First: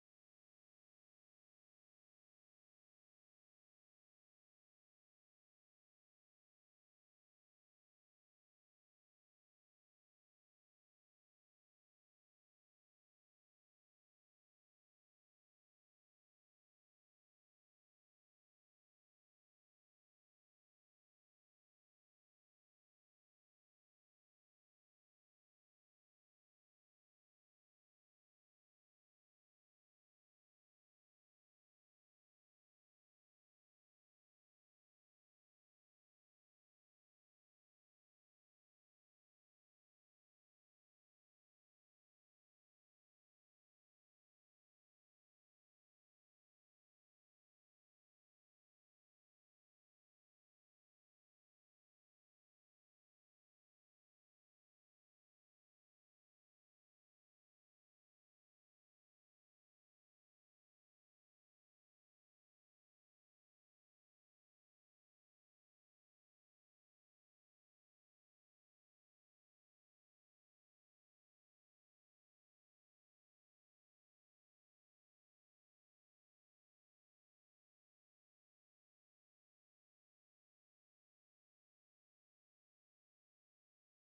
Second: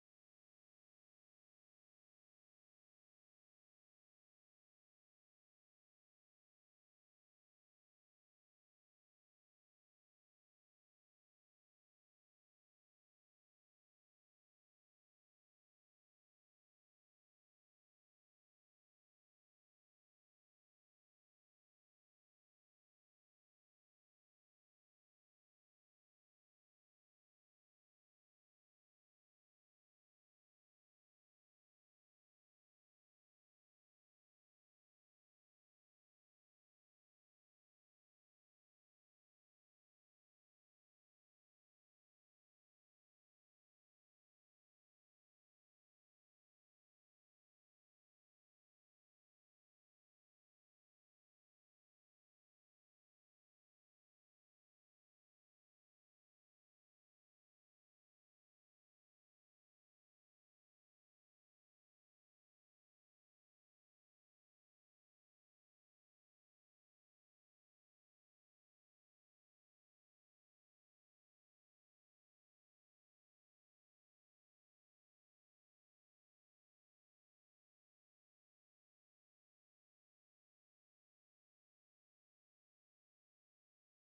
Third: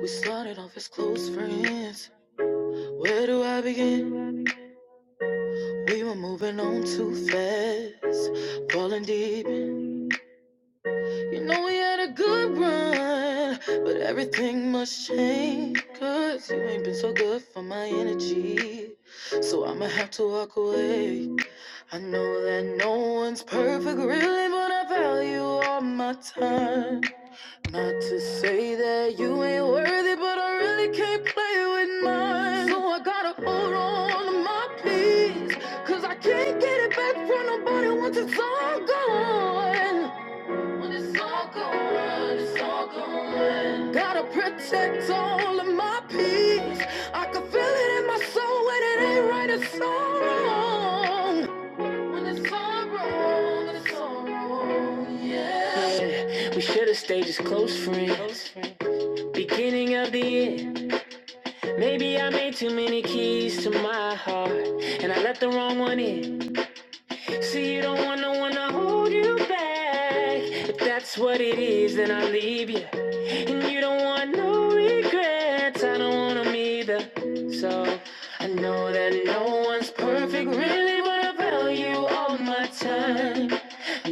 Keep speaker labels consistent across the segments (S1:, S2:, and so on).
S1: We started off as close friends. Where do I begin? We were moving on too fast, falling deep. You know we had a good run, but everything must change. Cause you ain't been so good for my energy. So I'ma have to walk away. I know that no one's perfect, really, but I value all my time. Not to say that you ain't worthy, but I really can't play with mine. So I gotta hold on to my peace. Cause I can't get it back from nobody once it's all gone. When it's all gone, it's all gone. Gotta protect all of my peace. I can feel it in my soul when it ain't right, it's so wrong yeah. We should have stayed just close friends. Beginning of the end. Maybe I made too many keys to my heart. And I let the wrong one in. See, you don't want no one to hold you back. If that's what it is, then I will leave you. And you don't want no regrets. I don't want them either. So I know that no one's perfect, really, but I value all my time.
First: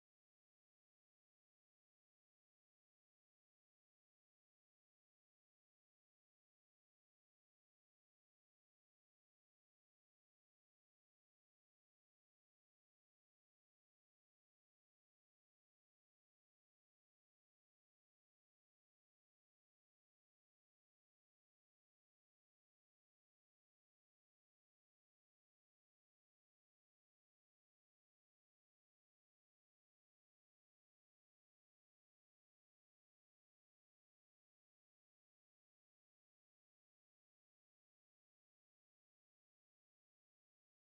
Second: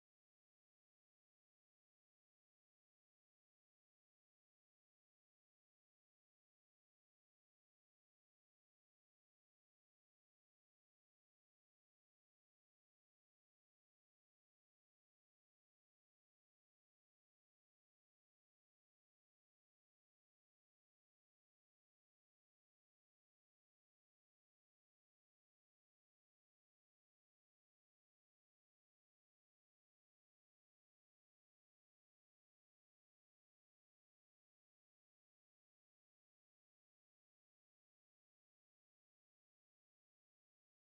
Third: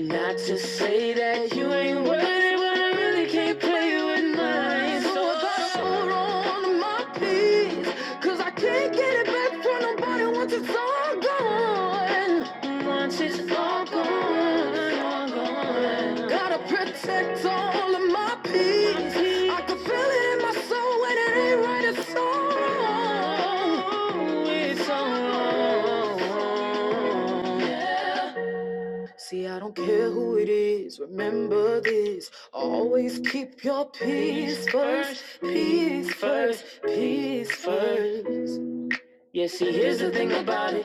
S1: Not to say that you ain't worthy, but I really can't play with mine. So I gotta hold on to my peace, cause I can't get it back from nobody once it's all gone. Once it's all gone. all gone. Gotta protect all of my peace. I can feel it in my soul when it ain't right. It's all, it's all. Yeah. See, I don't care who it is. Remember this. Always keep your peace first. Peace first. Peace first. Yeah, see, here's the thing about it.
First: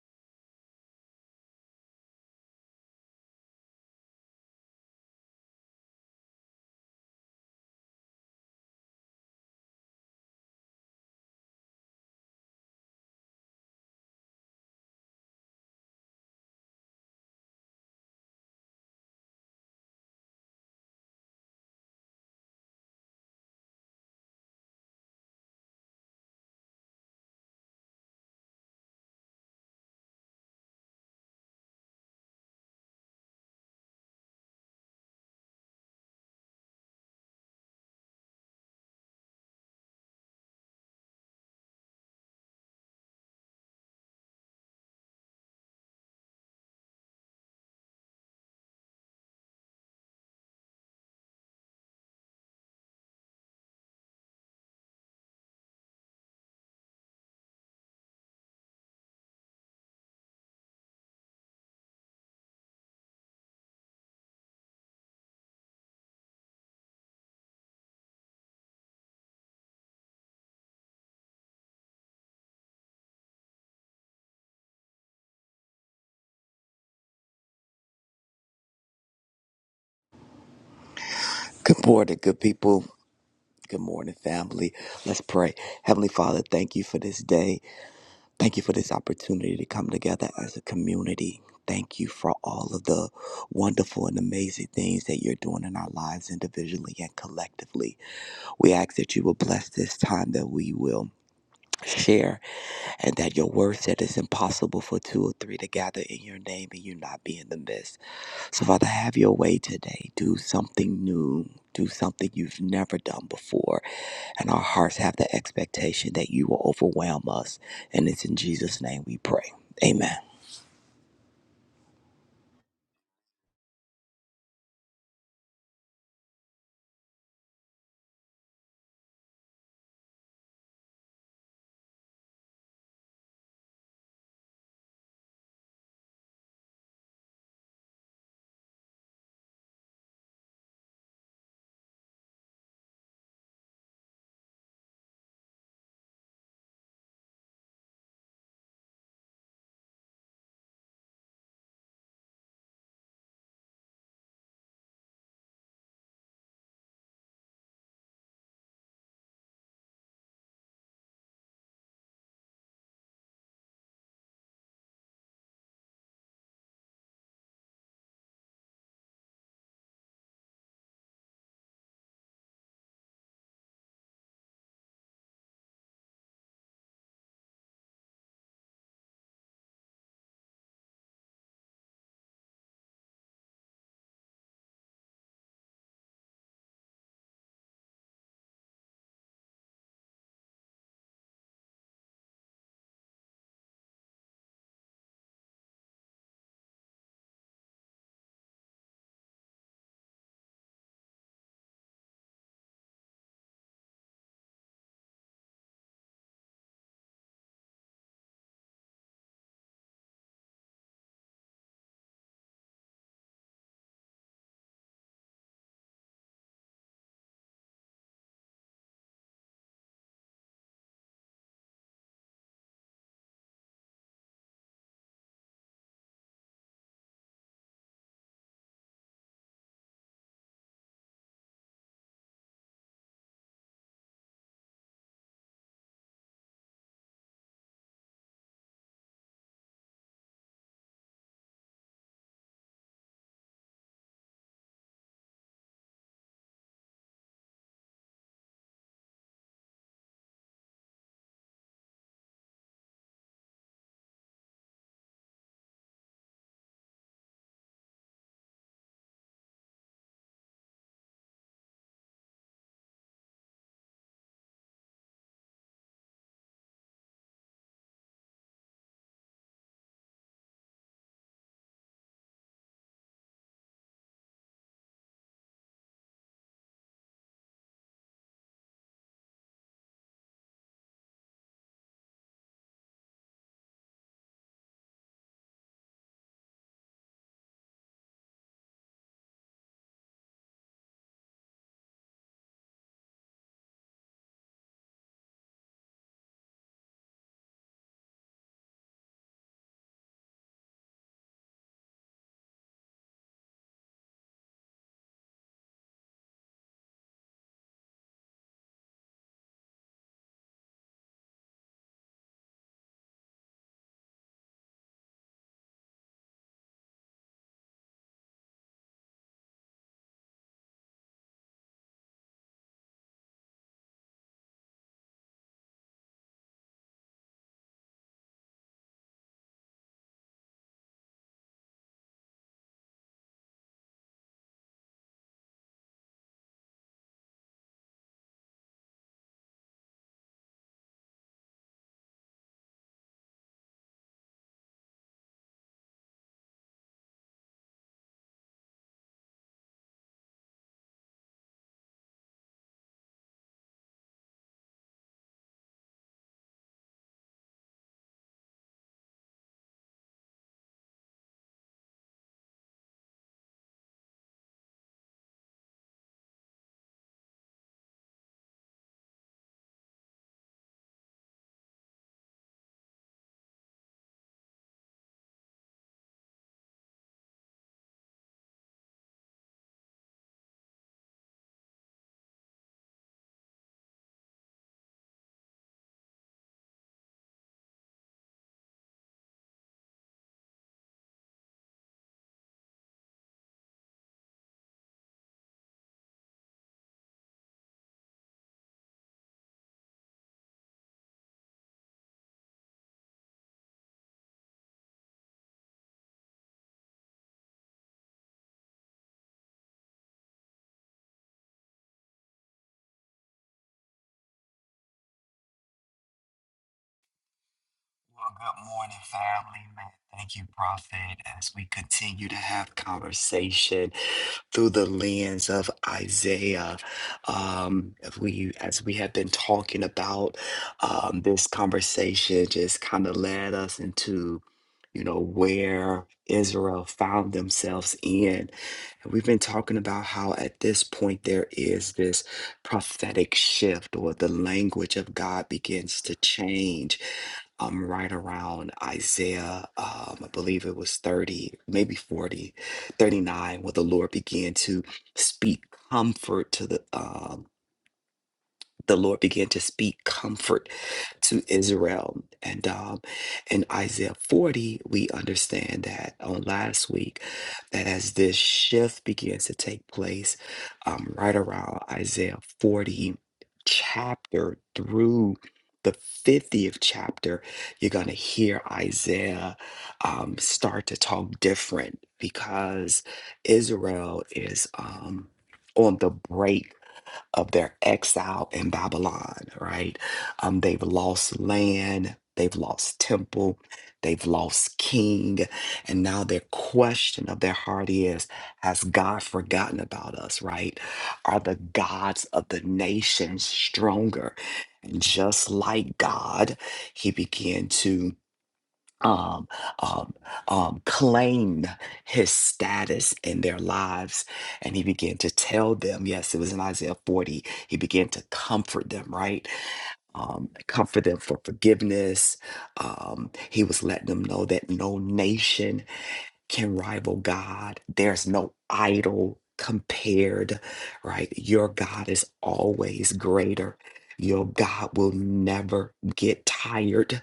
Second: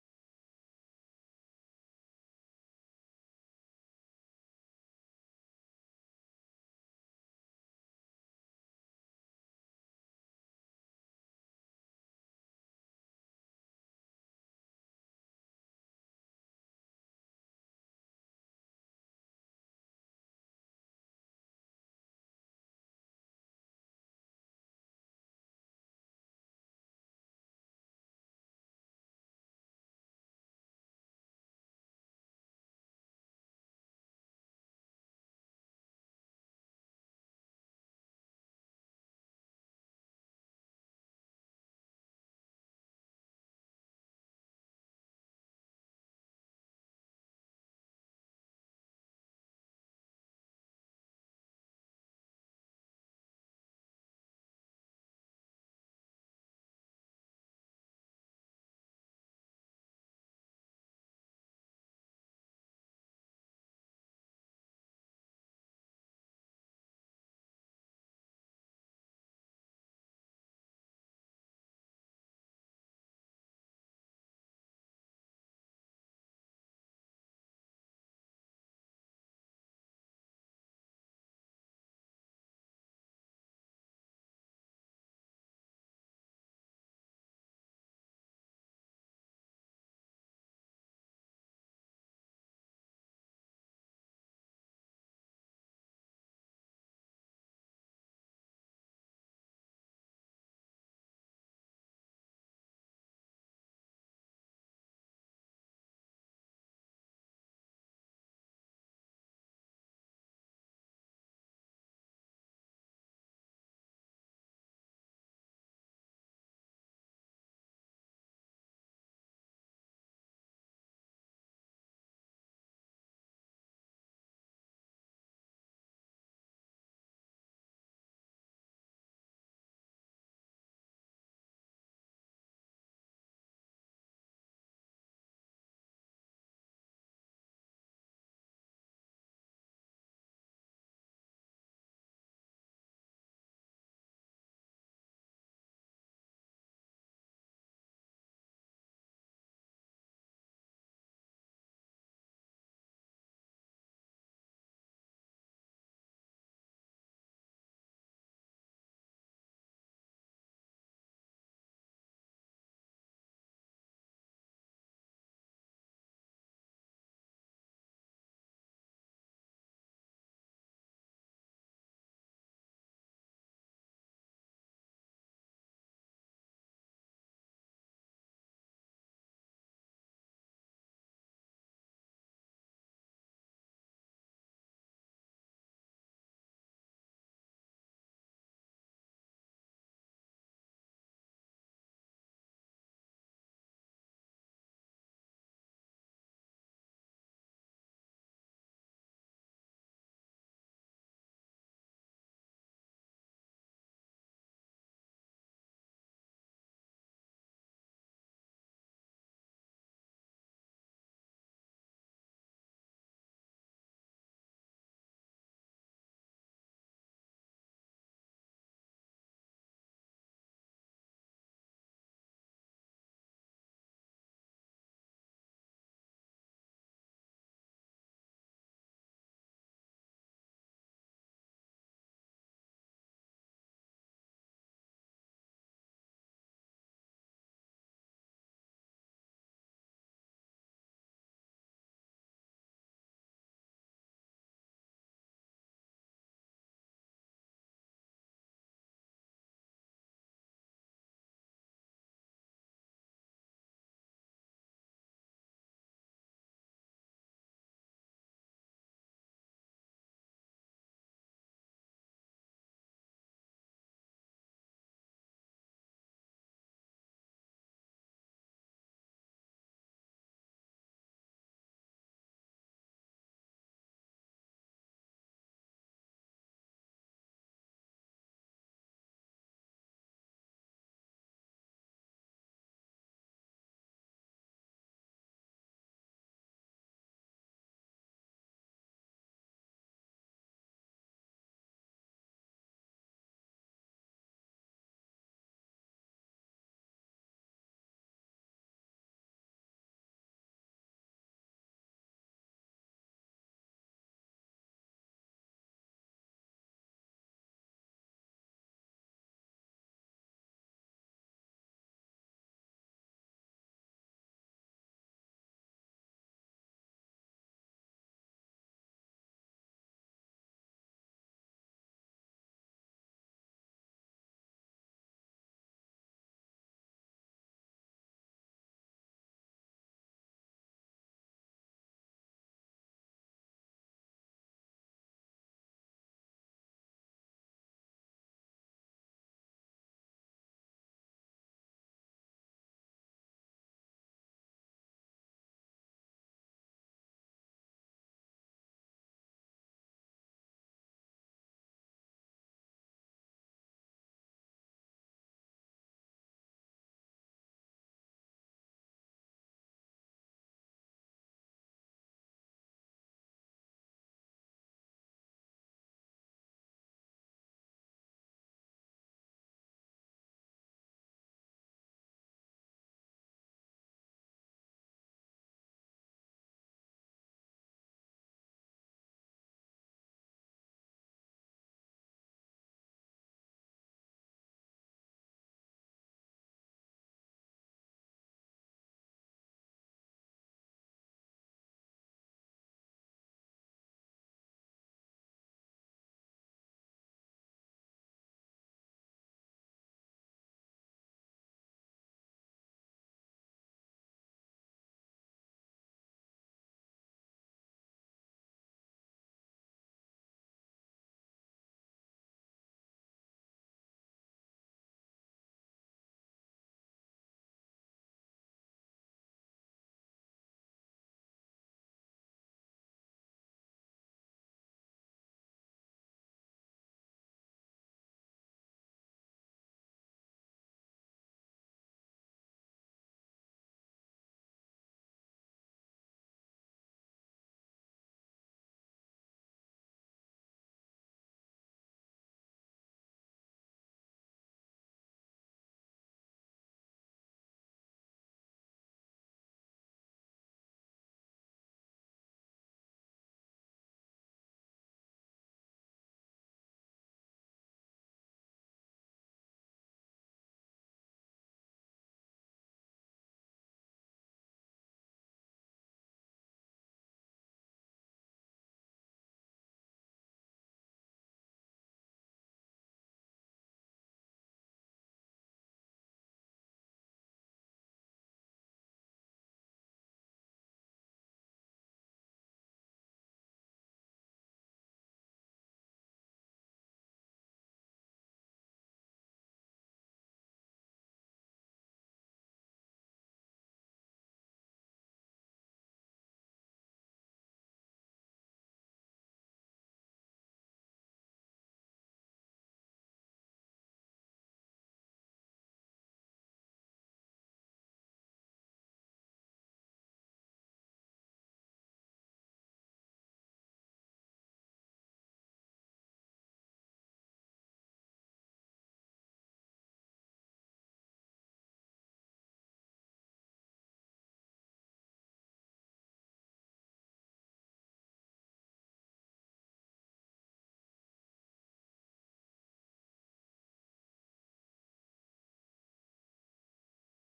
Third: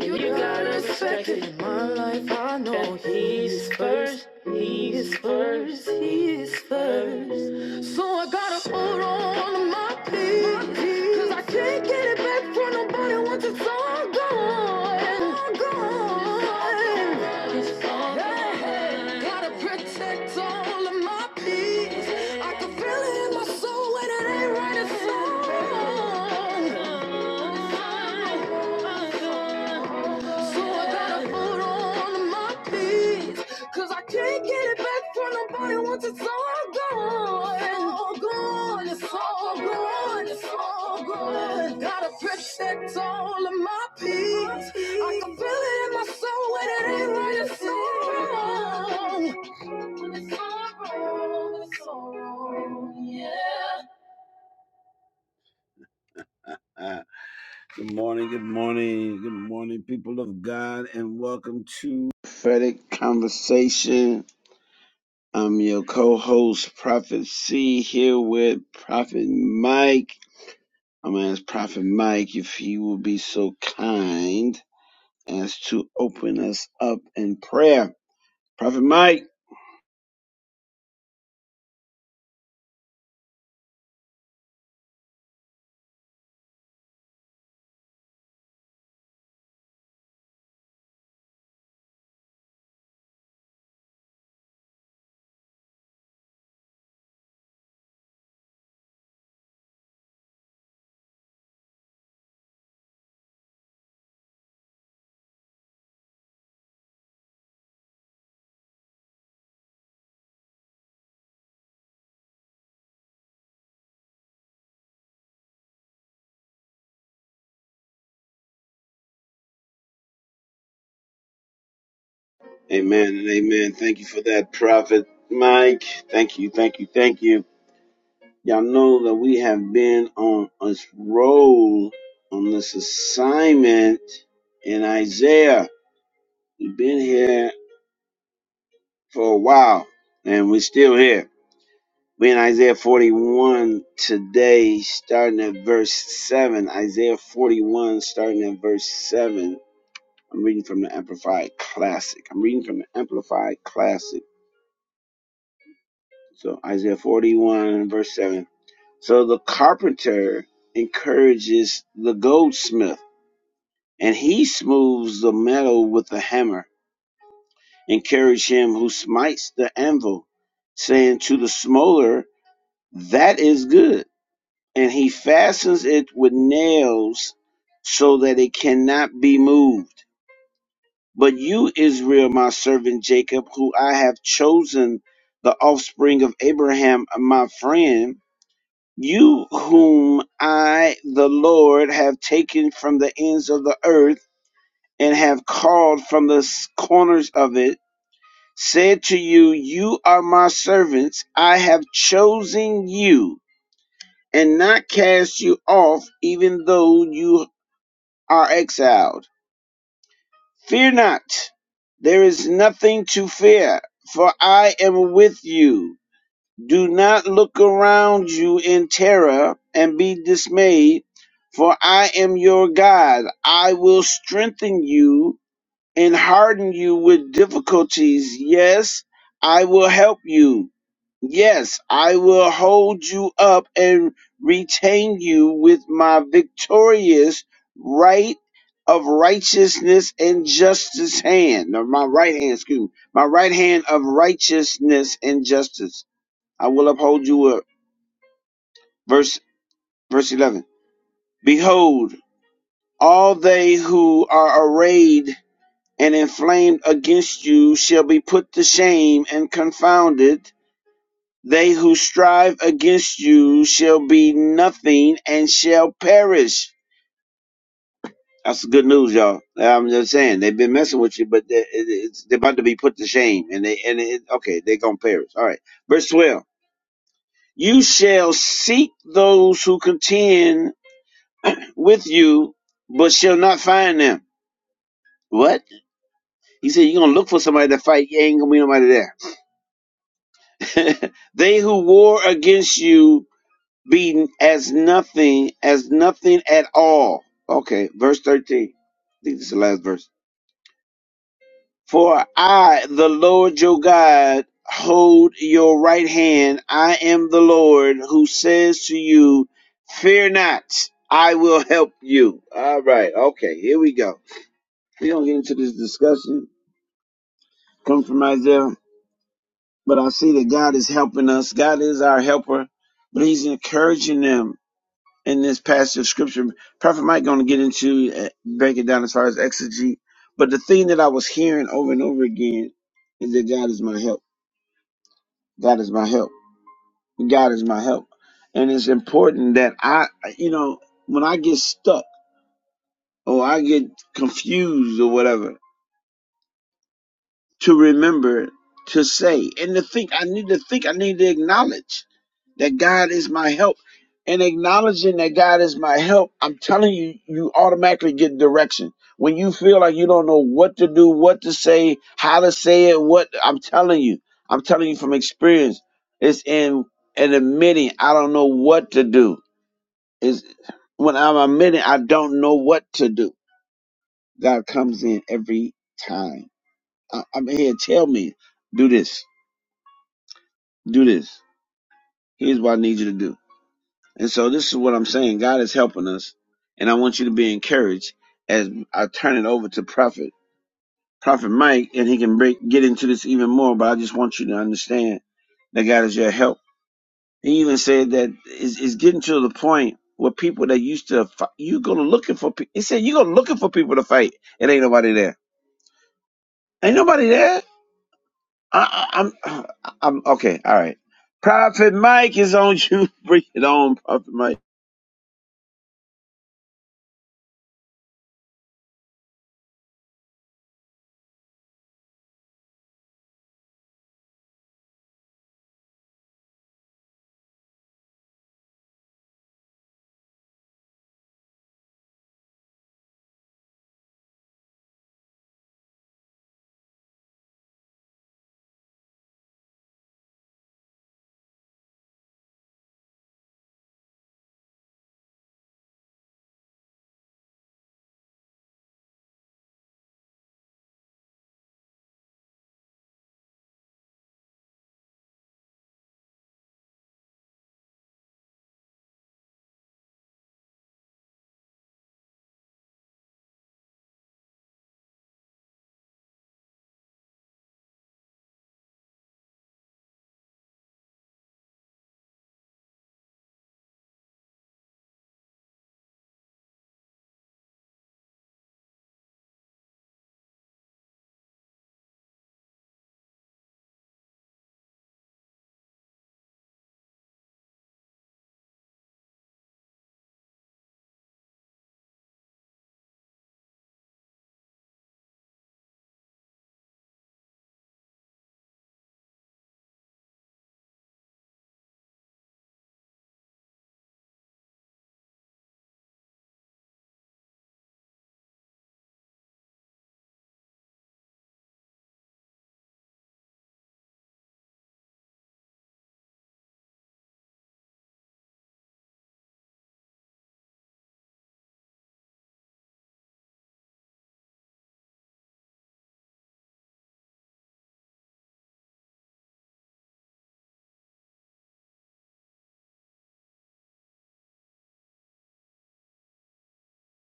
S1: You got a second in my life. I know he's first. He's first. He's first. So I gotta hold on to my peace. Cause I can't get it back from nobody once it's all gone. All gone. It's all gone. Gotta protect all of my peace right. It's So I gotta hold on my peace, 'cause I can't get it back from nobody once it's all gone. All gone, it's all gone, it's all gone. Gotta protect all of my peace. I can feel it in my soul when it ain't right. It's all wrong. Uh, good morning, good morning, good morning, people of God, and welcome to Prophetic Conversation. I'm your co-host, Prophet C, here with Prophet Mike. I'm gonna ask Prophet Mike if he will be so kind as to open us up in prayer. Prophet Mike,
S2: Good morning, good people. Good morning, family. Let's pray. Heavenly Father, thank you for this day. Thank you for this opportunity to come together as a community. Thank you for all of the wonderful and amazing things that you're doing in our lives individually and collectively. We ask that you will bless this time that we will share and that your word said it's impossible for two or three to gather in your name and you not be in the midst. So, Father, have your way today. Do something new. Do something you've never done before. And our hearts have the expectation that you will overwhelm us. And it's in Jesus' name we pray. Amen.
S1: amen and amen. Thank you for that, Prophet Mike. Thank you, thank you, thank you. Y'all know that we have been on a roll on this assignment in Isaiah. We've been here for a while and we're still here. We're in Isaiah 41 today, starting at verse 7. Isaiah 41, starting at verse 7. I'm reading from the Amplified Classic. I'm reading from the Amplified Classic. So Isaiah 41, verse 7. So the carpenter encourages the goldsmith and he smooths the metal with a hammer. and carries him who smites the anvil, saying to the smoter, That is good. And he fastens it with nails so that it cannot be moved. But you, Israel, my servant Jacob, who I have chosen, the offspring of Abraham, my friend, you whom I, the Lord, have taken from the ends of the earth and have called from the corners of it, said to you, You are my servants, I have chosen you, and not cast you off, even though you are exiled. Fear not, there is nothing to fear, for I am with you. Do not look around you in terror and be dismayed, for I am your God. I will strengthen you. and harden you with difficulties. Yes, I will help you. Yes, I will hold you up and retain you with my victorious right of righteousness and justice hand, or my right hand, excuse me, my right hand of righteousness and justice. I will uphold you up. Verse, verse 11. Behold, all they who are arrayed and inflamed against you shall be put to shame and confounded. They who strive against you shall be nothing and shall perish. That's good news, y'all. I'm just saying they've been messing with you, but they, it- it's, they're about to be put to shame, and they and it, okay, they're gonna perish. All right, verse twelve. You shall seek those who contend with you, but shall not find them. What? He said, you're gonna look for somebody to fight. You ain't gonna be nobody there. they who war against you be as nothing, as nothing at all. Okay, verse 13. I think this is the last verse. For I, the Lord your God, hold your right hand. I am the Lord who says to you, Fear not, I will help you. All right, okay, here we go. We're going to get into this discussion. Come from Isaiah. But I see that God is helping us. God is our helper. But he's encouraging them in this passage of scripture. Prophet Mike going to get into uh, break it down as far as exegete. But the thing that I was hearing over and over again is that God is my help. God is my help. God is my help. And it's important that I, you know, when I get stuck or I get confused or whatever, to remember to say and to think. I need to think. I need to acknowledge that God is my help. And acknowledging that God is my help, I'm telling you, you automatically get direction. When you feel like you don't know what to do, what to say, how to say it, what I'm telling you, I'm telling you from experience, it's in and admitting I don't know what to do. Is when I'm admitting I don't know what to do. God comes in every time. I, I'm here. Tell me, do this, do this. Here's what I need you to do. And so this is what I'm saying. God is helping us, and I want you to be encouraged as I turn it over to Prophet Prophet Mike, and he can break get into this even more. But I just want you to understand that God is your help. He even said that it's, it's getting to the point where people that used to fight, you go looking for. pe- He said you go looking for people to fight. It ain't nobody there. Ain't nobody there. I, I- I'm, I'm okay. All right. Prophet Mike is on you. Bring it on, Prophet Mike.
S2: Well, good morning, family, man. Thank you, Prophet, as we continue to have conversation through the lens of Isaiah. Um, if we, as we have been talking about um, this conversation, just kind of led us into, you know, where Israel found themselves in. And we've been talking about how at this point there is this prophetic shift, or the language of God begins to change um, right around Isaiah, um, I believe it was 30, maybe forty, thirty-nine, 39, where the Lord began to speak comfort to the uh, the Lord began to speak comfort to Israel. And um, in Isaiah 40, we understand that on last week, that as this shift begins to take place, um, right around Isaiah 40 chapter through the 50th chapter, you're going to hear Isaiah um, start to talk different because Israel is um, on the break of their exile in Babylon, right? Um, they've lost land, they've lost temple, they've lost king, and now their question of their heart is Has God forgotten about us, right? Are the gods of the nations stronger? And just like God, he began to um, um, um, claimed his status in their lives. And he began to tell them, yes, it was in Isaiah 40, he began to comfort them, right? Um, comfort them for forgiveness. Um, he was letting them know that no nation can rival God, there's no idol compared, right? Your God is always greater. Your God will never get tired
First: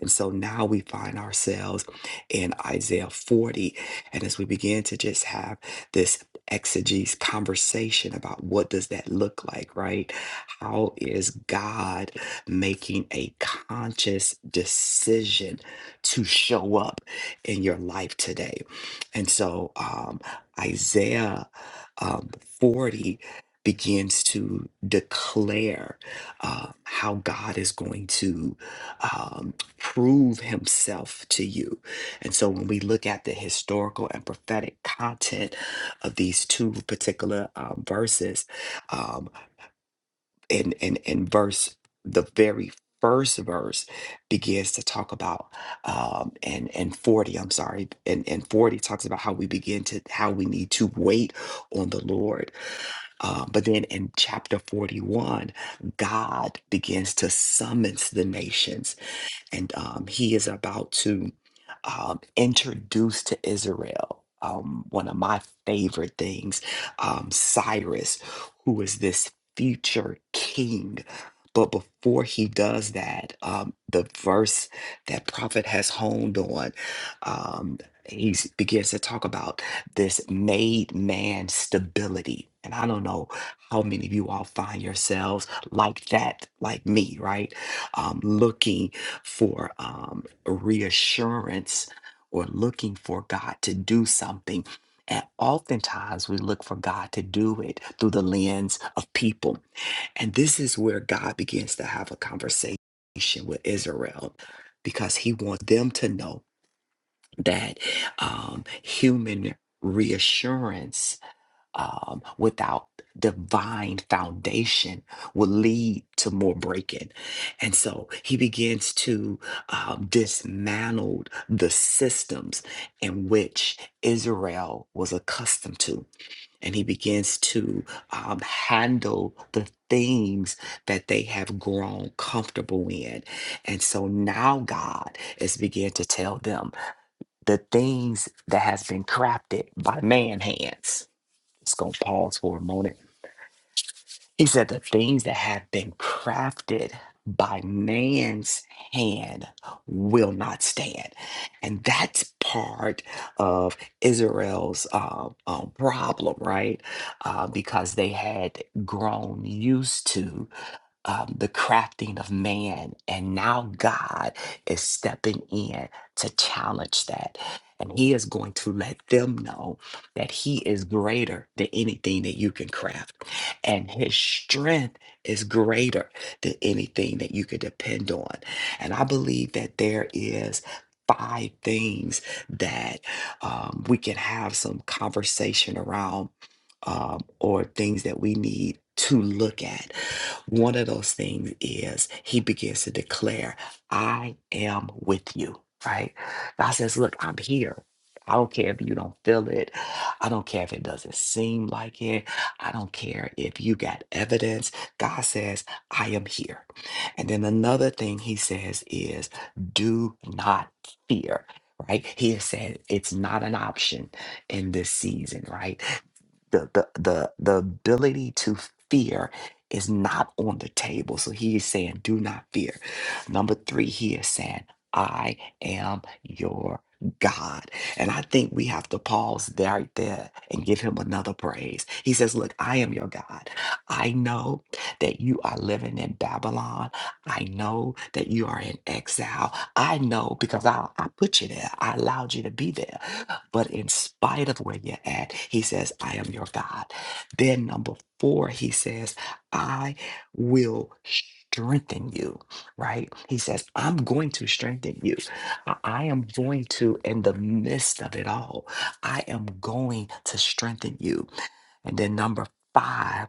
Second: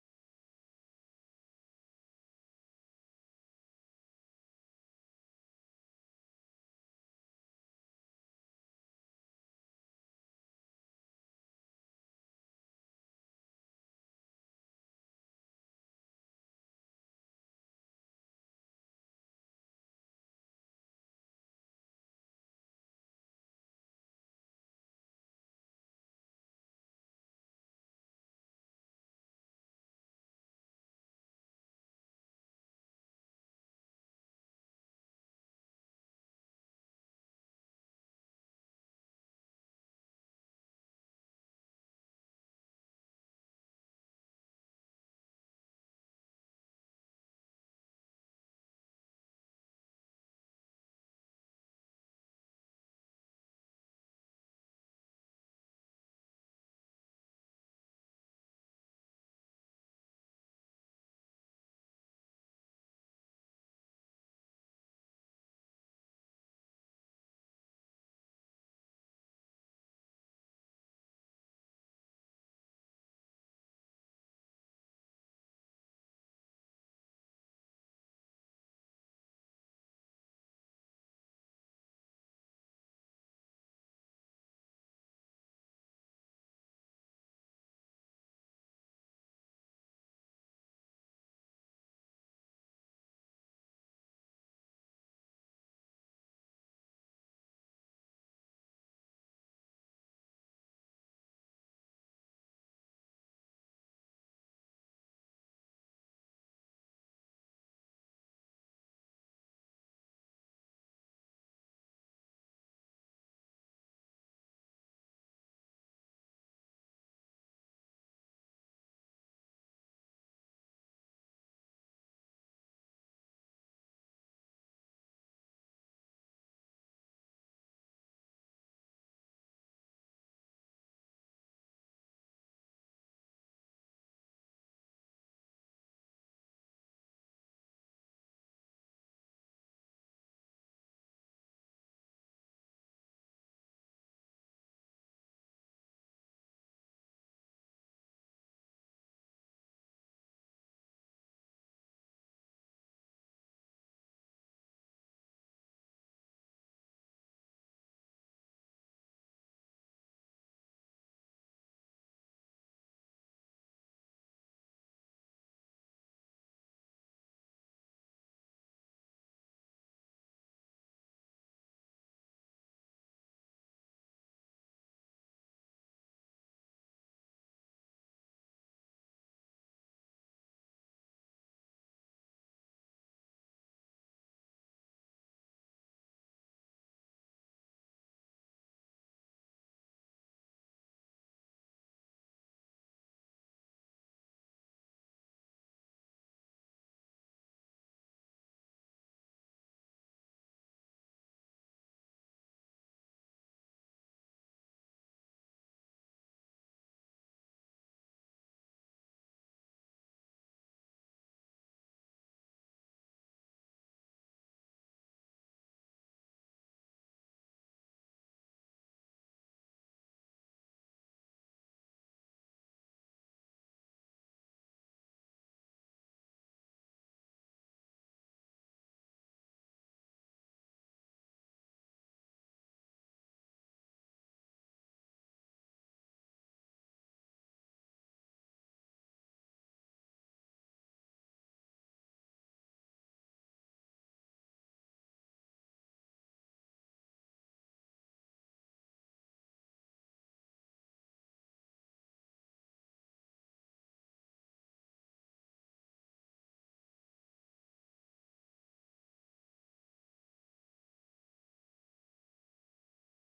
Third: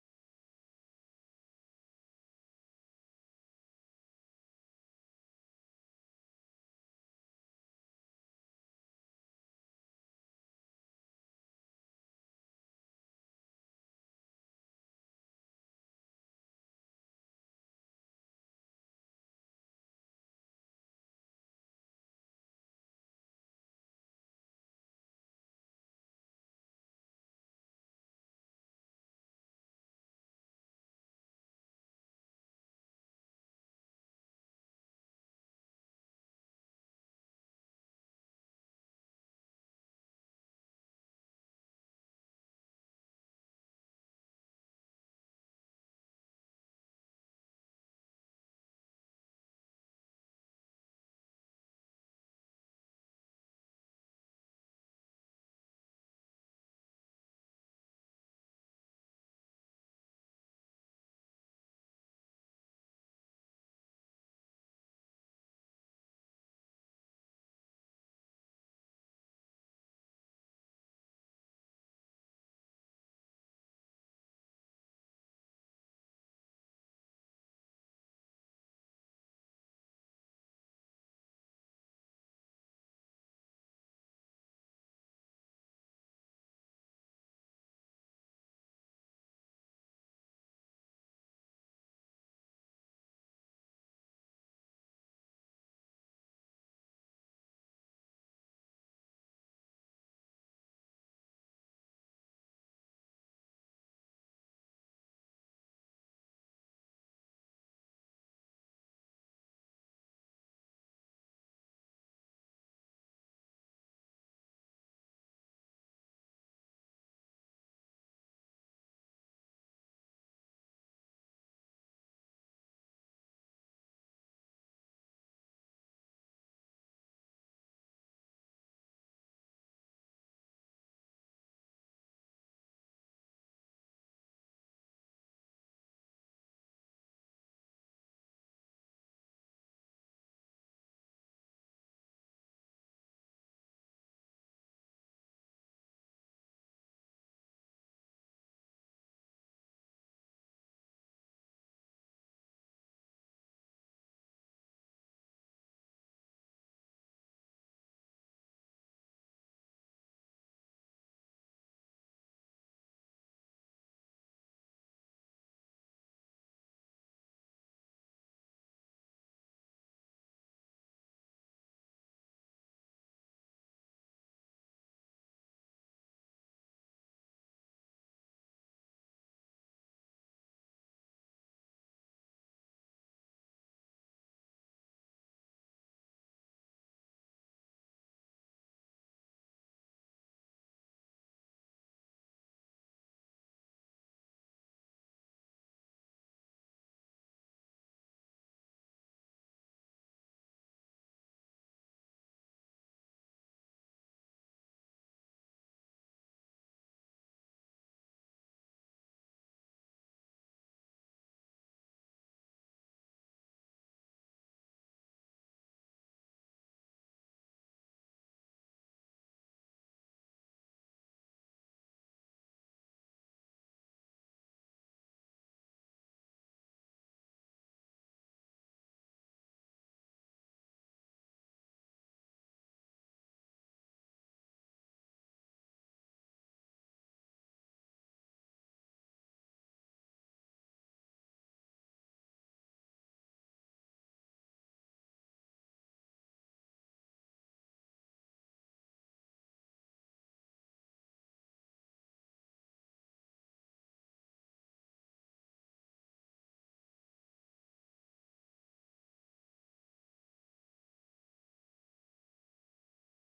S2: and so now we find ourselves in Isaiah 40. And as we begin to just have this exegesis conversation about what does that look like, right? How is God making a conscious decision to show up in your life today? And so um, Isaiah um, 40 begins to declare uh, how God is going to. um, prove himself to you. And so when we look at the historical and prophetic content of these two particular um, verses, um, in, in, in verse, the very first verse begins to talk about um and and 40 i'm sorry and and 40 talks about how we begin to how we need to wait on the lord uh, but then in chapter 41 god begins to summons the nations and um, he is about to um, introduce to Israel um, one of my favorite things, um, Cyrus, who is this future king. But before he does that, um, the verse that prophet has honed on, um, he begins to talk about this made man stability. And I don't know how many of you all find yourselves like that, like me, right? Um, looking for um, reassurance or looking for God to do something. And oftentimes we look for God to do it through the lens of people. And this is where God begins to have a conversation with Israel because he wants them to know that um, human reassurance um, without divine foundation will lead to more breaking. And so he begins to um, dismantle the systems in which Israel was accustomed to. And he begins to um, handle the things that they have grown comfortable in. And so now God is beginning to tell them the things that has been crafted by man hands just gonna pause for a moment. He said the things that have been crafted by man's hand will not stand. And that's part of Israel's uh, um, problem, right? Uh, because they had grown used to um, the crafting of man. And now God is stepping in to challenge that. And he is going to let them know that he is greater than anything that you can craft. And his strength is greater than anything that you could depend on. And I believe that there is five things that um, we can have some conversation around um, or things that we need to look at one of those things is he begins to declare, I am with you, right? God says, Look, I'm here. I don't care if you don't feel it. I don't care if it doesn't seem like it. I don't care if you got evidence. God says, I am here. And then another thing he says is, do not fear, right? He has said it's not an option in this season, right? the the the the ability to fear is not on the table. So he is saying, do not fear. Number three, he is saying, I am your God. And I think we have to pause there, right there and give him another praise. He says, Look, I am your God. I know that you are living in Babylon. I know that you are in exile. I know because I, I put you there. I allowed you to be there. But in spite of where you're at, he says, I am your God. Then, number four, he says, I will strengthen you, right? He says, I'm going to strengthen you. I I am going to, in the midst of it all, I am going to strengthen you. And then number five,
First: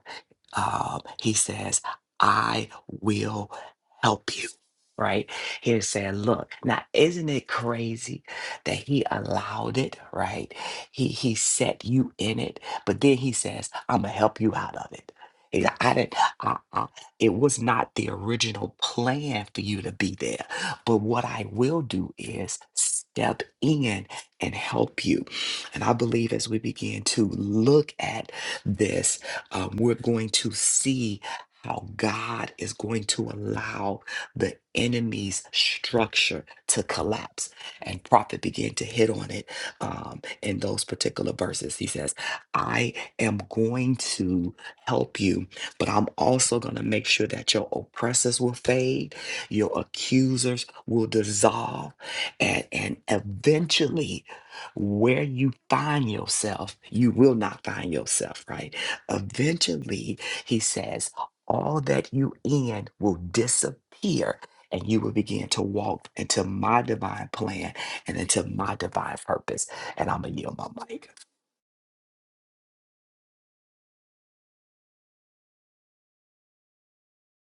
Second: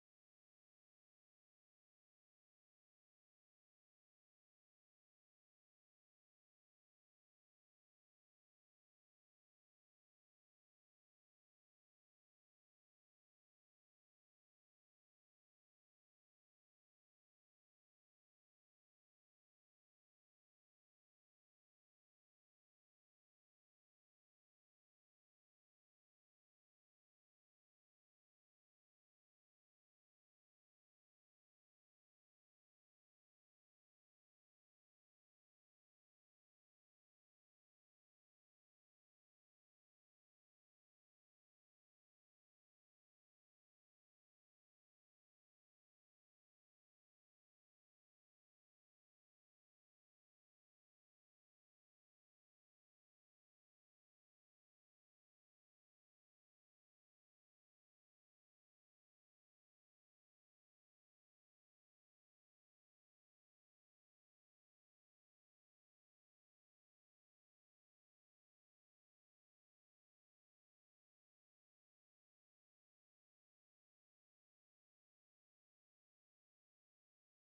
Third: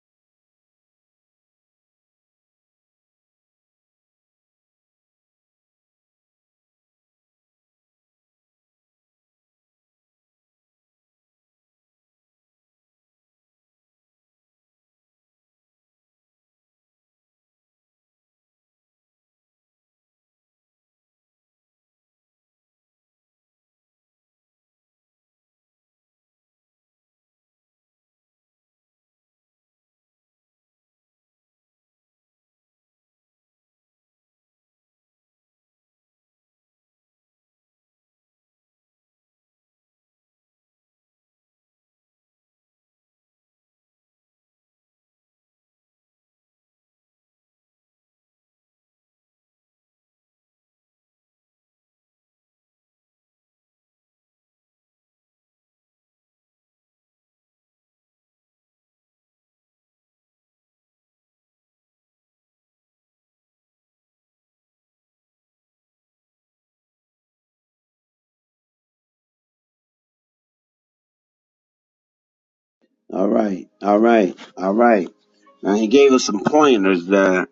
S2: um, he says, I will help you. Right? He was saying, look, now isn't it crazy that he allowed it, right? He he set you in it, but then he says, I'm gonna help you out of it. He's like, I didn't uh, uh, it was not the original plan for you to be there. But what I will do is step in and help you. And I believe as we begin to look at this, um, we're going to see how God is going to allow the enemy's structure to collapse. And Prophet began to hit on it um, in those particular verses. He says, I am going to help you, but I'm also going to make sure that your oppressors will fade, your accusers will dissolve, and, and eventually where you find yourself, you will not find yourself, right? Eventually, he says, all that you in will disappear and you will begin to walk into my divine plan and into my divine purpose. And I'm going to yield my mic.
S1: All right. All right. All right. Now he gave us some pointers there.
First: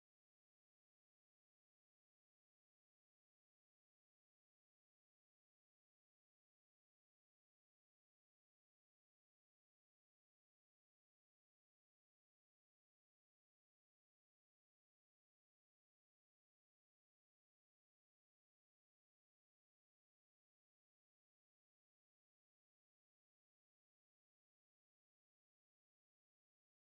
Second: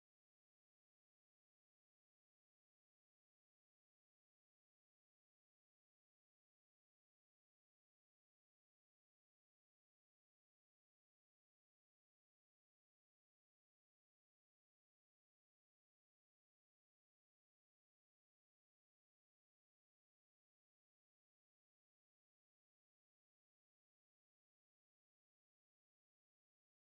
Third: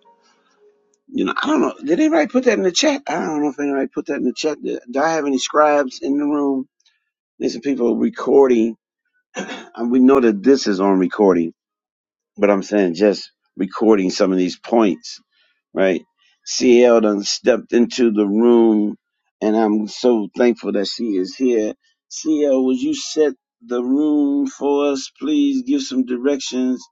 S1: You know, I don't know. Did anybody put that in the chat? I don't know if anybody put that in the chat. Do do I have any scribes in the room? There's some people recording. And we know that this is on recording, but I'm saying just recording some of these points right? CL done stepped into the room, and I'm so thankful that she is here. CL, would you set the room for us? Please give some directions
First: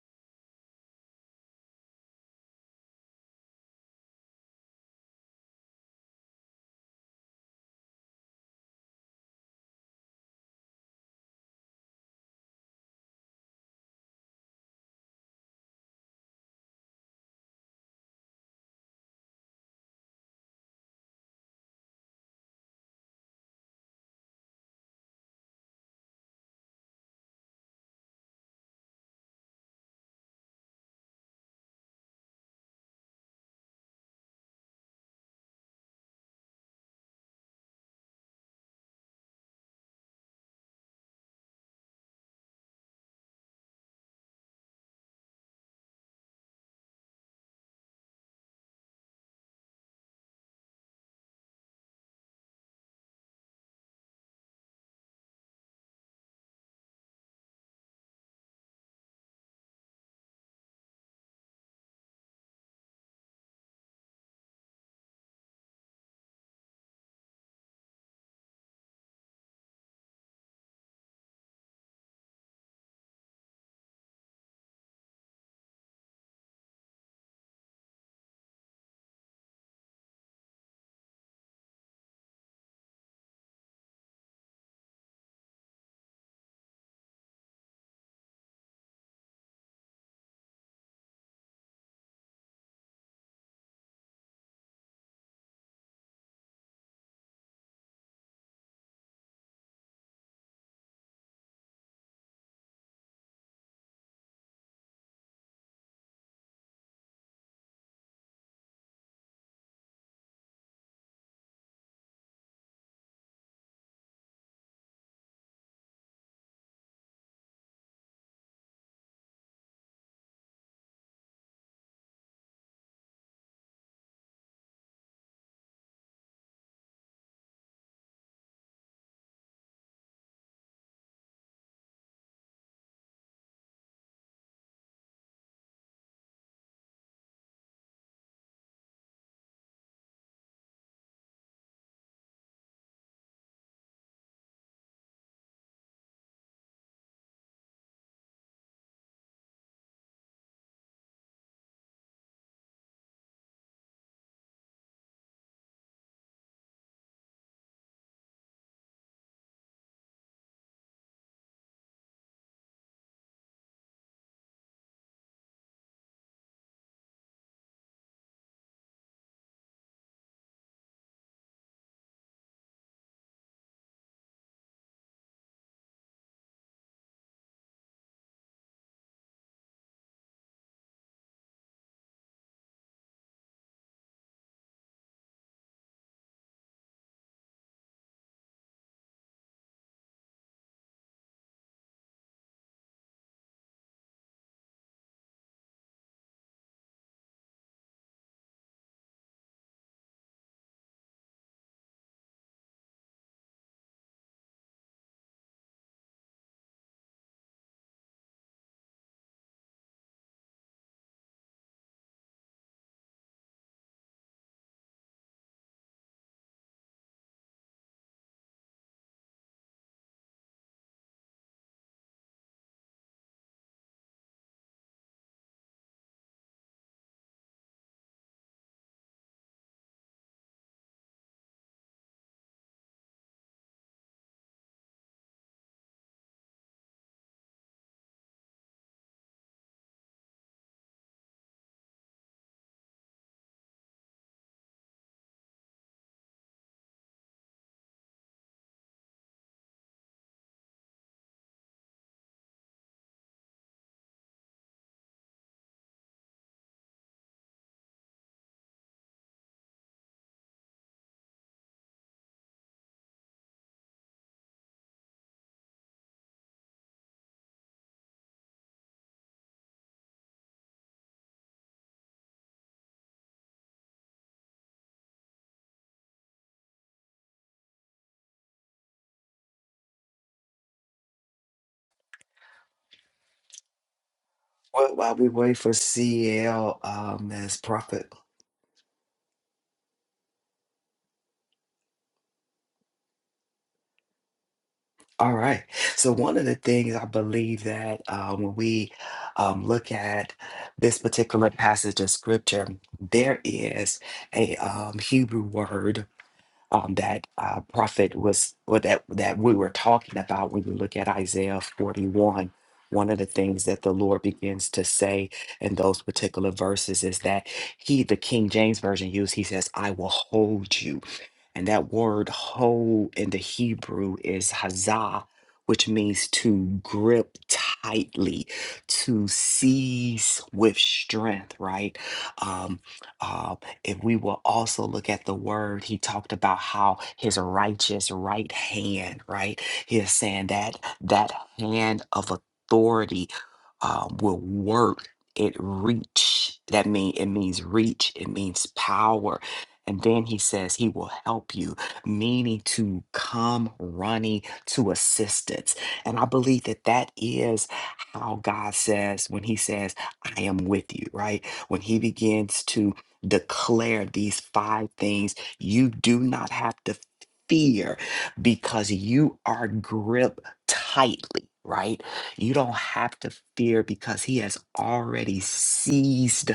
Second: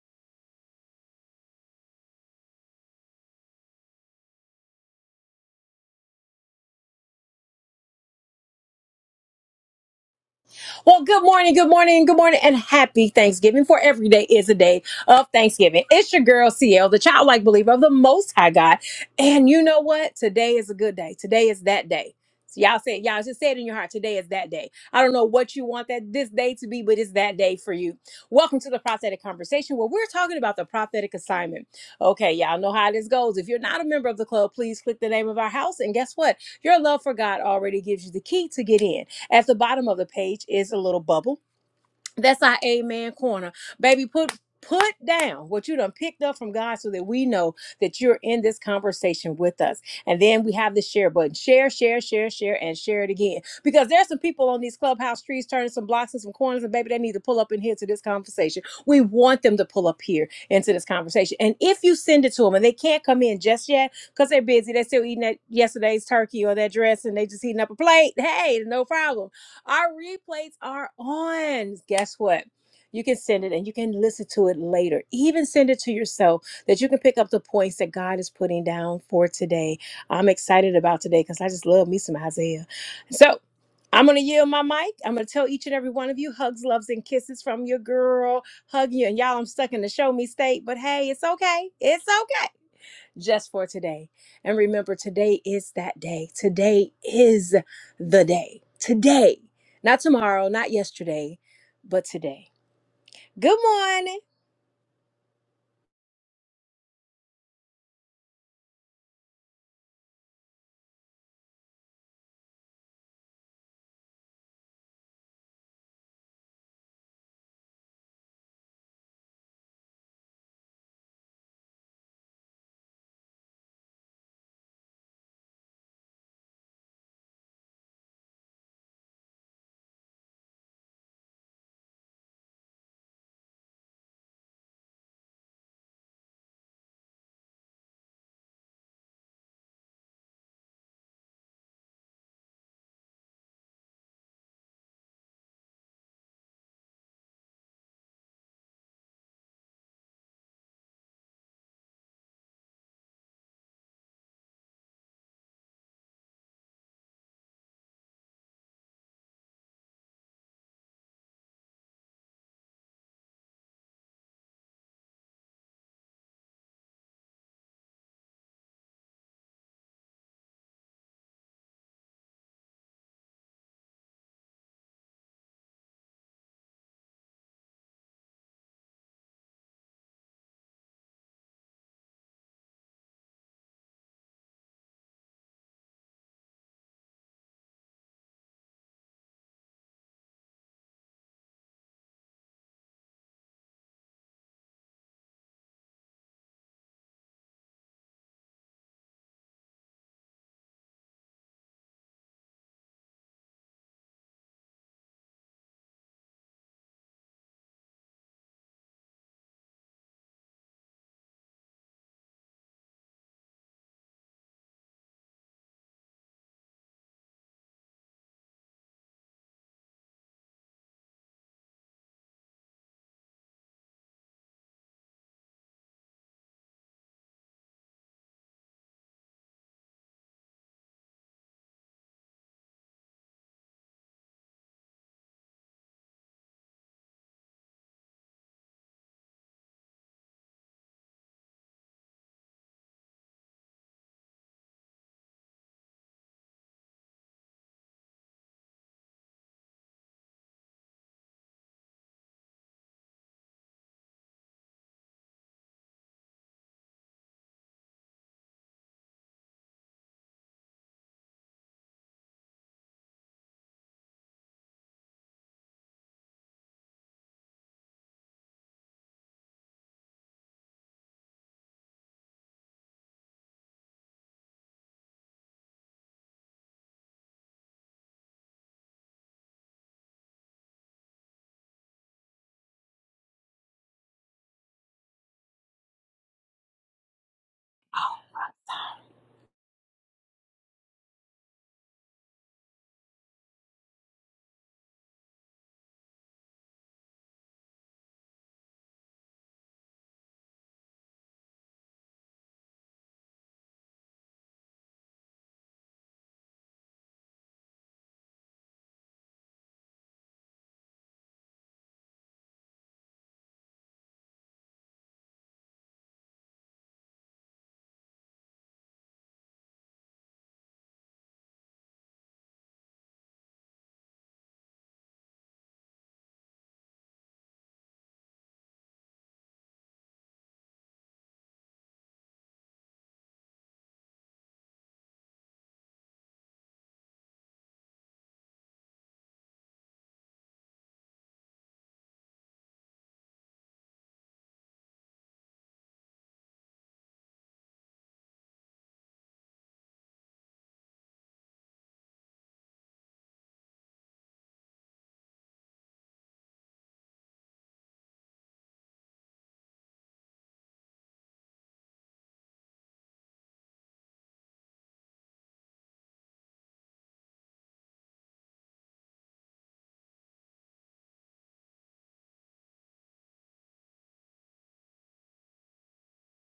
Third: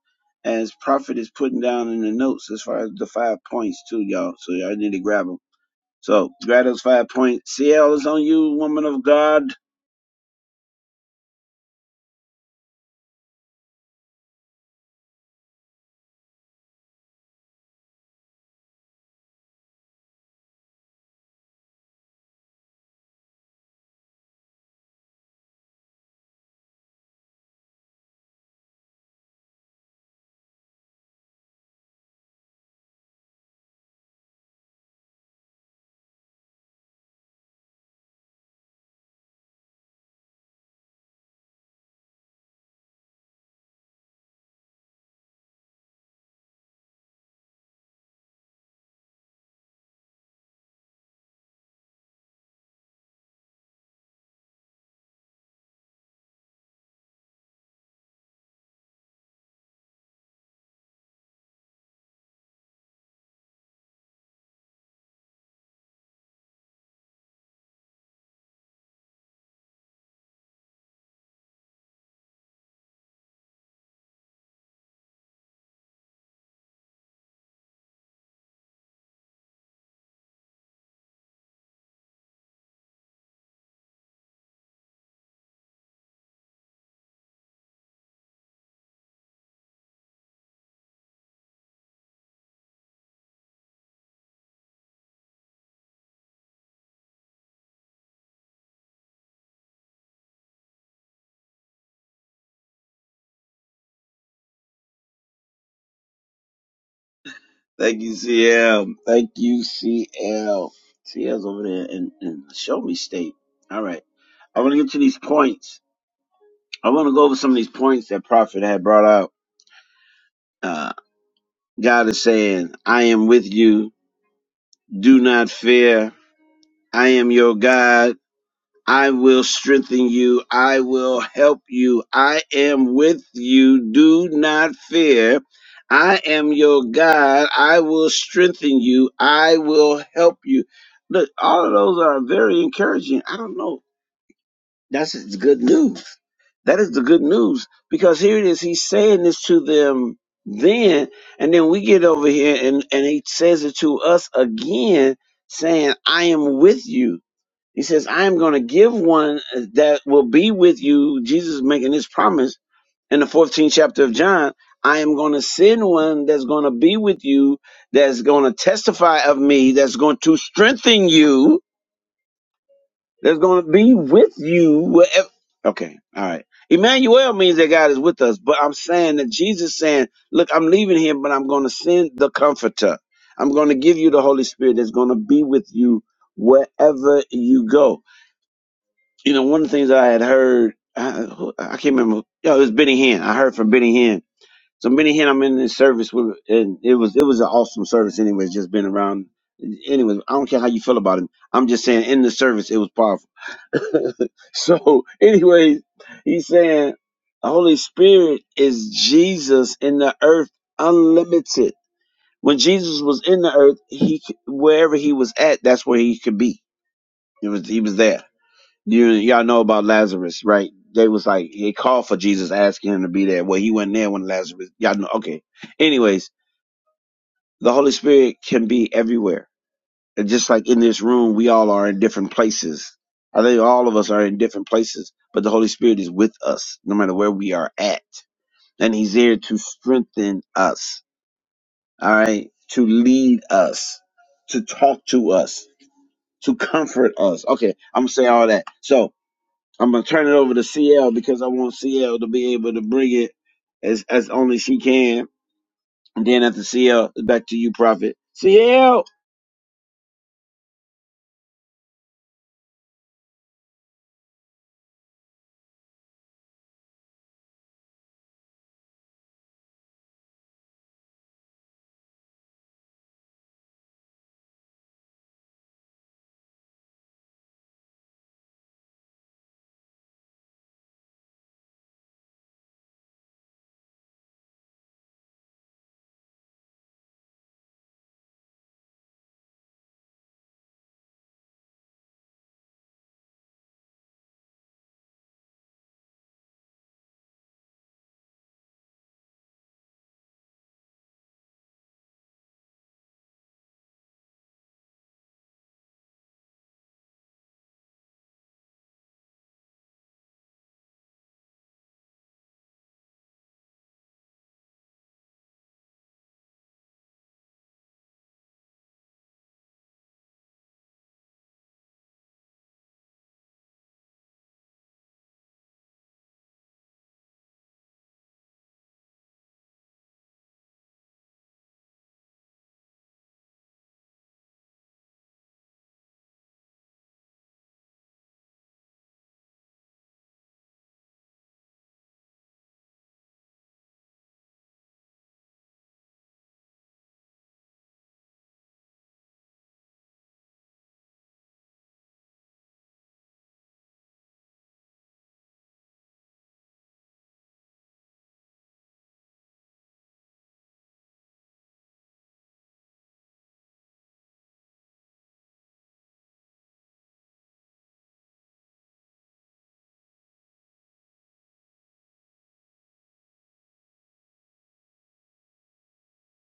S1: as Prophet is putting down in the notes as far as the five points, too, y'all. So y'all need to grab them. So grab those five points. CL is on you, woman of God.
S3: Well, good morning, good morning, good morning, and happy Thanksgiving. For every day is a day of Thanksgiving. It's your girl CL, the childlike believer of the Most High God. And you know what? Today is a good day. Today is that day. So y'all say, y'all just say it in your heart. Today is that day. I don't know what you want that this day to be, but it's that day for you. Welcome to the prophetic conversation where we're talking about the prophetic assignment. Okay, y'all know how this goes. If you're not a member of the club, please click the name of our house. And guess what? Your love for God already gives you the key to get in. At the bottom of the page is a little bubble. That's our amen corner. Baby, put put down what you done picked up from God so that we know that you're in this conversation with us. And then we have the share button. Share, share, share, share, and share it again. Because there's some people on these clubhouse streets turning some blocks and some corners, and baby, they need to pull up in here to this conversation. We want them to pull up here into this conversation. And if you send it to them and they can't come in just yet because they're busy, they're still eating that yesterday's turkey or that dress and they just eating up a plate. Hey, no problem our replays are on. Guess what? You can send it and you can listen to it later. Even send it to yourself that you can pick up the points that God is putting down for today. I'm excited about today because I just love me some Isaiah. So I'm going to yield my mic. I'm going to tell each and every one of you hugs, loves, and kisses from your girl. Hug you. And y'all, I'm stuck in the show me state, but hey, it's okay. It's okay just for today. And remember, today is that day. Today is the day. Today, not tomorrow, not yesterday, but today. Good morning.
S1: Thank you, CL. Thank you, CL. CL's over there in, in show me state. All right. I want to get to these points. I want to go over some of these points that Prophet had brought out. Uh, God is saying, I am with you. Do not fear. I am your God. I will strengthen you. I will help you. I am with you. Do not fear. I am your God. I will strengthen you. I will help you. Look, all of those are very encouraging. I don't know That's it's good news. That is the good news because here it is. He's saying this to them then, and then we get over here and, and he says it to us again, saying, I am with you. He says, I am going to give one that will be with you. Jesus is making this promise in the 14th chapter of John. I am going to send one that's going to be with you, that's going to testify of me, that's going to strengthen you that's going to be with you. Wherever. Okay, all right. Emmanuel means that God is with us, but I'm saying that Jesus saying, "Look, I'm leaving here, but I'm going to send the Comforter. I'm going to give you the Holy Spirit that's going to be with you wherever you go." You know, one of the things I had heard, I, who- I can't remember. You know, it was Benny Hinn. I heard from Benny Hinn so Benny Hinn, I'm in this service with, and it was it was an awesome service. Anyways, just been around. Anyways, I don't care how you feel about him. I'm just saying, in the service, it was powerful. so, anyways, he's saying the Holy Spirit is Jesus in the earth, unlimited. When Jesus was in the earth, he c- wherever he was at, that's where he could be. It was he was there. You y'all know about Lazarus, right? They was like they called for Jesus, asking him to be there. Well, he wasn't there when Lazarus. Y'all know. Okay. Anyways, the Holy Spirit can be everywhere. And just like in this room, we all are in different places. I think all of us are in different places, but the Holy Spirit is with us no matter where we are at, and He's there to strengthen us. All right, to lead us, to talk to us, to comfort us. Okay, I'm gonna say all that. So I'm gonna turn it over to CL because I want CL to be able to bring it as as only she can. And then after CL, back to you, Prophet. CL.
S2: Well, while we wait for CL, um, as prophet All right. So one of the things I believe that uh, when we um, look at this particular passage of scripture, there is a um, Hebrew word um, that uh, prophet was, or that that we were talking about when we look at Isaiah forty-one. One of the things that the Lord begins to say in those particular verses is that He, the King James version used, He says, "I will hold you." And that word hold in the Hebrew is hazah, which means to grip tightly, to seize with strength, right? Um, uh, if we will also look at the word, he talked about how his righteous right hand, right? He is saying that that hand of authority uh, will work. It reach. That mean it means reach. It means power and then he says he will help you, meaning to come running to assistance. And I believe that that is how God says when he says, I am with you, right? When he begins to declare these five things, you do not have to fear because you are gripped tightly, right? You don't have to fear because he has already seized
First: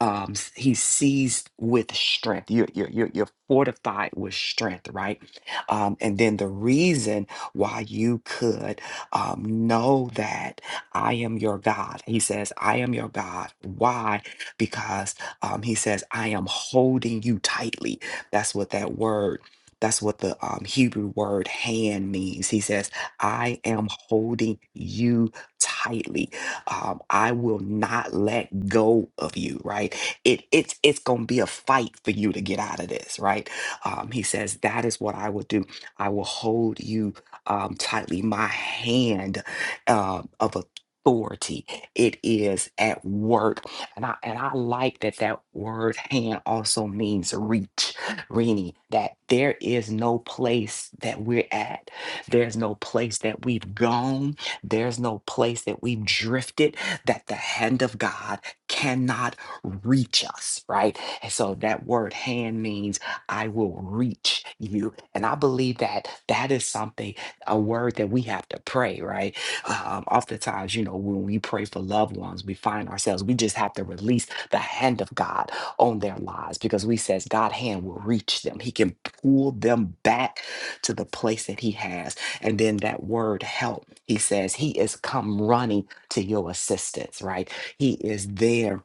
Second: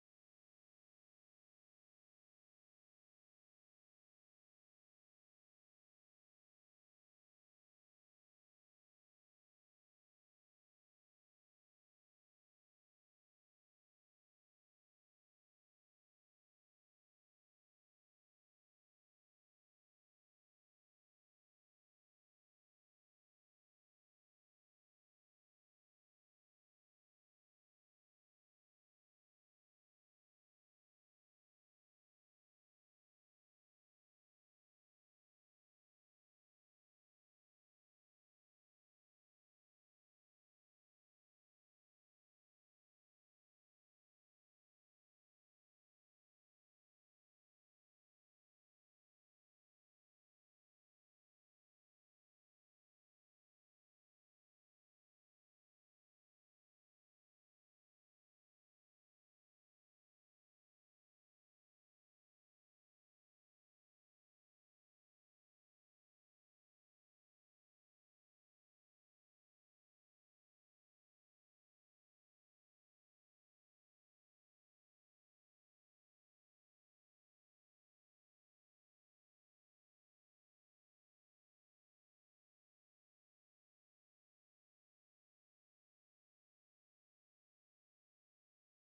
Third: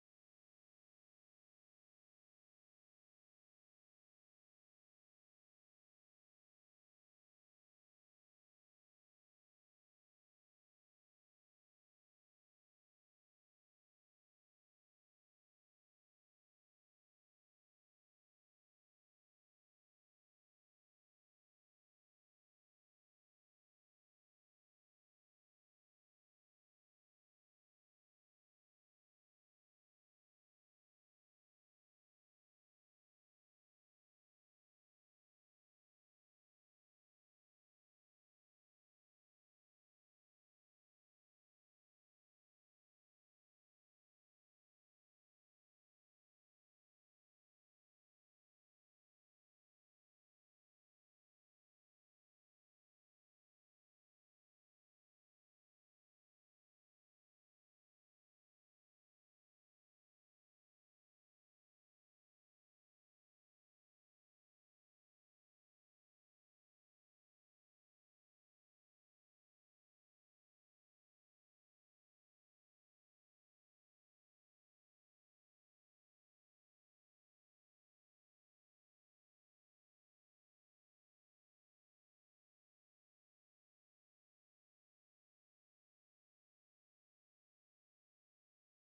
S2: um s- he's seized with strength you're, you're you're you're fortified with strength right um and then the reason why you could um know that i am your god he says i am your god why because um he says i am holding you tightly that's what that word that's what the um, Hebrew word hand means. He says, I am holding you tightly um, I will not let go of you, right? It it's it's gonna be a fight for you to get out of this, right? Um, he says, That is what I will do. I will hold you um tightly, my hand um of authority. It is at work. And I and I like that that word hand also means reach, Rini, that there is no place that we're at. There's no place that we've gone there's no place that we've drifted that the hand of God cannot reach us, right? And so that word hand means I will reach you. And I believe that that is something, a word that we have to pray, right? Um, oftentimes, you know, when we pray for loved ones, we find ourselves, we just have to release the hand of God on their lives because we says God hand will reach them. He can pull them back to the place that he has and then that word help, he says, he is come running to your assistance, right? He is there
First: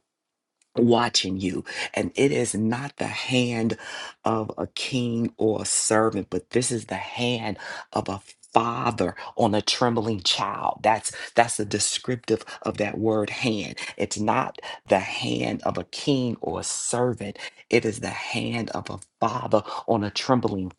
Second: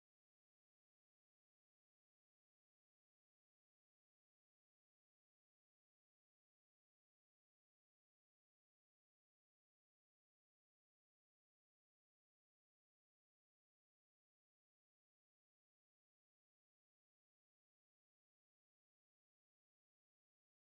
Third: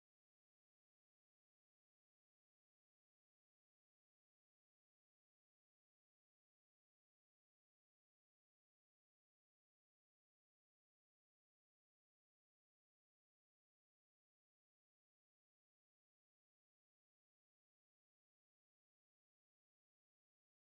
S2: watching you. And it is not the hand of a king or a servant, but this is the hand of a father on a trembling child that's that's a descriptive of that word hand it's not the hand of a king or a servant it is the hand of a father on a trembling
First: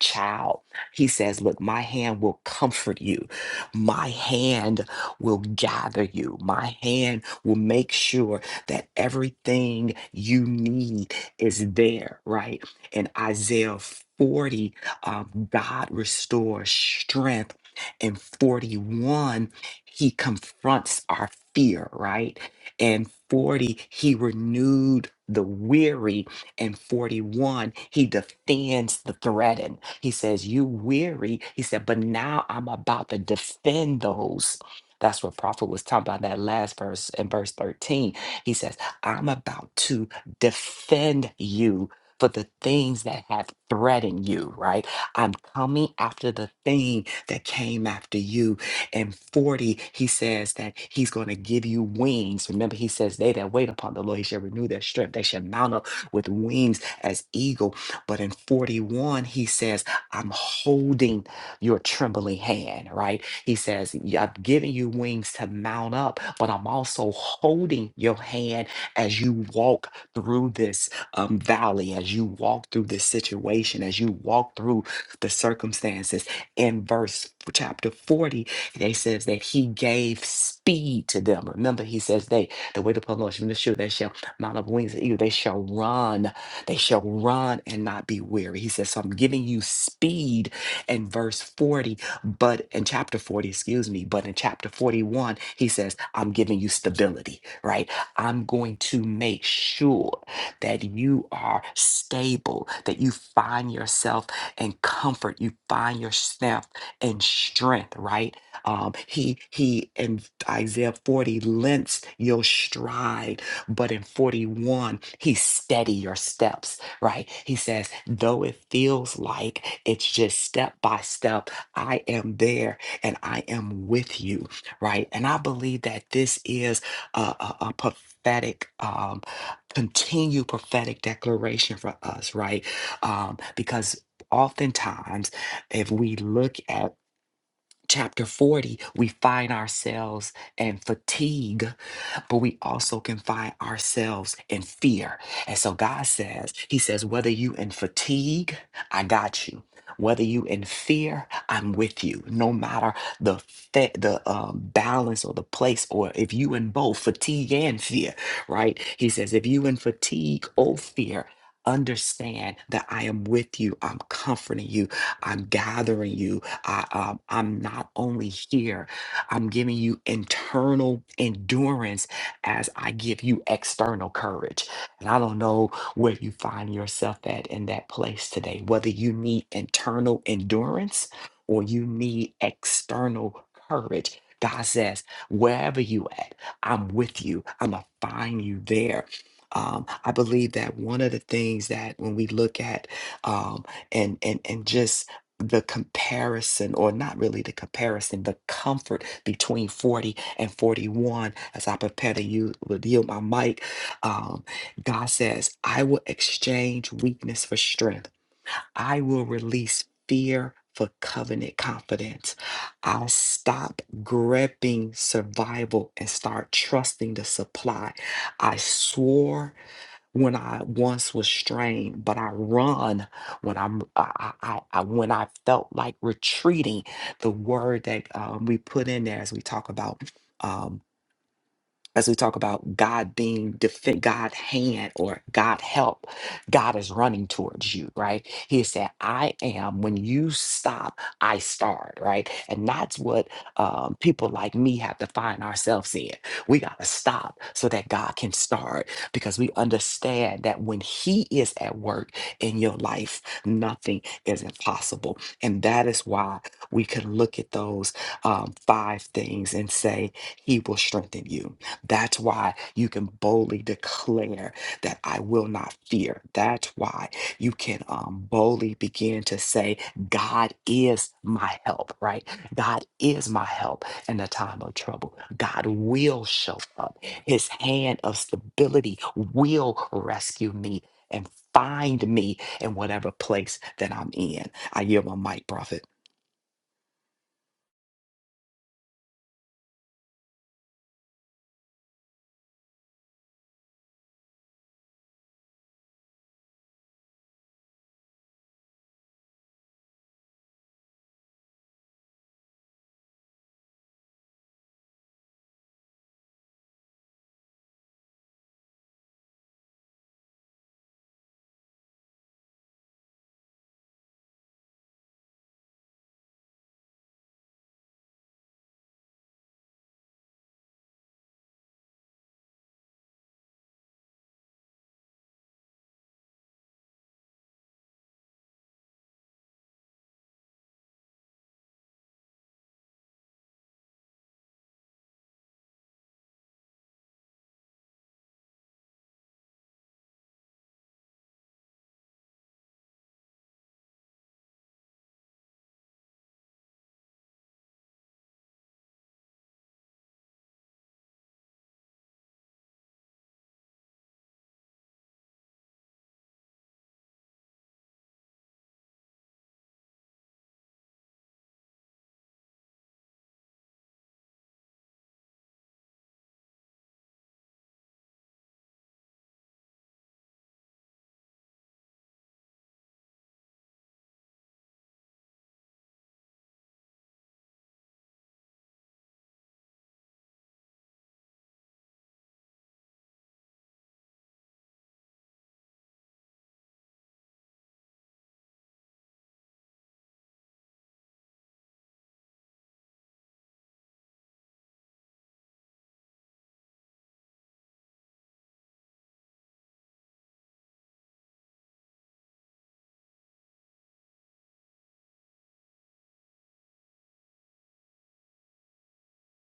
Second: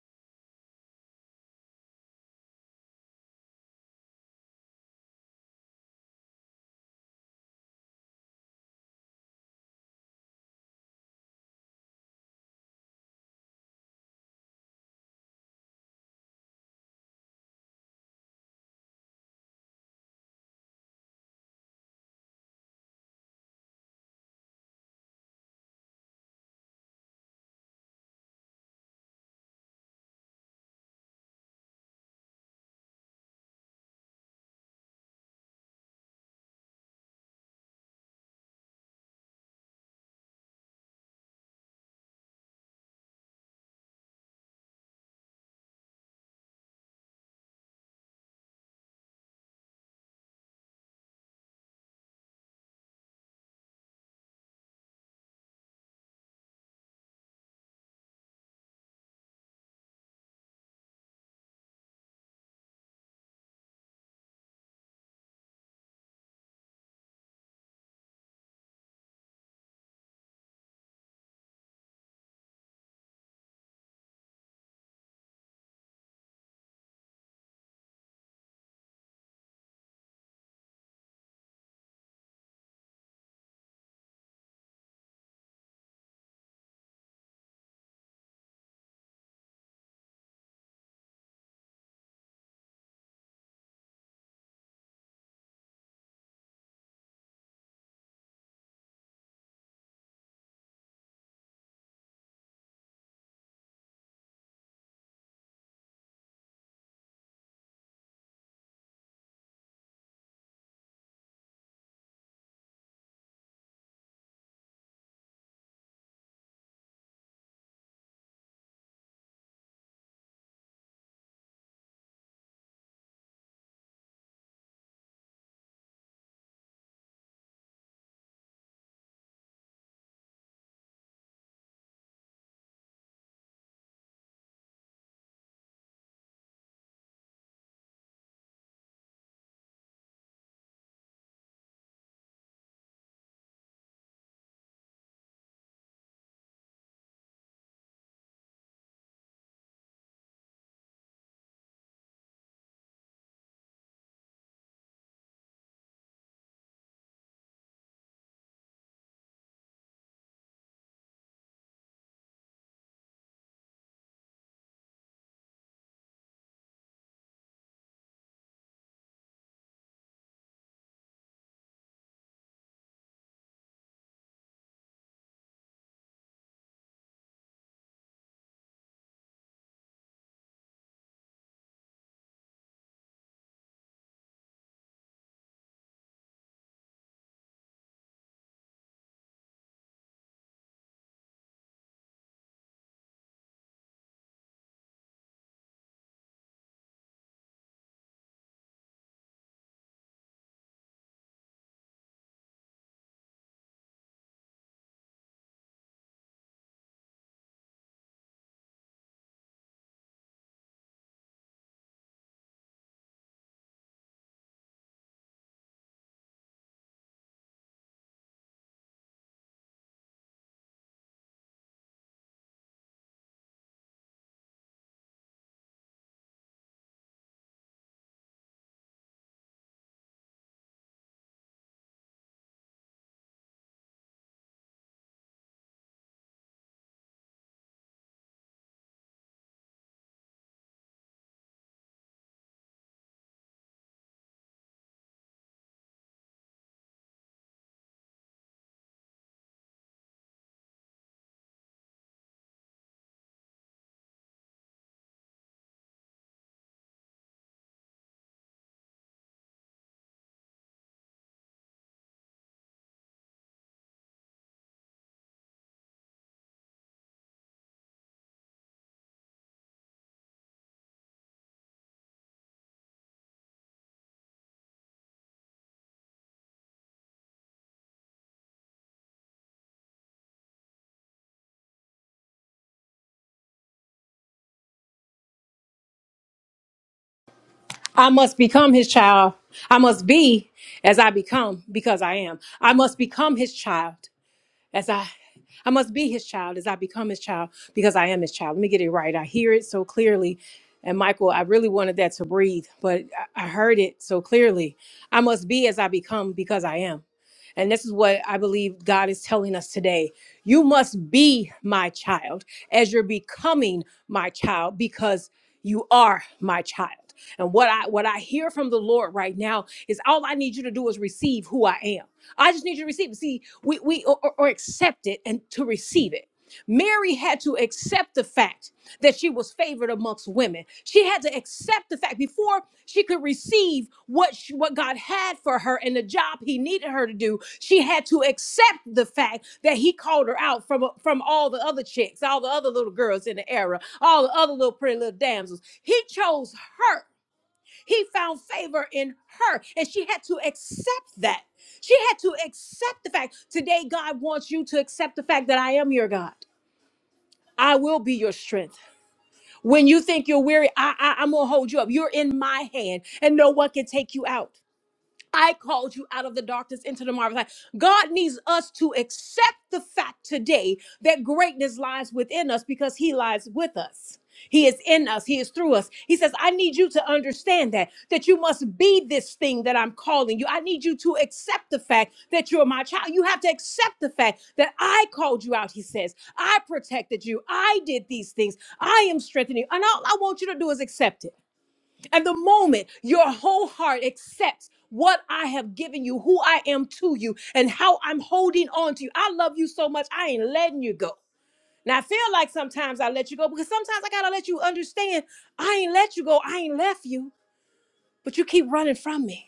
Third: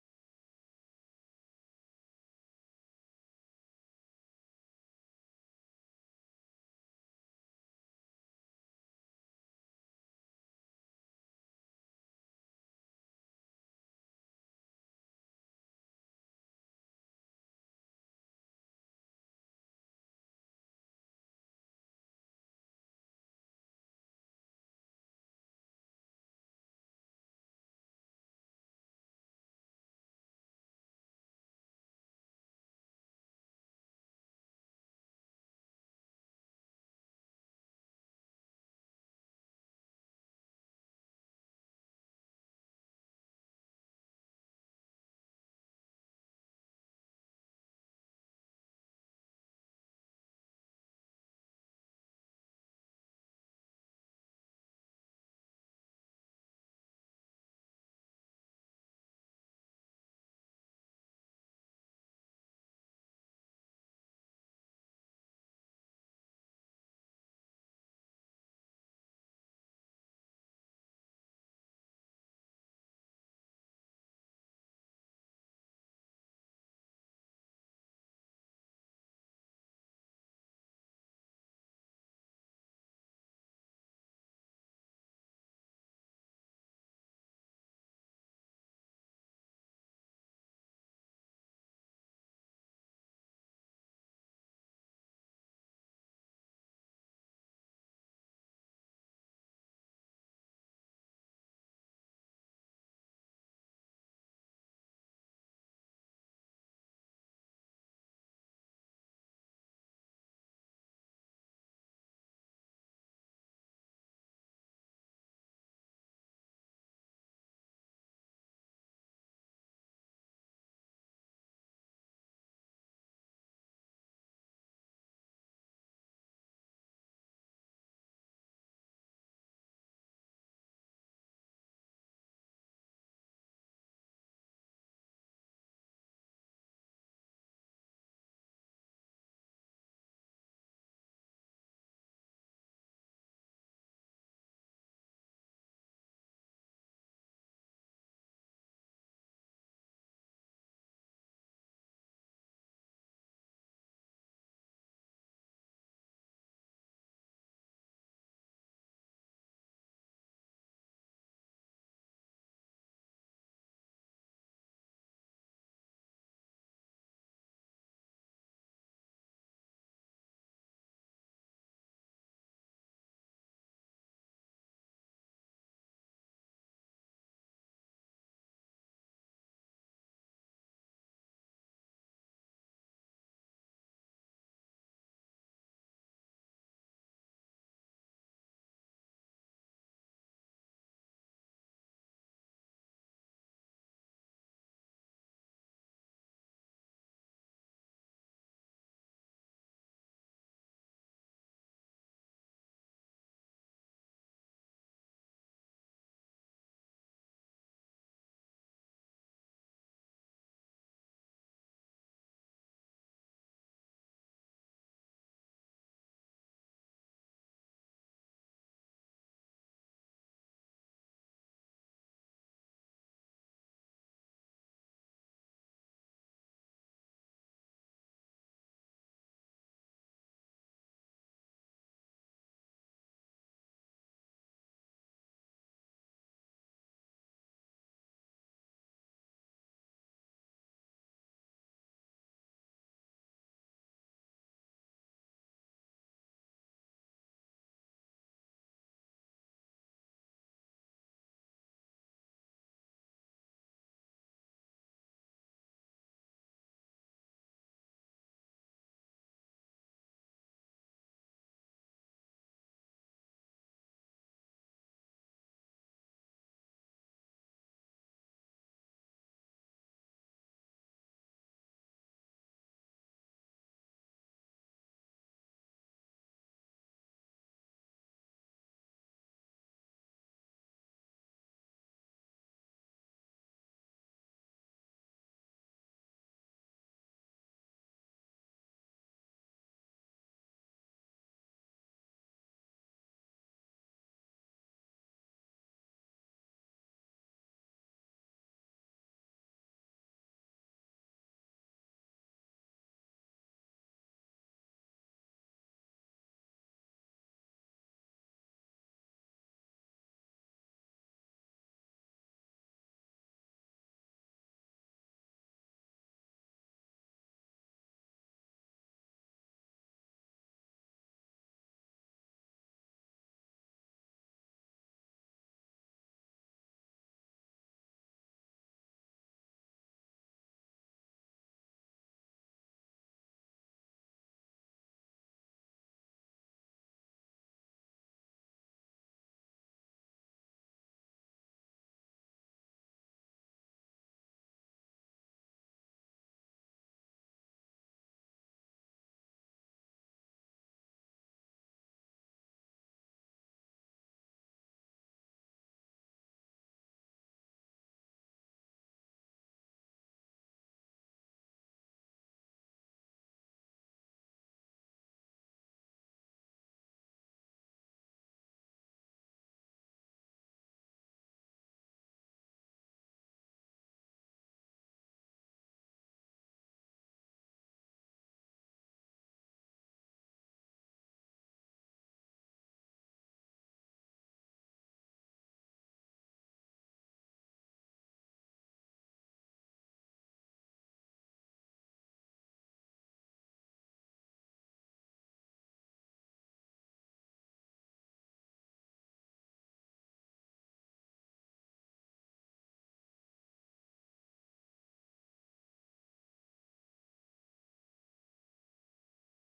S2: child he says look my hand will comfort you my hand will gather you my hand will make sure that everything you need is there, right? In Isaiah 40, um, God restores strength. In 41, he confronts our fear, right? And 40, he renewed the weary. And 41, he defends the threatened. He says, You weary. He said, But now I'm about to defend those. That's what Prophet was talking about in that last verse in verse 13 he says, I'm about to defend you for the things that have threatened you, right? I'm coming after the thing that came after you. And 40, he says that he's going to give you wings. Remember, he says, They that wait upon the Lord, he shall renew their strength. They shall mount up with wings as eagle. But in 41, he says, I'm holding your trembling hand, right? He says, "Yeah, I've given you wings to mount up, but I'm also holding your hand as you walk through this um, valley, as you walk through this situation, as you walk through the circumstances. In verse chapter 40, they says that he gave speed to them. Remember, he says they the way the Lord shall shoot, they shall mount up wings of eagle, they shall run, they shall run and not be weary. He says, So I'm giving you speed in verse 40, but in chapter 40, excuse me, but in chapter 41, he says, I'm giving you stability, right? I'm going to make sure that you are stable, that you find yourself in comfort, you find yourself in strength, right? Um, he he in Isaiah 40 lengths your stride, but in 41, he steady your steps right? He says, though it feels like it's just step by step, I am there and I am with you, right? And I believe that this is a, a, a prophetic, um, continued prophetic declaration for us, right? Um, because oftentimes, if we look at chapter 40, we find ourselves in fatigue but we also can find ourselves in fear. And so God says, He says, whether you in fatigue, I got you. Whether you in fear, I'm with you. No matter the fa- the um, balance or the place, or if you in both fatigue and fear, right? He says, if you in fatigue or fear, understand that I am with you. I'm comforting you. I'm gathering you. I, um, I'm not only here. I'm giving you internal endurance as I give you external courage. And I don't know where you find yourself at in that place today, whether you need internal endurance or you need external courage. God says, wherever you at, I'm with you. I'm gonna find you there. Um, I believe that one of the things that when we look at um, and and and just the comparison, or not really the comparison, the comfort between 40 and 41. As I prepare to you, yield my mic, um, God says, I will exchange weakness for strength. I will release fear for covenant confidence. I'll stop gripping survival and start trusting the supply. I swore when I once was strained, but I run when I'm I, I, I I- when I felt like retreating. The word that um, we put in there as we talk about. Um, as we talk about God being defend God hand or God help, God is running towards you, right? He said, I am when you stop, I start, right? And that's what um, people like me have to find ourselves in. We gotta stop so that God can start because we understand that when He is at work in your life, nothing is impossible. And that is why we can look at those um, five things and say, He will strengthen you. That's why you can boldly declare that I will not fear. That's why you can um, boldly begin to say, God is my help, right? God is my help in the time of trouble. God will show up. His hand of stability will rescue me and find me in whatever place that I'm in. I yield my mic, prophet.
S3: I must become his child. I must be as I become because I am. I must become his child. as I I must be his child as I become his child because I am his child. Let me get it right. I hear it so clearly. And Michael, I really wanted that to breathe, but I I heard it so clearly. I must be as I become because I am. And this is what I believe God is telling us today. You must be my child as you're becoming my child because you are my child. And what I what I hear from the Lord right now is all I need you to do is receive who I am. I just need you to receive it. See, we, we or, or accept it and to receive it. Mary had to accept the fact that she was favored amongst women. She had to accept the fact before she could receive what she, what God had for her and the job He needed her to do. She had to accept the fact that He called her out from from all the other chicks, all the other little girls in the era, all the other little pretty little damsels. He chose her he found favor in her, and she had to accept that. She had to accept the fact. Today, God wants you to accept the fact that I am your God. I will be your strength. When you think you're weary, I, I, I'm going to hold you up. You're in my hand, and no one can take you out. I called you out of the darkness into the marvelous light. God needs us to accept the fact today that greatness lies within us because He lies with us. He is in us. He is through us. He says, I need you to understand that, that you must be this thing that I'm calling you. I need you to accept the fact that you're my child. You have to accept the fact that I called you out, he says. I protected you. I did these things. I am strengthening you. And all I want you to do is accept it. And the moment your whole heart accepts what I have given you, who I am to you, and how I'm holding on to you, I love you so much, I ain't letting you go. Now, I feel like sometimes I let you go because sometimes I got to let you understand I ain't let you go, I ain't left you, but you keep running from me.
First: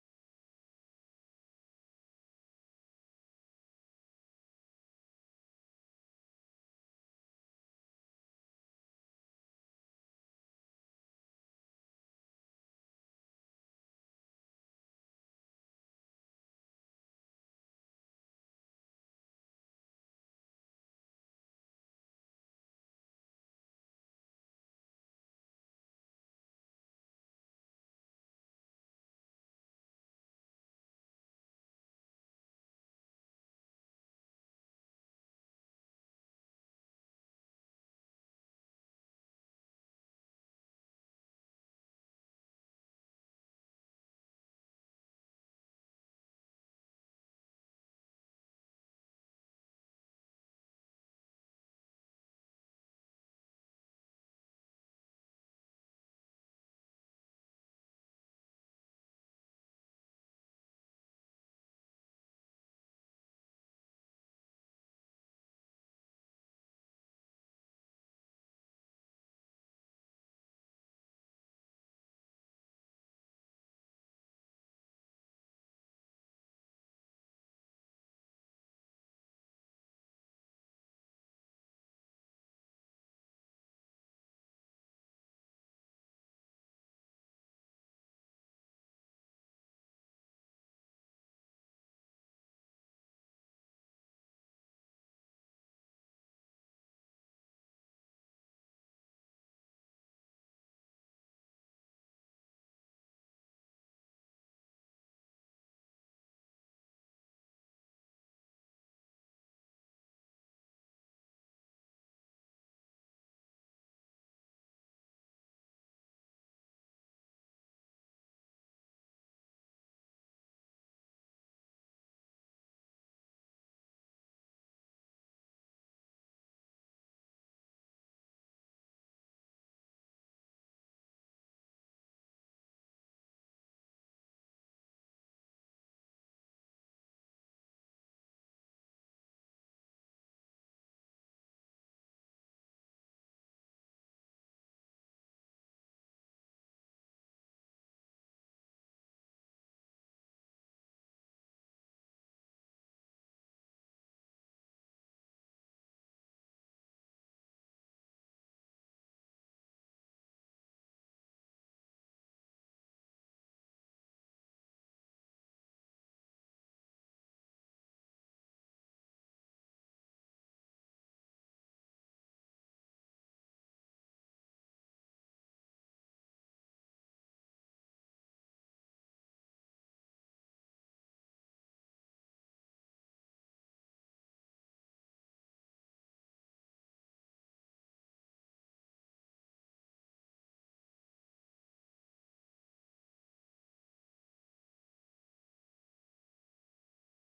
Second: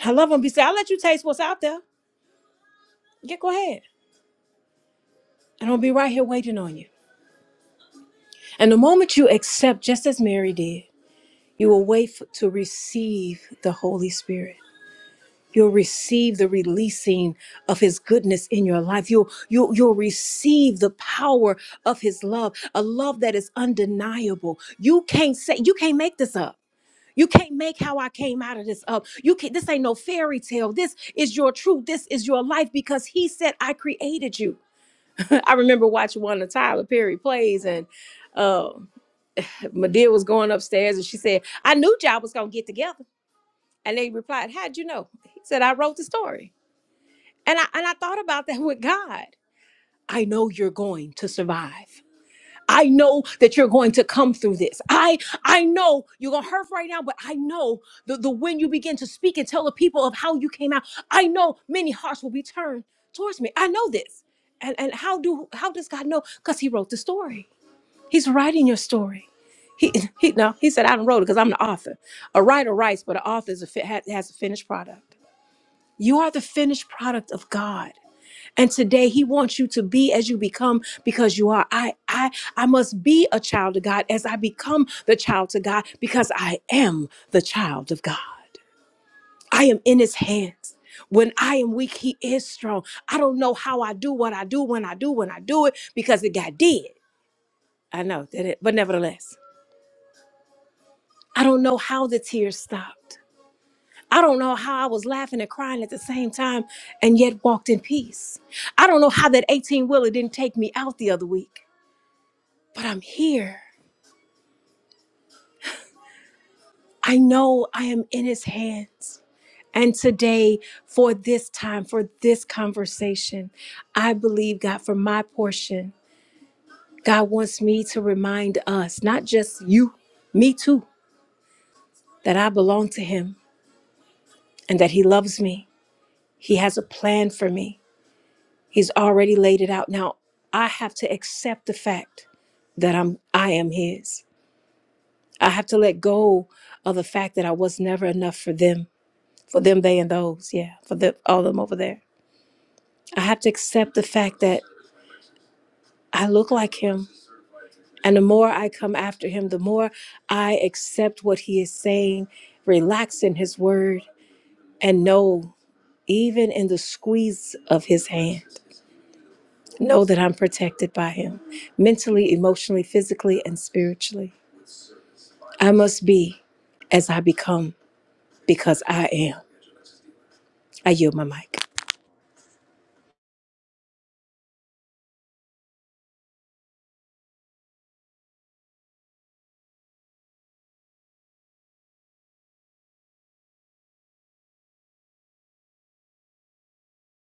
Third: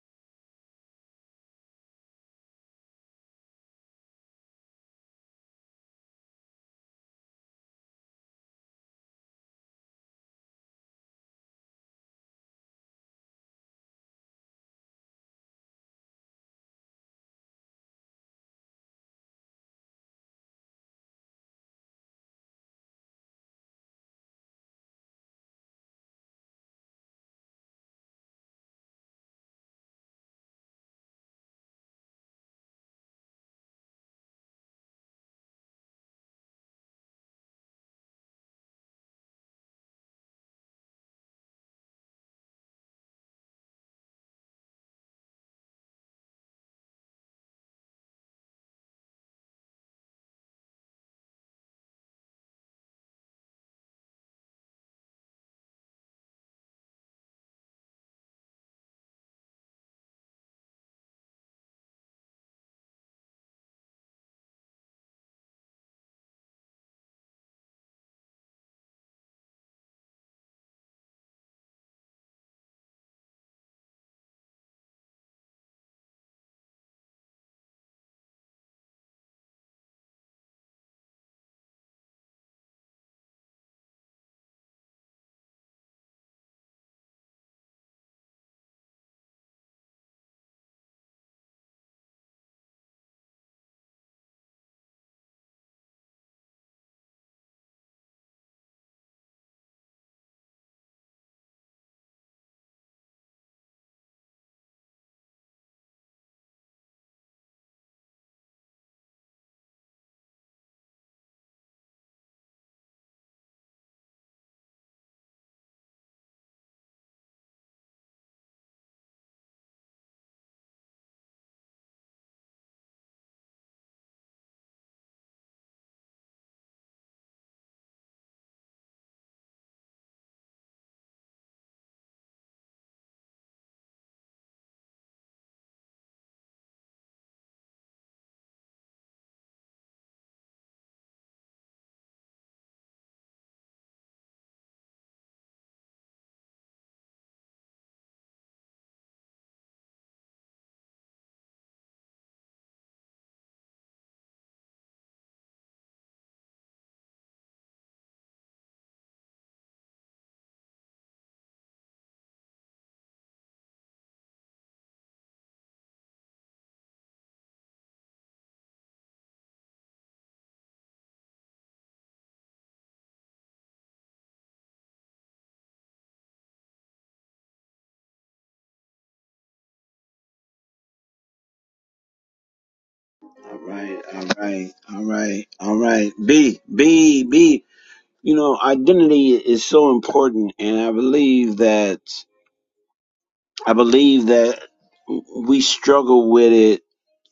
S3: And I love him. He said, I'll let you taste what's out there. Yeah, go ahead. And I'll be right here waiting on you. And the moment you accept, just as Mary did, you will wait for, to receive the Holy Spirit. You'll receive the releasing of his goodness in your life. You'll, you'll, you'll receive the power of his love, a love that is undeniable. You can't say, you can't make this up. You can't make how I came out of this up. You can't, this ain't no fairy tale. This is your truth. This is your life because he said, I created you. I remember watching one of Tyler Perry plays and uh, Medea was going upstairs and she said, I knew y'all was going to get together. And they replied, How'd you know? He said, I wrote the story. And I and I thought about that with God. I know you're going to survive. I know that you're going to come through this. I I know you're gonna hurt right now, but I know the, the when you begin to speak and tell the people of how you came out, I know many hearts will be turned towards me. I know this. And and how do how does God know? Because he wrote the story. He's writing your story. He, he no, he said I don't wrote it because I'm the author. A writer writes, but an author is a, fi- ha- has a finished product. You are the finished product of God. And today he wants you to be as you become because you are. I I I must be a child of God as I become the child of God because I am the child of God. I am in his hands. When I am weak, he is strong. I don't know how I do what I do when I do when I do it because it got did. I know that it, but nevertheless, I don't know how the tears stopped. I don't know how I was laughing and crying at the same time and yet walked in peace. I don't know how that 18 wheeler didn't take me out the other week. but I'm here. I know I am in his hands. And today, for this time, for this conversation, I believe, God, for my portion, God wants me to remind us, not just you, me too, that I belong to him and that he loves me. He has a plan for me. He's already laid it out. Now, I have to accept the fact that I'm I am his. I have to let go of the fact that I was never enough for them. for them, they, and those. Yeah, for the, all of them over there. I have to accept the fact that I look like him. And the more I come after him, the more I accept what he is saying, relax in his word, and know, even in the squeeze of his hand, know that I'm protected by him mentally, emotionally, physically, and spiritually. I must be as I become because I am. I yield my mic.
S1: All right, all right, all right, all right. B, B, B. You know, identity is so important, and I believe that I believe that we struggle with it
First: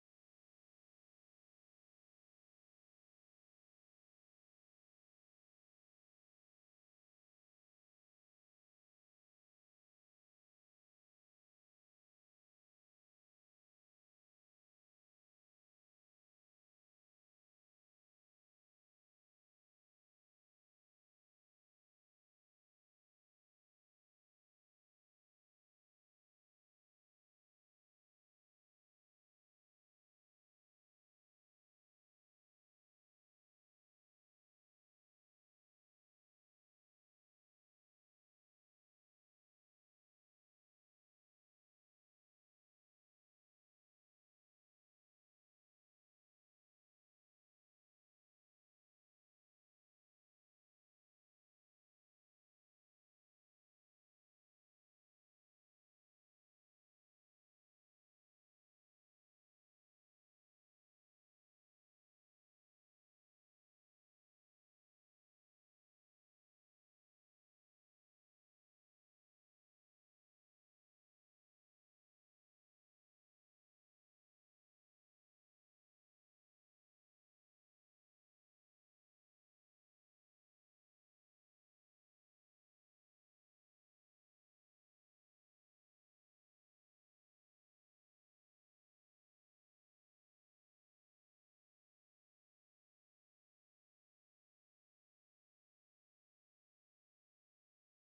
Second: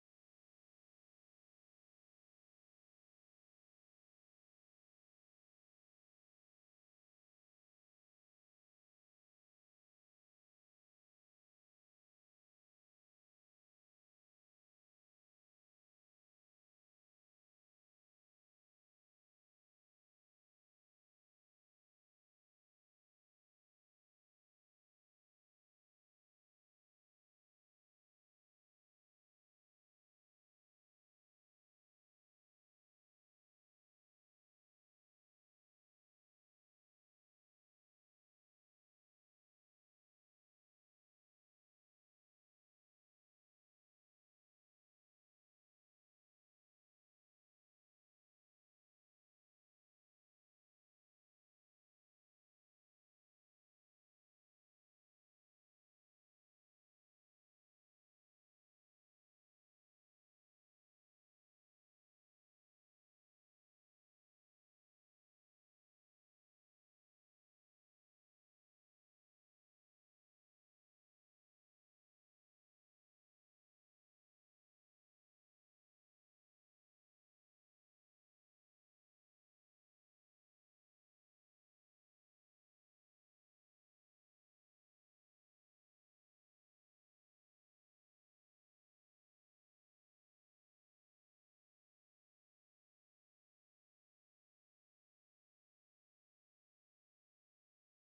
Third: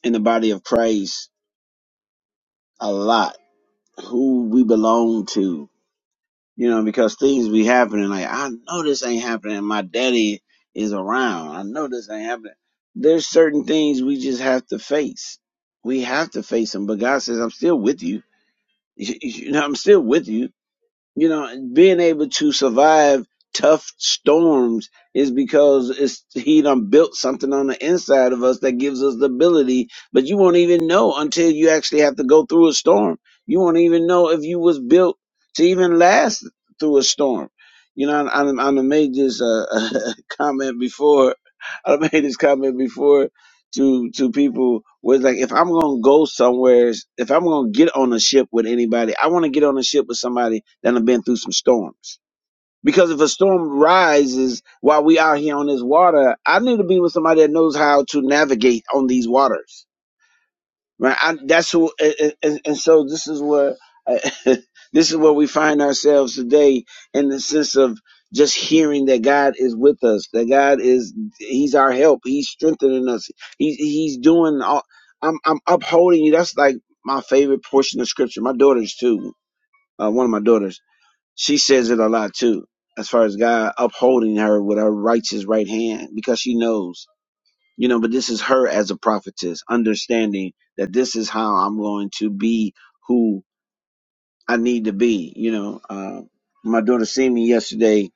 S1: in the body of Christ a lot. Who we belong to, you know, because things be happening. Like, I know this ain't happening. My daddy is around. I know this ain't happening. There's certain things we just have to face. We have to face them. But God says, I'm still with you. You know, I'm still with you you know, and being able to survive tough storms is because it's he done built something on the inside of us that gives us the ability, but you won't even know until you actually have to go through a storm. You won't even know if you was built to even last through a storm. You know, I, I, I done made this uh, comment before. I done made this comment before to to people was like if I'm gonna go somewhere, if I'm gonna get on a ship with anybody, I want to get on a ship with somebody that have been through some storms. Because if a storm rises while we out here on this water, I need to be with somebody that knows how to navigate on these waters right? I, that's who, and, and, and so this is where uh, this is where we find ourselves today in the sense of just hearing that God is with us, that God is He's our help, He's strengthening us, He's He's doing all. I'm I'm upholding you. That's like my favorite portion of Scripture. My daughters too. Uh, one of my daughters, she says it a lot too. As far as God upholding her with her righteous right hand, because she knows you know but this is her as a prophetess understanding that this is how i'm going to be who i need to be you know uh, my daughter seen me yesterday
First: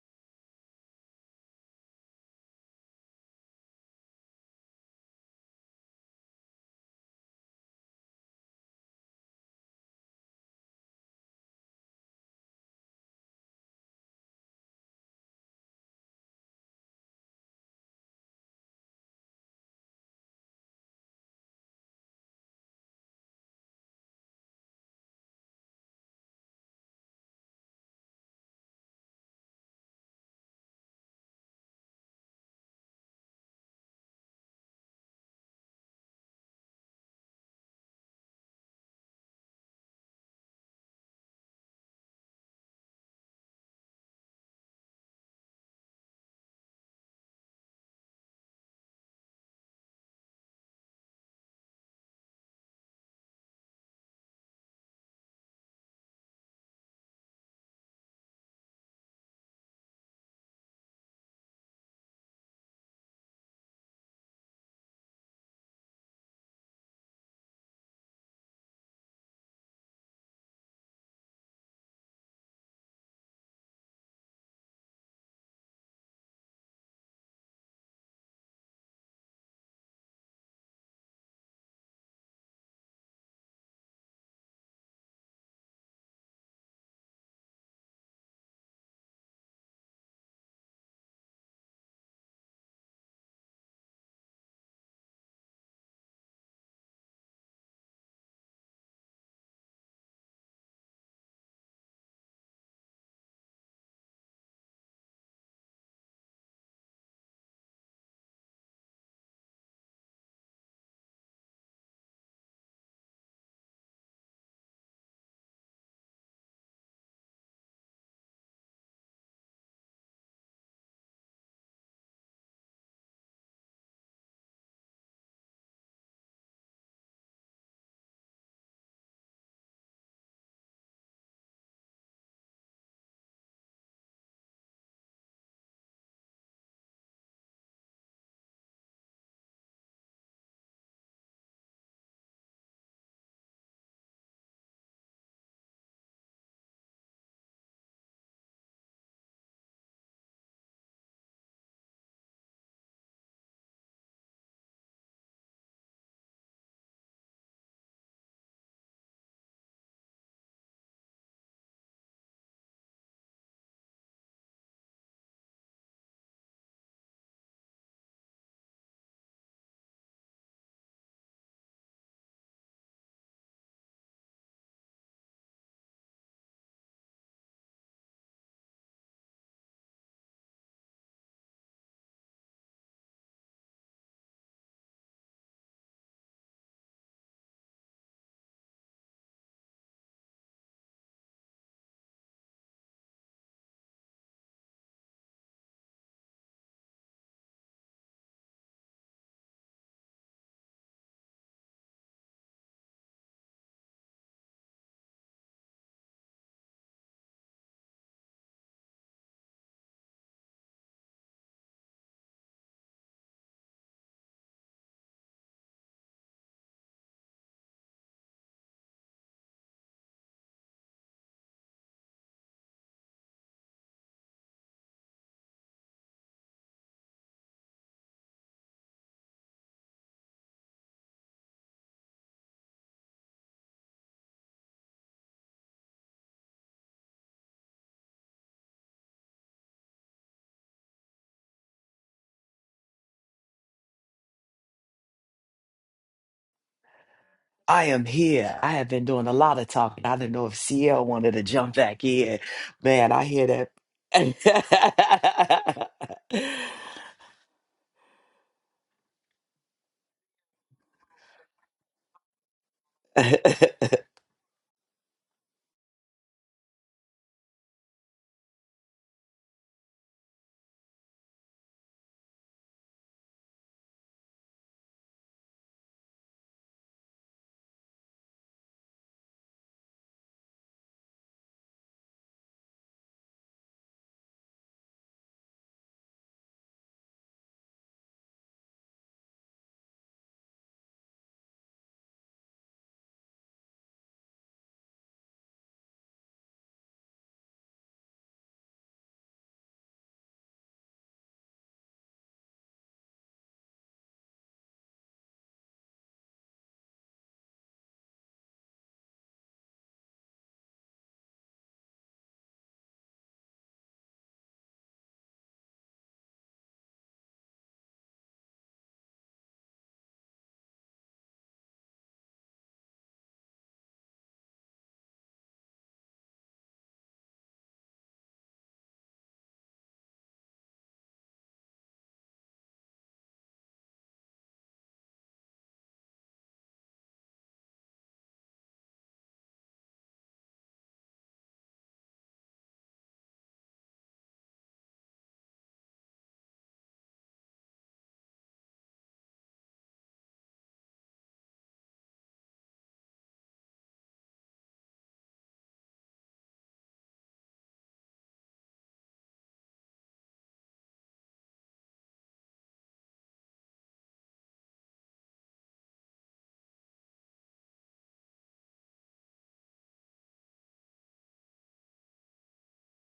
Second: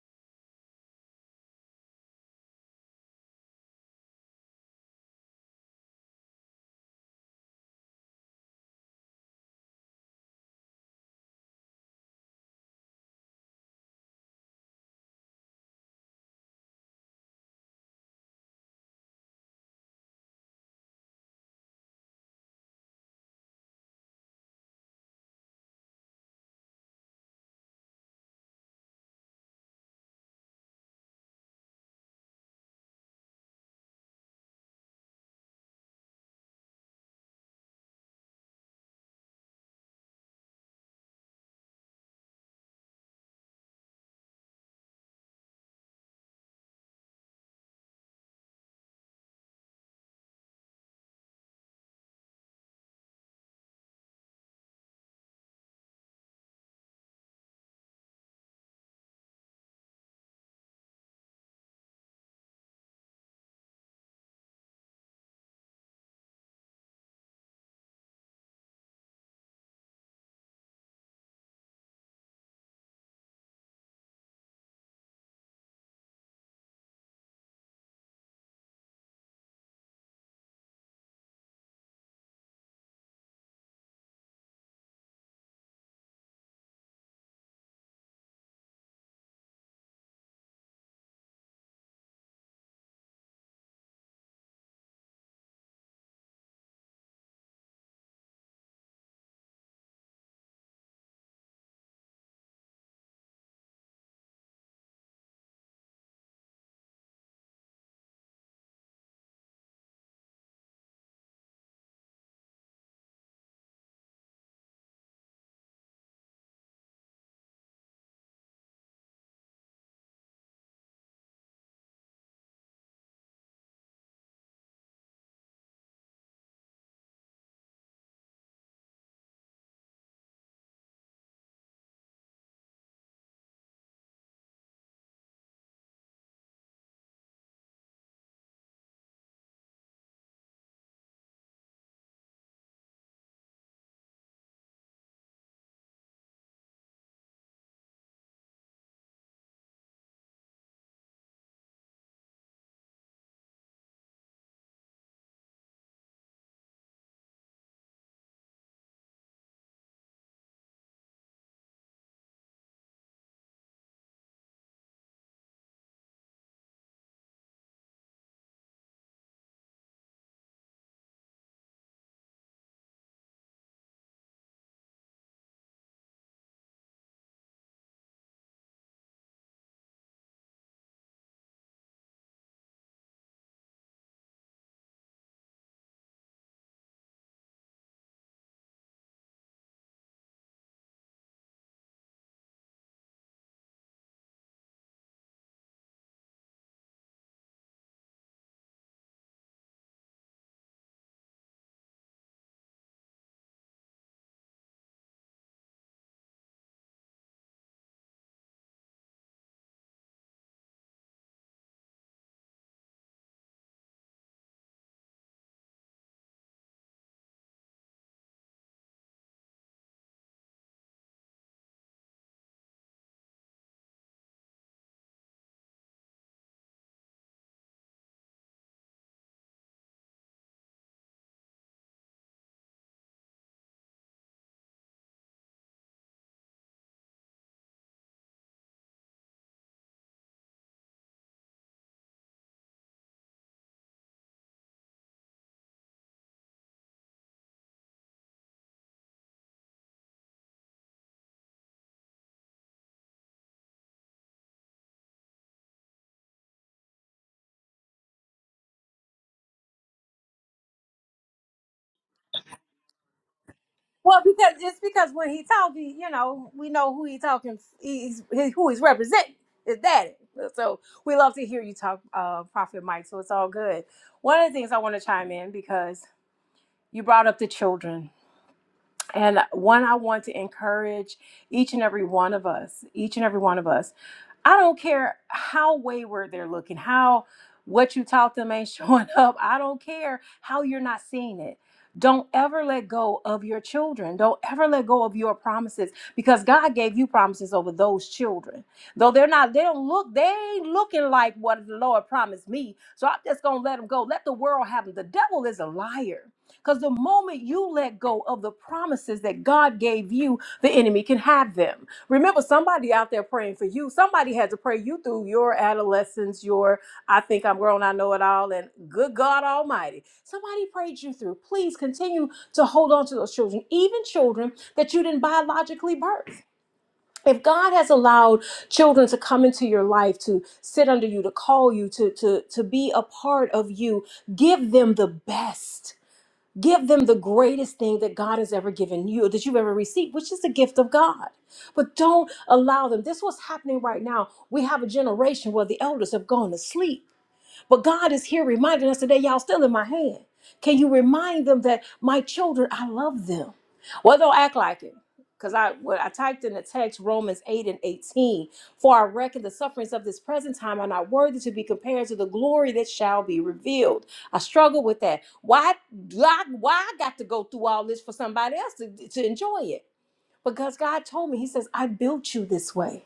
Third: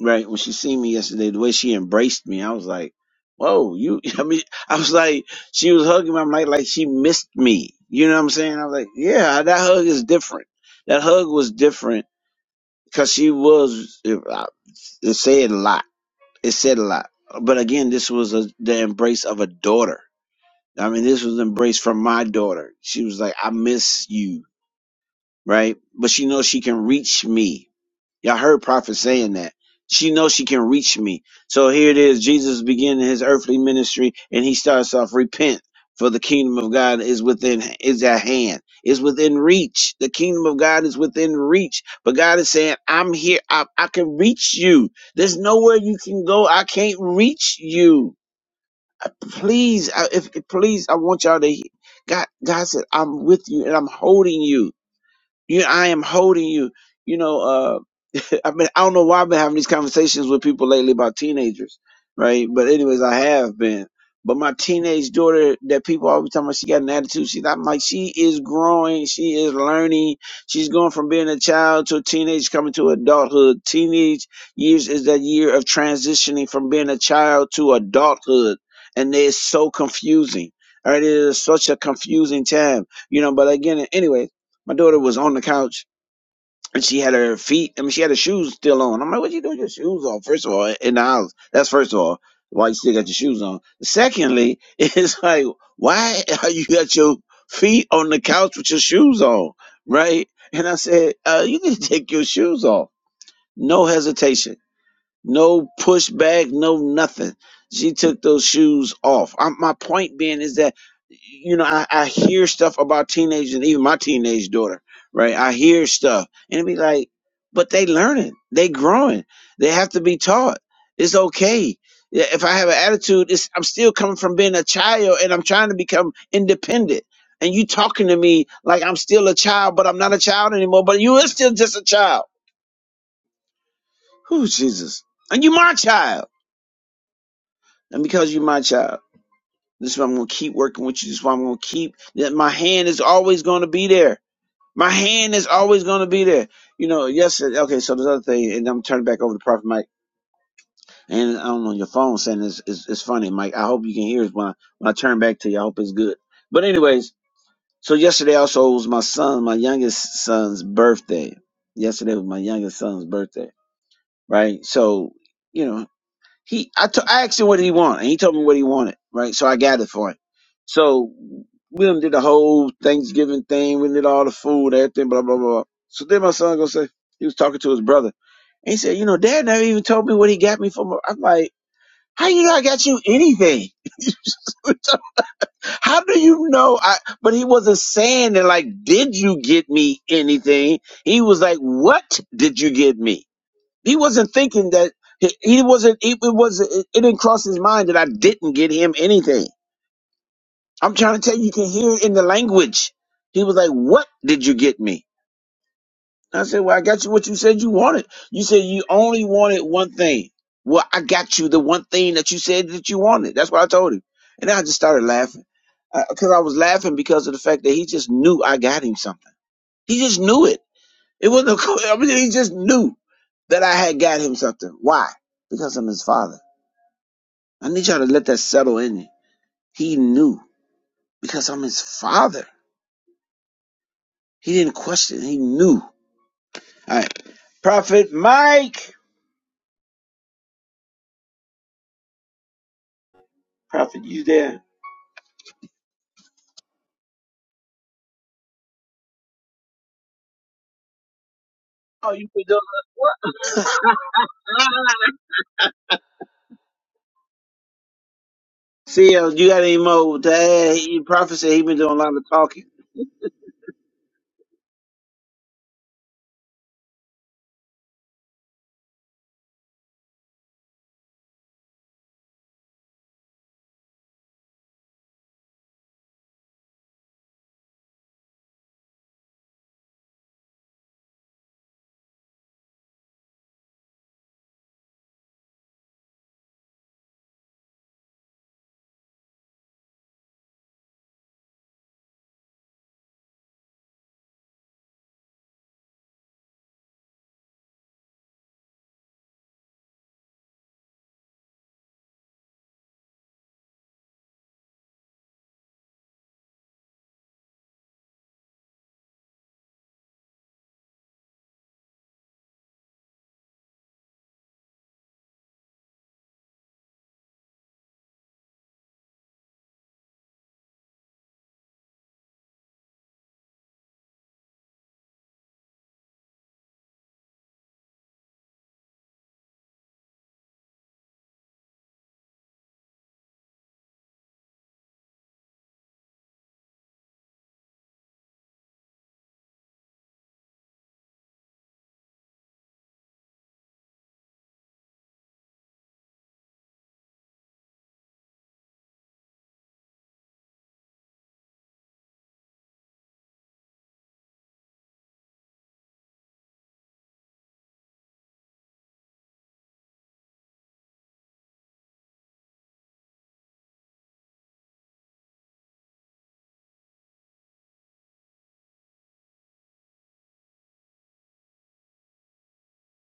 S1: right when she seen me yesterday the way she embraced me i was like whoa you i mean i was like she was hugging my mic like she missed me you know what i'm saying i was like yeah that hug is different that hug was different because she was it, I- it said a lot it said a lot but again this was a, the embrace of a daughter I mean, this was an embrace from my daughter. She was like, I miss you, right? But she knows she can reach me. Y'all heard Prophet saying that. She knows she can reach me. So here it is. Jesus beginning his earthly ministry and he starts off, repent for the kingdom of God is within, is at hand, is within reach. The kingdom of God is within reach. But God is saying, I'm here. I, I can reach you. There's nowhere you can go. I can't reach you. Please, I- if please, I want y'all to. he- God, God said, "I'm with you and I'm holding you." You, I am holding you. You know, uh, I've been, I don't know why I've been having these conversations with people lately about teenagers, right? But anyways, I have been. But my teenage daughter, that people always tell me she got an attitude. She's I'm like, she is growing. She is learning. She's going from being a child to a teenage, coming to adulthood. Teenage years is that year of transitioning from being a child to adulthood. And it's so confusing. All right. It is such a confusing time, you know, but again, anyway. My daughter was on the couch and she had her feet, I mean, she had her shoes still on. I'm like, what you doing with your shoes on? First of all, in the house. That's first of all, why you still got your shoes on. Secondly, it's like, why are you got your feet on the couch with your shoes on? Right? And I said, uh, you need to take your shoes off. No hesitation no pushback, no nothing. She took those shoes off. I, my point being is that, you know, I, I hear stuff about teenagers and even my teenage daughter, right? I hear stuff and it be like, but they learning, they growing, they have to be taught. It's okay. Yeah, If I have an attitude, it's, I'm still coming from being a child and I'm trying to become independent. And you talking to me like I'm still a child, but I'm not a child anymore, but you are still just a child. Who Jesus. And you my child. And because you're my child, this is why I'm going to keep working with you. This is why I'm going to keep that my hand is always going to be there. My hand is always going to be there. You know, yes. Okay, so this other thing, and I'm turning back over to Prophet Mike. And I'm on your phone saying it's, it's, it's funny, Mike. I hope you can hear it when I, when I turn back to you. I hope it's good. But, anyways, so yesterday also was my son, my youngest son's birthday. Yesterday was my youngest son's birthday, right? So, you know. He, I t- I asked him what he wanted, and he told me what he wanted, right? So I gathered for him. So we done did the whole Thanksgiving thing. We did all the food, everything, blah blah blah. So then my son gonna say he was talking to his brother, and he said, "You know, Dad never even told me what he got me for." My-. I'm like, "How you know I got you anything? How do you know?" I but he wasn't saying that like, "Did you get me anything?" He was like, "What did you get me?" He wasn't thinking that he, he wasn't. It, it wasn't. It, it didn't cross his mind that I didn't get him anything. I'm trying to tell you, you can hear it in the language. He was like, "What did you get me?" I said, "Well, I got you what you said you wanted. You said you only wanted one thing. Well, I got you the one thing that you said that you wanted. That's what I told him." And I just started laughing because I was laughing because of the fact that he just knew I got him something. He just knew it. It wasn't. A, I mean, he just knew that I had got him something. Why? Because I'm his father. I need y'all to let that settle in. you. He knew because I'm his father. He didn't question. He knew. All right, Prophet Mike. Prophet, you there?
S2: I am here. I have been doing a lot of talking. I didn't know if CL wanted to jump back
S1: Oh, you
S2: in.
S1: been doing
S2: Man, I
S1: what?
S2: hear that.
S1: CL, you got any more to add? He, Prophet said he been doing a lot of talking.
S3: Well, because it's because when he talking, you know, we know who he talking. He's he, who he's representing. His daddy. So we love to hear you talk, uh, Prophet Mike. So it's all good. One of the things I want to chime in because you brought up the children, and one, I want to encourage each and every one of us, each and every one of us. I don't care how wayward they're looking, how what you taught them ain't showing up. I don't care how you're not seeing it. Don't ever let go of your children. Don't ever let go of your promises because God gave you promises over those children. Though they're not, they don't look, they ain't looking like what the Lord promised me. So I'm just going to let them go. Let the world have them. The devil is a liar. Because the moment you let go of the promises that God gave you, the enemy can have them. Remember, somebody out there praying for you. Somebody had to pray you through your adolescence, your I think I'm grown, I know it all, and good God Almighty. Somebody prayed you through. Please continue to hold on to those children, even children that you didn't biologically birth. If God has allowed children to come into your life, to sit under you, to call you, to, to, to be a part of you, give them the best Give them the greatest thing that God has ever given you, that you've ever received, which is the gift of God. But don't allow them. This is what's happening right now. We have a generation where the elders have gone to sleep. But God is here reminding us today, y'all still in my hand. Can you remind them that my children, I love them? Well, they'll act like it. Because I when I typed in the text Romans 8 and 18, for I reckon the sufferings of this present time are not worthy to be compared to the glory that shall be revealed. I struggle with that. Why why, why I got to go through all this for somebody else to, to enjoy it? Because God told me, He says, I built you this way.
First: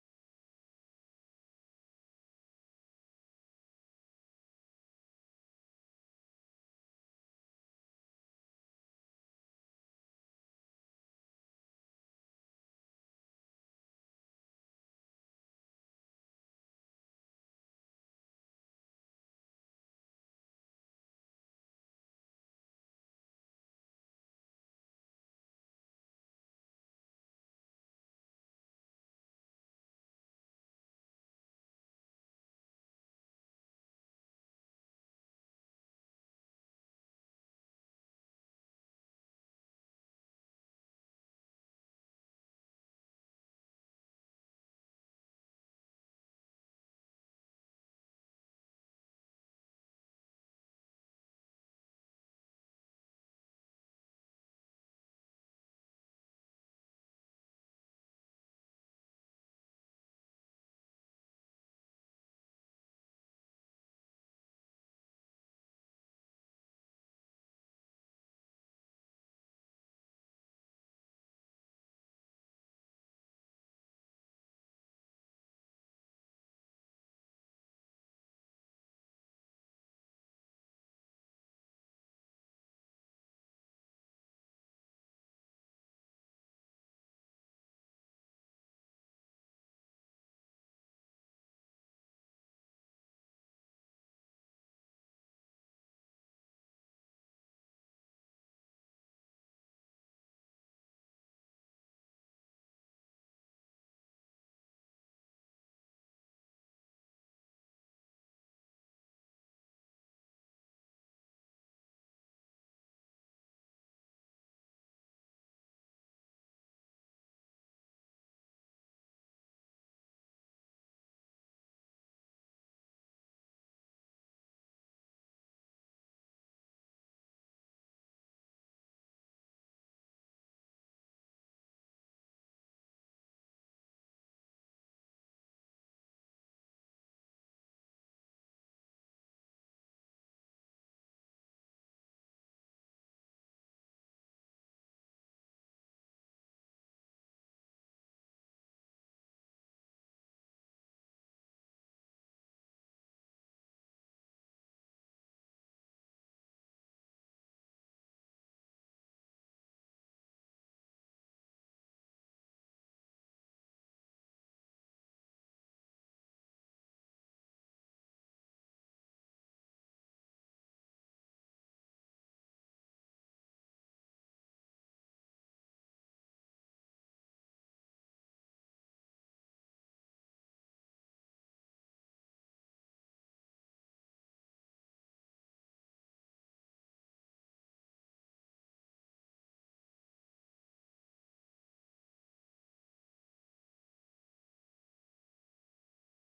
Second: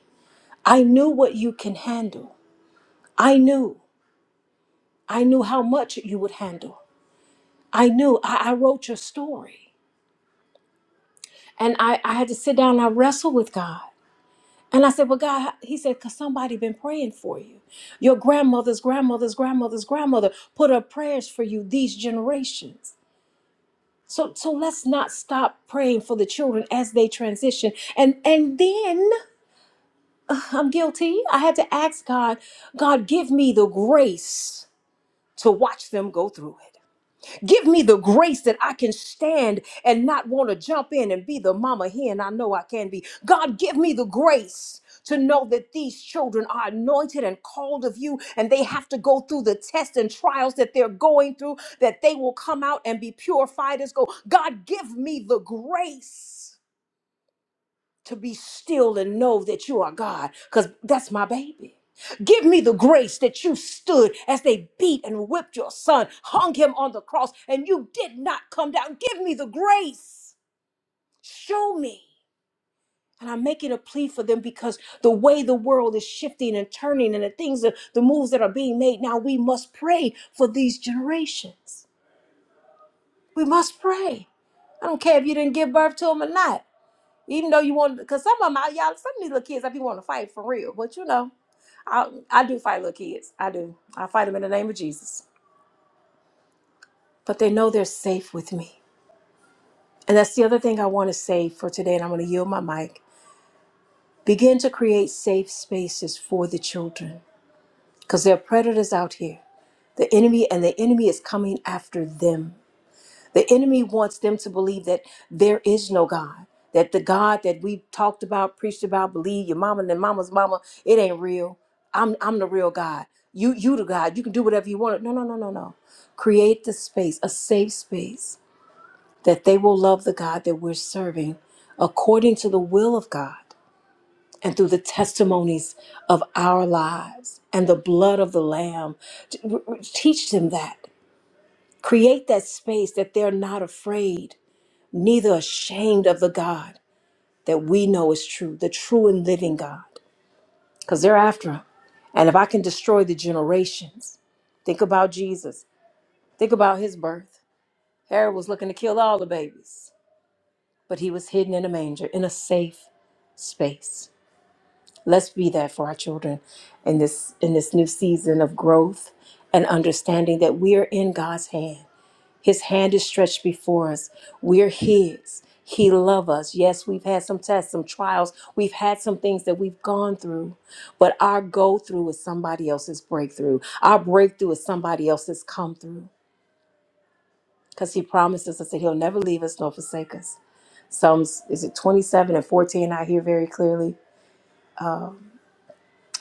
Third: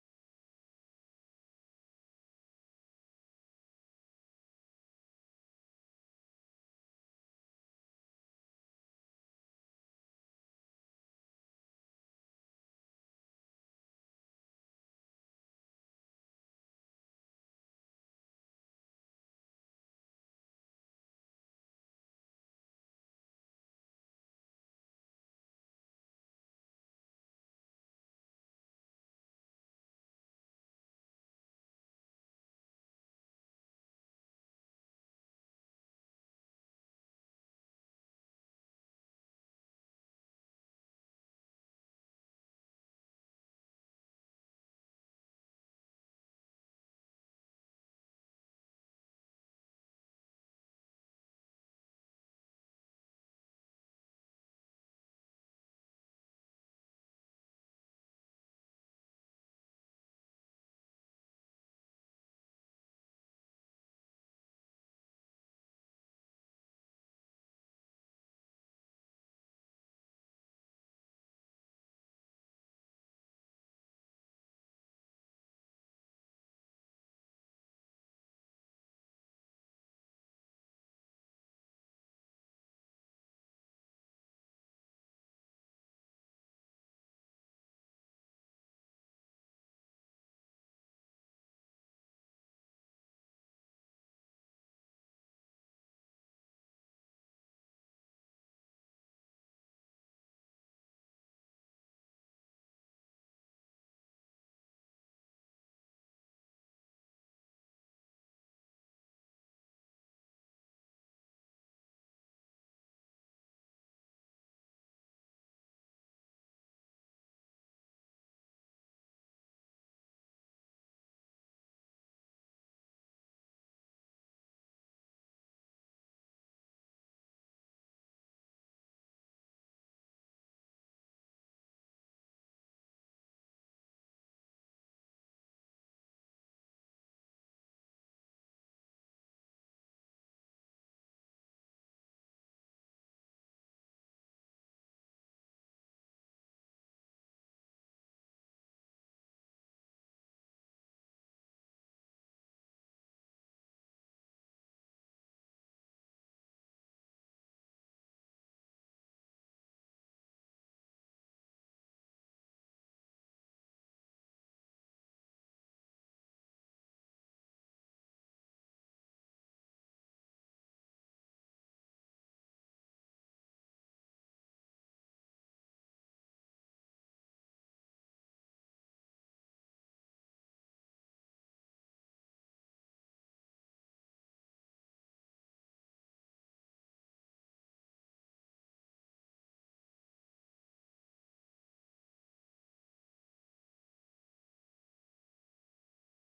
S3: I knew what you can handle. I knew. I knew how much you would handle. I knew I, I wrote your story. And I, I had to sit down and I wrestled with God. And I said, Well, God, he said, because somebody been praying for you. Your grandmother's grandmother's grandmother's grandmother put up prayers for you these generations. So so let's not stop praying for the children as they transition. And and then I'm guilty. I had to ask God, God, give me the grace to watch them go through it. Give me the grace that I can stand and not want to jump in and be the mama hen I know I can be. God, give me the grace to know that these children are anointed and called of you, and they have to go through the tests and trials that they're going through, that they will come out and be purified as gold. God, give me the grace to be still and know that you are God, because that's my baby. Give me the grace that you stood as they beat and whipped your son, hung him on the cross, and you did not come down. Give me the grace. Show me. And I'm making a plea for them because the way the world is shifting and turning and the things that the moves that are being made now, we must pray for these generations. We must pray. I don't care if you didn't give birth to them or not. Even though you want, because some of them, I, y'all, some of these little kids, I be want to fight for real. But you know, I I do fight little kids. I do. I fight them in the name of Jesus. But they know they're safe with me. And that's the other thing I want to say for today. And I'm going to yield my mic. Begin to create safe spaces for the children because there are predators out here. The enemy and the enemy is coming after them. The enemy wants them to believe that there is no God, that the God that we talked about, preached about, believe your mama and then mama's mama, it ain't real. I'm I'm the real God. You you the God. You can do whatever you want. No, no, no, no, no. Create the space, a safe space that they will love the God that we're serving according to the will of God and through the testimonies of our lives and the blood of the lamb. Teach them that. Create that space that they're not afraid neither ashamed of the God that we know is true, the true and living God, because they're after him. And if I can destroy the generations, think about Jesus, think about his birth. Herod was looking to kill all the babies, but he was hidden in a manger in a safe space. Let's be that for our children in this in this new season of growth and understanding that we are in God's hand His hand is stretched before us. We're His. He loves us. Yes, we've had some tests, some trials. We've had some things that we've gone through, but our go through is somebody else's breakthrough. Our breakthrough is somebody else's come through because He promises us that He'll never leave us nor forsake us. Psalms, is it 27 and 14? I hear very clearly.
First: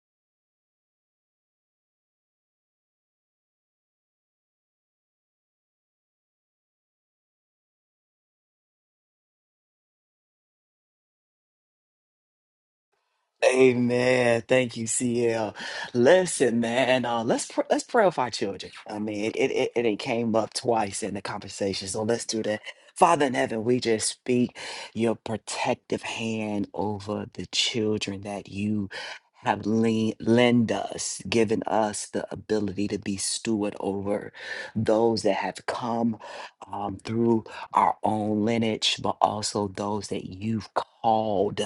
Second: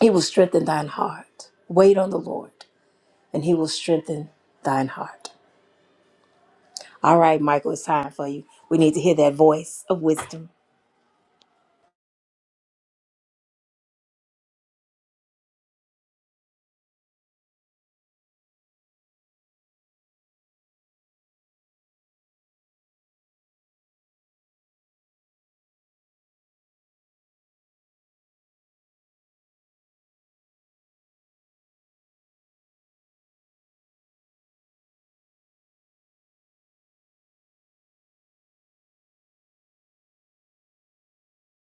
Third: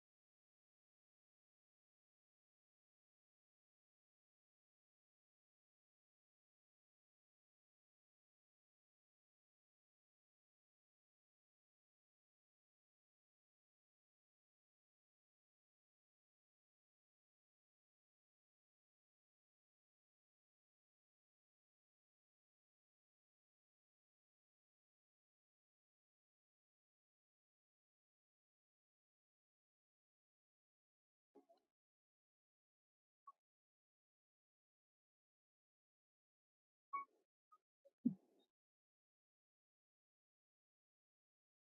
S3: He will strengthen thine heart. Wait on the Lord, and He will strengthen thine heart. All right, Michael, it's time for you. We need to hear that voice of wisdom.
S2: Amen. Thank you, CL. Listen, man, uh, let's pr- let's pray for our children. I mean, it, it it it came up twice in the conversation, so let's do that. Father in heaven, we just speak your protective hand over the children that you have lean, lend us, given us the ability to be steward over those that have come um, through our own lineage, but also those that you've called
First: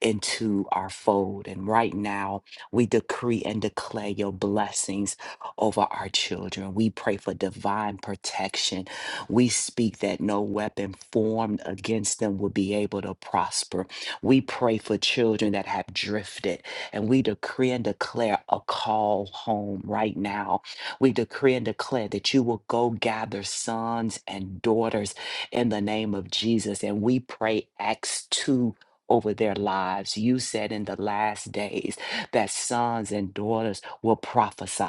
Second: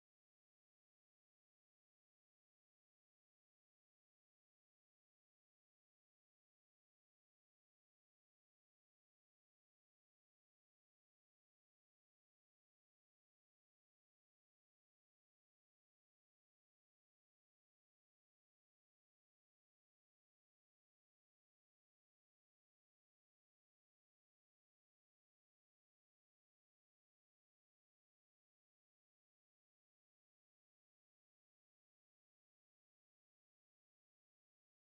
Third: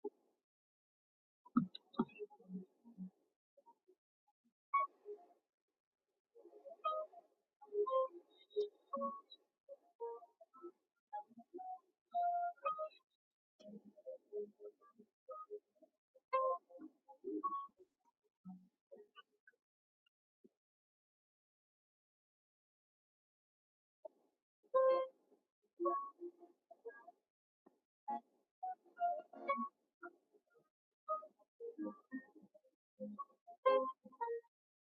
S2: into our fold. And right now, we decree and declare your blessings over our children. We pray for divine protection. We speak that no weapon formed against them will be able to prosper. We pray for children that have drifted, and we decree and declare a call home right now. We decree and declare that you will go gather sons and daughters in the name of Jesus. And we pray Acts 2 over their lives. You said in the last days that sons and daughters will prophesy.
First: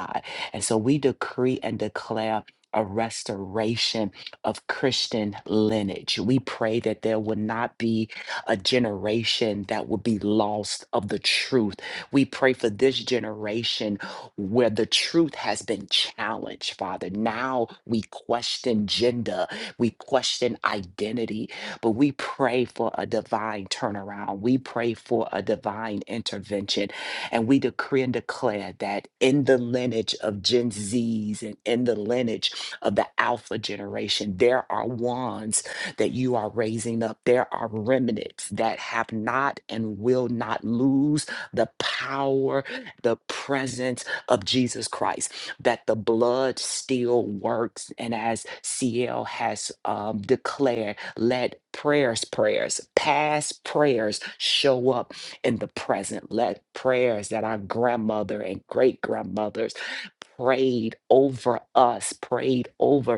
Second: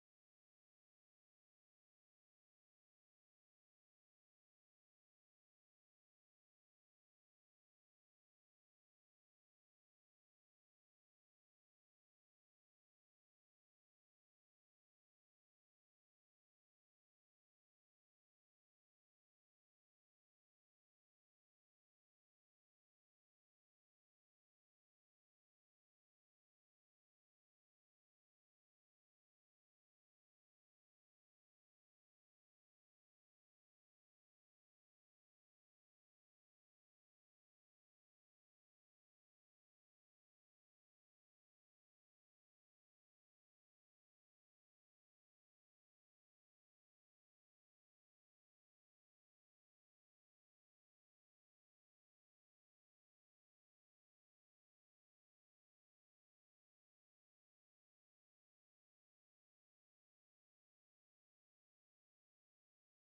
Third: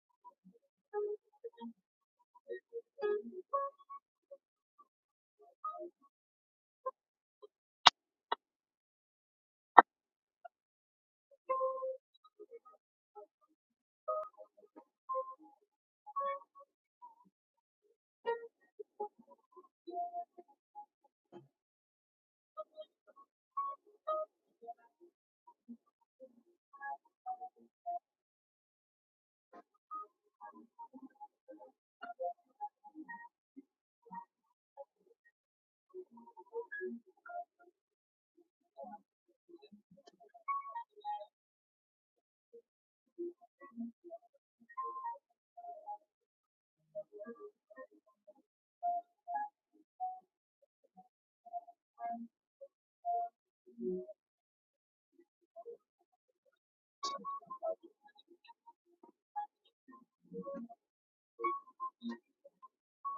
S2: And so we decree and declare a restoration of Christian lineage. We pray that there will not be a generation that will be lost of the truth. We pray for this generation where the truth has been challenged, Father. Now we question gender, we question identity, but we pray for a divine turnaround. We pray for a divine intervention. And we decree and declare that in the lineage of Gen Zs and in the lineage of the Alpha generation, there are ones that you are raising up. There are remnants that have not and will not lose the power, the presence of Jesus Christ that the blood still works. And as CL has um, declared, let prayers, prayers, past prayers show up in the present. Let prayers that our grandmother and great grandmothers prayed over us, prayed over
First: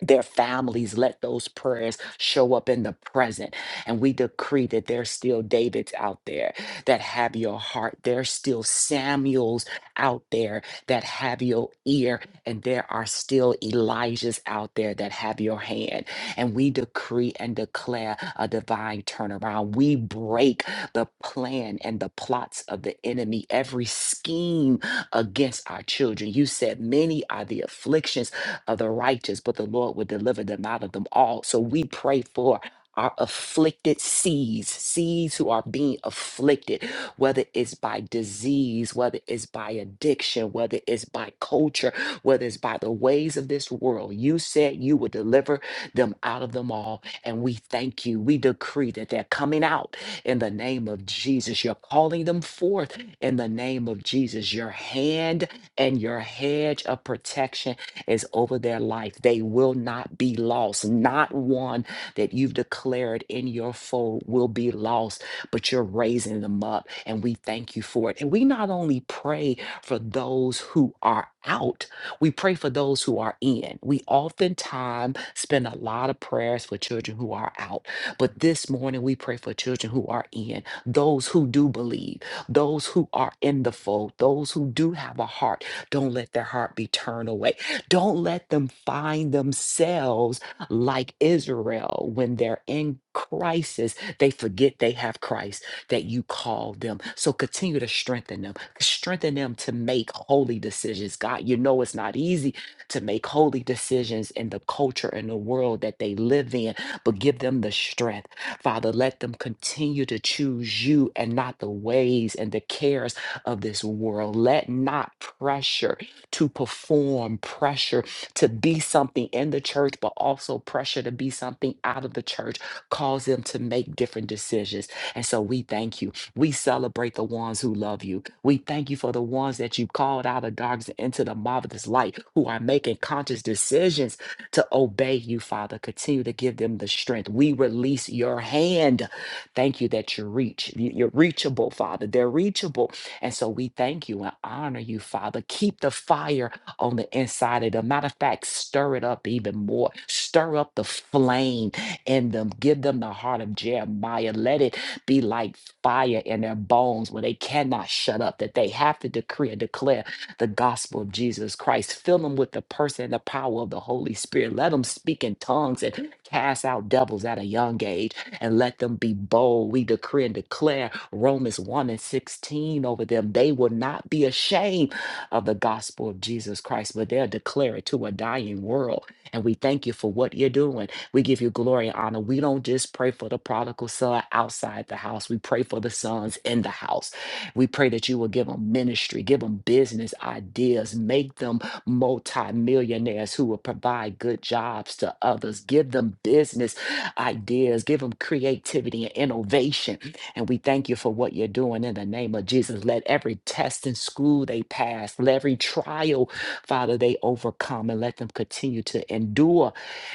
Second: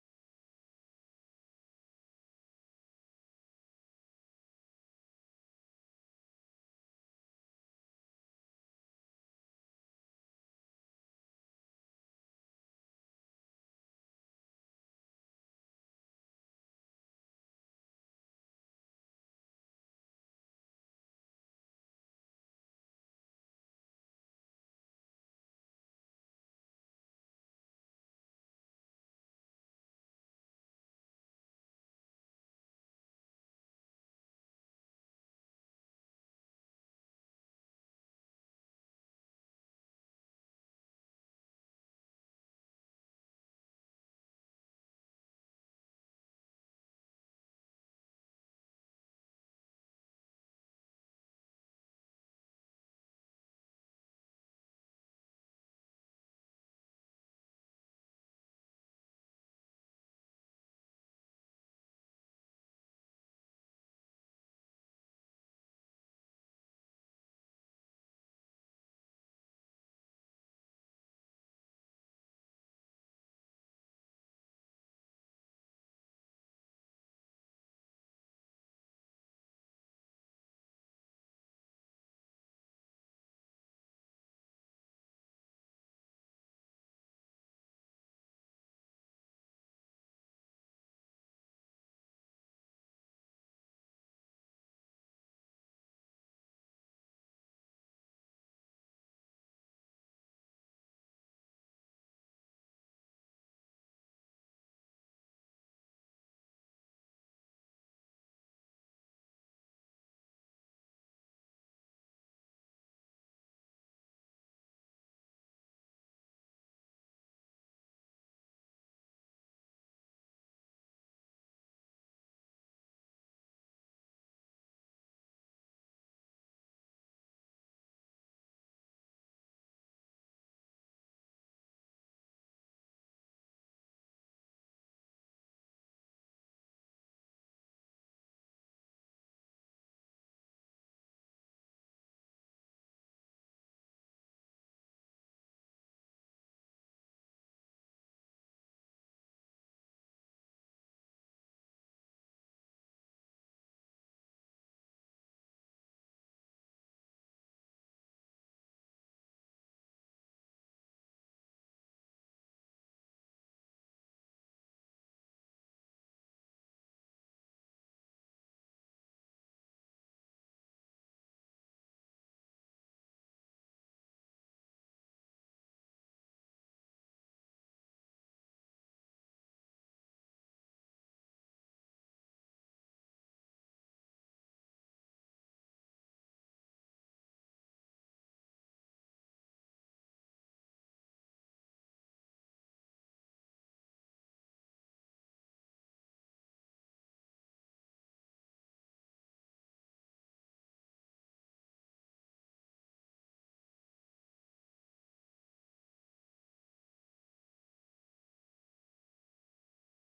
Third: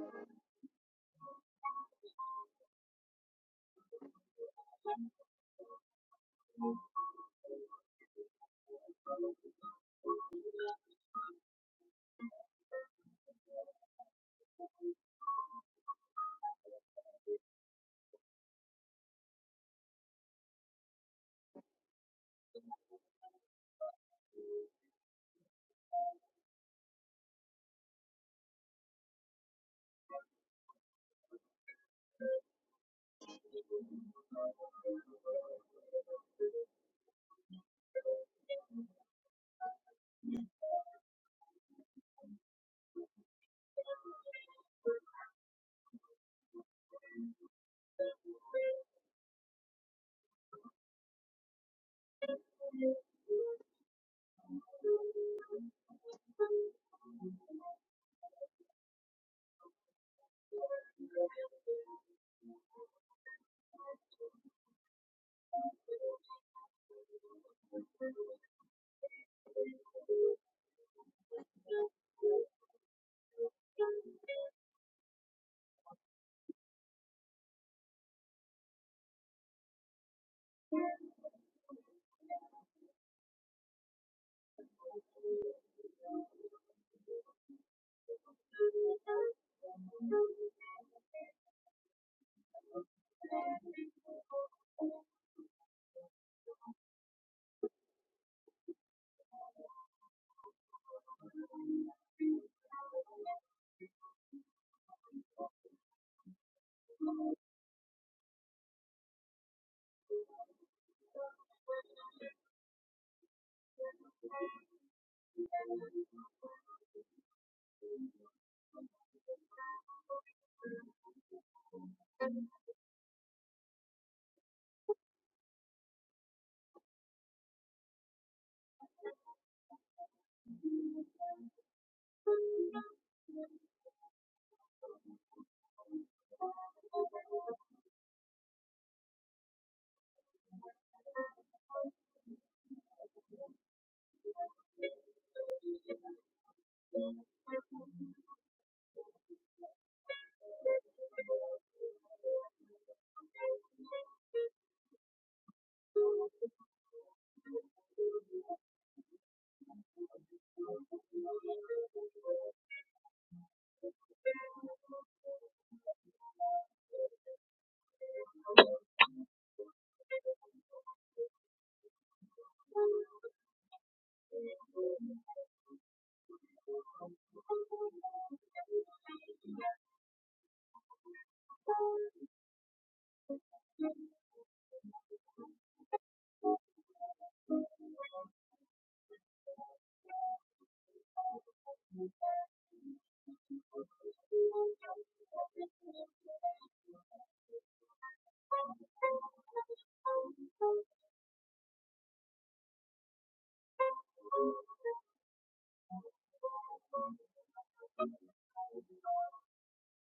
S2: their families. Let those prayers show up in the present. And we decree that there's still Davids out there that have your heart. There's still Samuels out there that have your ear. And there are still Elijahs out there that have your hand. And we decree and declare a divine turnaround. We break the plan and the plots of the enemy, every scheme against our children. You said, Many are the afflictions of the righteous, but the Lord will deliver them out of them all. So we pray for our afflicted seeds, seeds who are being afflicted, whether it's by disease, whether it's by addiction, whether it's by culture, whether it's by the ways of this world. You said you would deliver them out of them all. And we thank you. We decree that they're coming out in the name of Jesus. You're calling them forth in the name of Jesus. Your hand and your hedge of protection is over their life. They will not be lost. Not one that you've declared in your fold will be lost, but you're raising them up. And we thank you for it. And we not only pray for those who are out, we pray for those who are in. We oftentimes spend a lot of prayers for children who are out, but this morning we pray for children who are in, those who do believe, those who are in the fold, those who do have a heart. Don't let their heart be turned away. Don't let them find themselves like Israel when they're in crisis. They forget they have Christ that you called them. So continue to strengthen them, strengthen them to make holy decisions. God, you know it's not easy to make holy decisions in the culture and the world that they live in, but give them the strength. Father, let them continue to choose you and not the ways and the cares of this world. Let not pressure to perform, pressure to be something in the church, but also pressure to be something out of the church, cause them to make different decisions. And so we thank you. We celebrate the ones who love you. We thank you for the ones that you called out of darkness into the marvelous light, who are making conscious decisions to obey you, Father. Continue to give them the strength. We release your hand. Thank you that you reach. you- You're reachable, Father. They're reachable and so we thank you and honor you, Father. Keep the fire on the inside of them. Matter of fact, stir it up even more. Stir up the flame in them. Give them the heart of Jeremiah. Let it be like fire in their bones where they cannot shut up, that they have to decree and declare the gospel of Jesus Christ. Fill them with the person and the power of the Holy Spirit. Let them speak in tongues and cast out devils at a young age and let them be bold. We decree and declare Romans 1 and 16 over them. They will not be ashamed of the gospel of Jesus Christ, but they'll declare it to a dying world. And we thank you for what you're doing. We give you glory and honor. We don't just pray for the prodigal son outside the house, we pray for the sons in the house. We pray that you will give them ministry, give them business ideas, make them multimillionaires who will provide good jobs to others, give them business ideas, give them creativity and innovation and we thank you for what you're doing in the name of Jesus. Let every test and school they pass, let every trial, Father, they overcome, and let them continue to endure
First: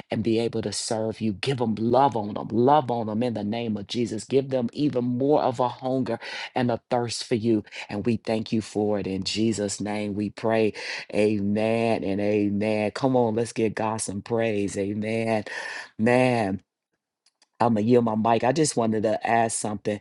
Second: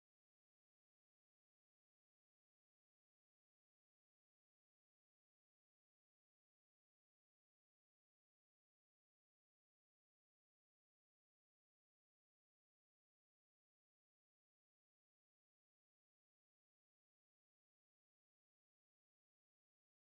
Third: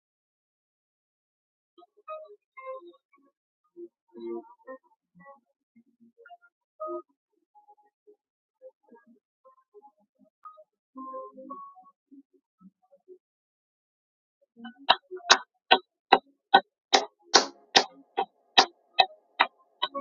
S2: and be able to serve you. Give them love on them, love on them in the name of Jesus. Give them even more of a hunger and a thirst for you. And we thank you for it. In Jesus' name we pray. Amen and amen. Come on, let's give God some praise. Amen. Man, I'm going to yield my mic. I just wanted to add something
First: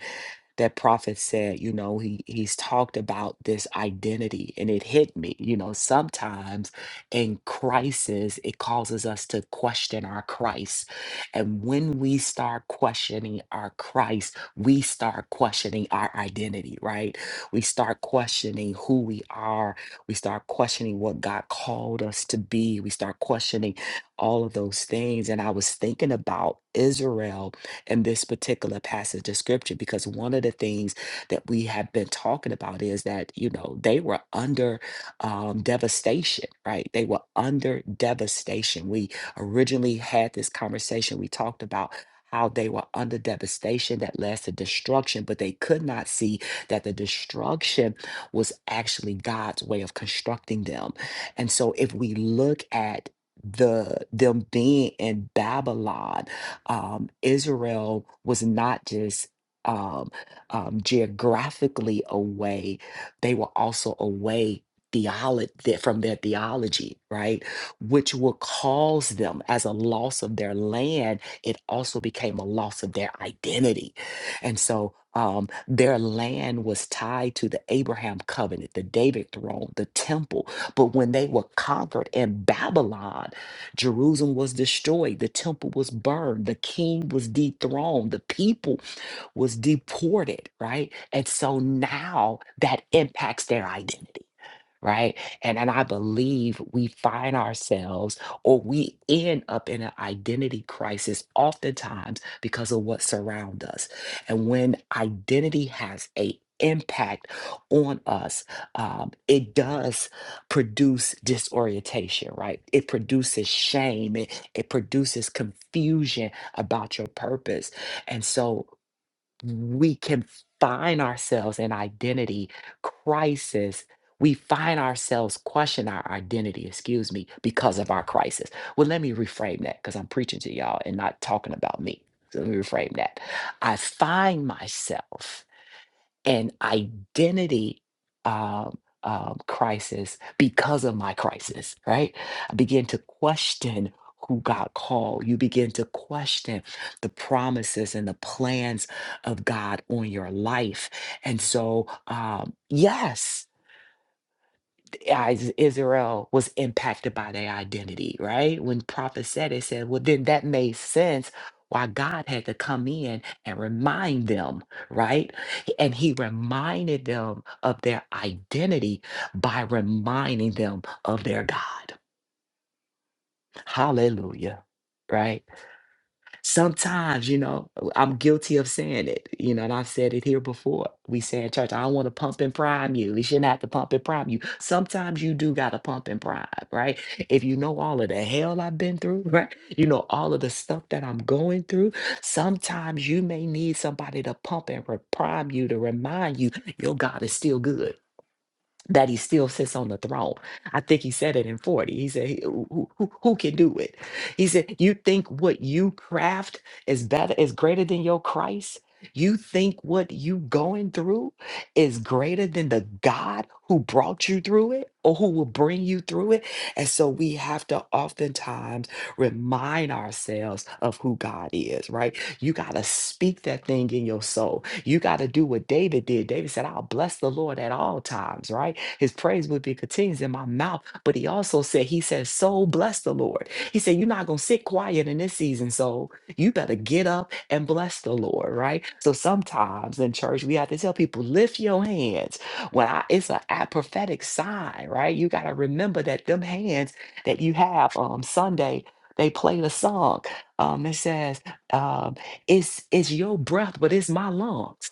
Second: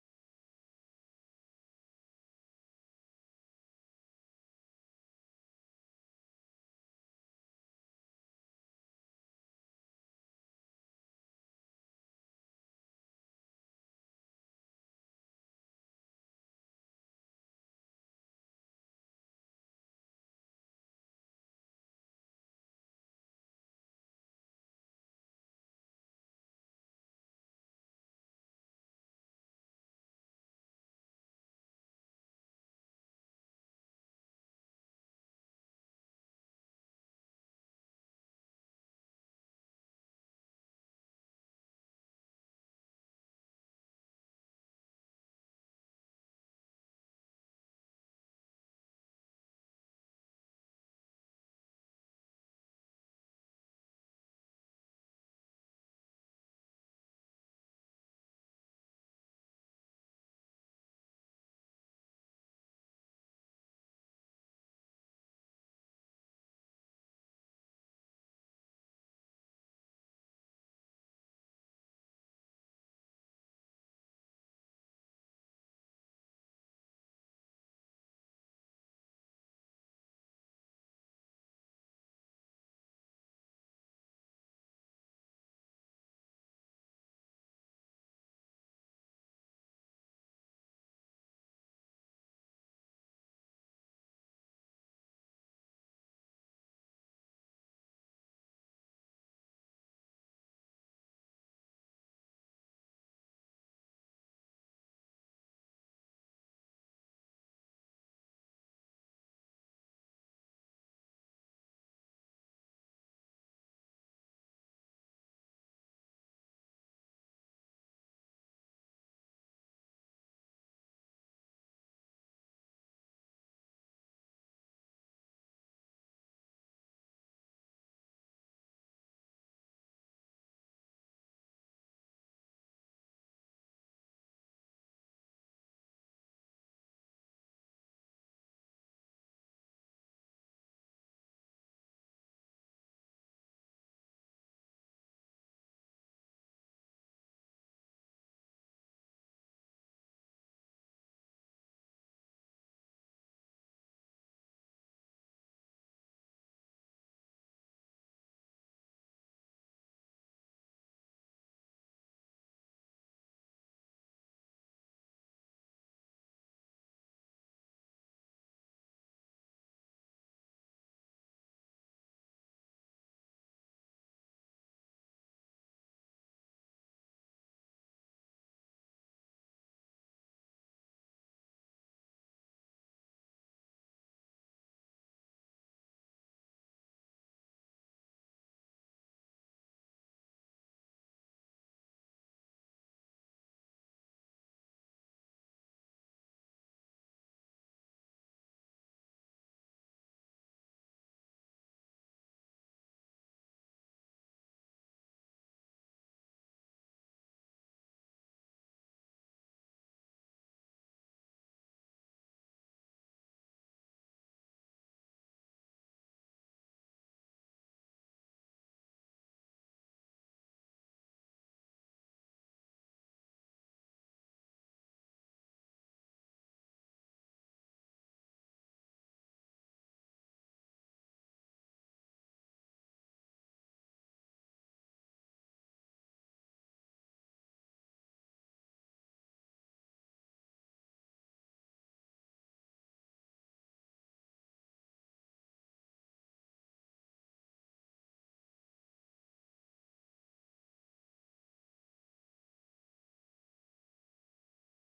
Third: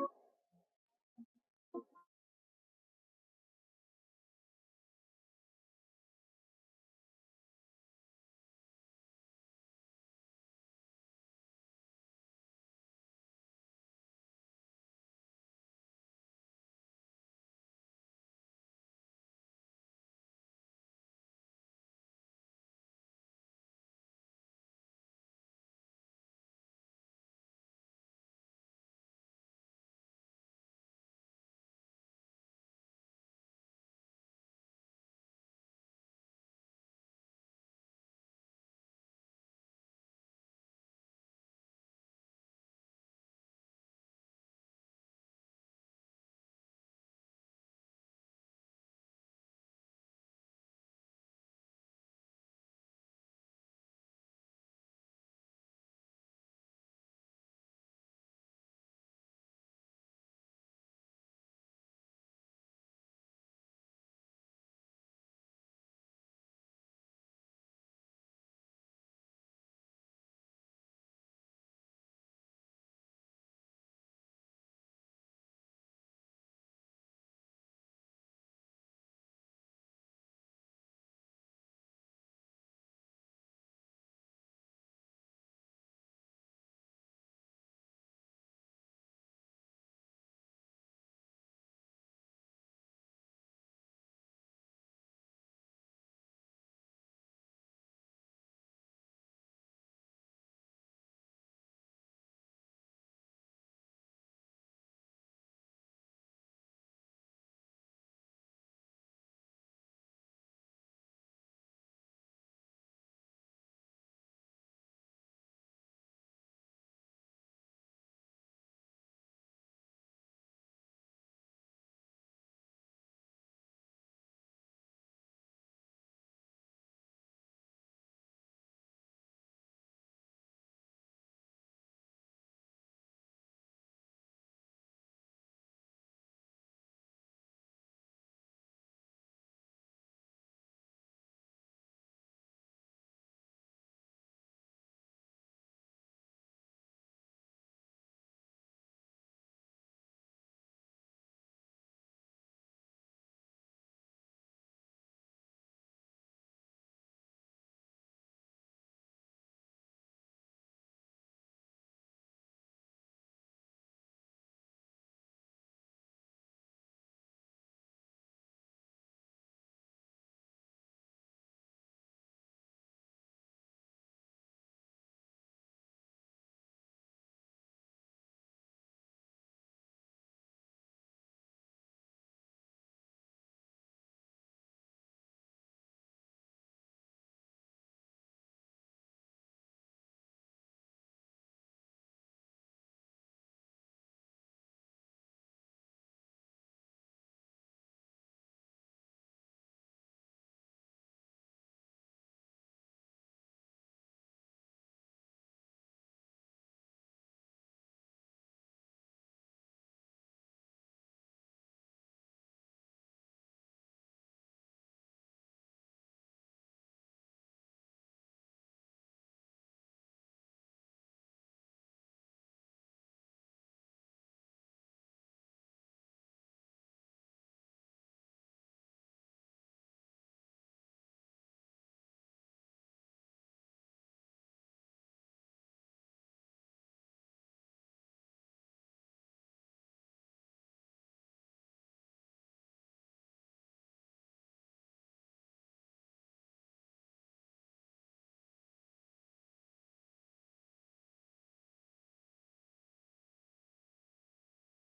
S2: that prophet said, you know, he he's talked about this identity and it hit me, you know, sometimes in crisis it causes us to question our Christ. And when we start questioning our Christ, we start questioning our identity, right? We start questioning who we are. We start questioning what God called us to be. We start questioning all of those things and I was thinking about Israel in this particular passage of scripture because one of the things that we have been talking about is that you know they were under um, devastation right they were under devastation we originally had this conversation we talked about how they were under devastation that led to destruction, but they could not see that the destruction was actually God's way of constructing them. And so if we look at the them being in Babylon um, Israel was not just um, um, geographically away, they were also away theolo- from their theology, right? Which will cause them as a loss of their land. It also became a loss of their identity. And so um, their land was tied to the Abraham covenant, the David throne, the temple. But when they were conquered in Babylon, Jerusalem was destroyed, the temple was burned, the king was dethroned, the people was deported, right? And so now that impacts their identity right? And and I believe we find ourselves or we end up in an identity crisis oftentimes because of what surrounds us. And when identity has a impact on us um, it does produce disorientation right it produces shame it, it produces confusion about your purpose and so we can find ourselves in identity crisis. We find ourselves question our identity, excuse me, because of our crisis. Well, let me reframe that because I'm preaching to y'all and not talking about me. So let me reframe that. I find myself an identity um, um, crisis because of my crisis, right? I begin to question who God called. You begin to question the promises and the plans of God on your life. And so, um, yes. Is- Israel was impacted by their identity, right? When prophet said it, said, well, then that made sense why God had to come in and remind them, right? And he reminded them of their identity by reminding them of their God. Hallelujah, right? sometimes, you know, I'm guilty of saying it, you know, and I've said it here before. We say in church, I don't want to pump and prime you. We shouldn't have to pump and prime you. Sometimes you do got to pump and prime, right? If you know all of the hell I've been through, right? You know, all of the stuff that I'm going through, sometimes you may need somebody to pump and re- prime you to remind you your God is still good that he still sits on the throne. I think he said it in 40. He said, he- who, who, who who can do it? He said, you think what you craft is better, is greater than your Christ? You think what you going through is greater than the God who brought you through it or who will bring you through it? And so we have to oftentimes remind ourselves of who God is, right? You got to speak that thing in your soul. You got to do what David did. David said, I'll bless the Lord at all times, right? His praise would be continuous in my mouth. But he also said, He said, Soul, bless the Lord. He said, You're not going to sit quiet in this season, soul. You better get up and bless the Lord, right? So sometimes in church, we have to tell people, Lift your hands. When I, it's a, a prophetic sign, right? You got to remember that them hands that you have um, Sunday, they played a song. Um, it says, uh, it's it's your breath, but it's my lungs.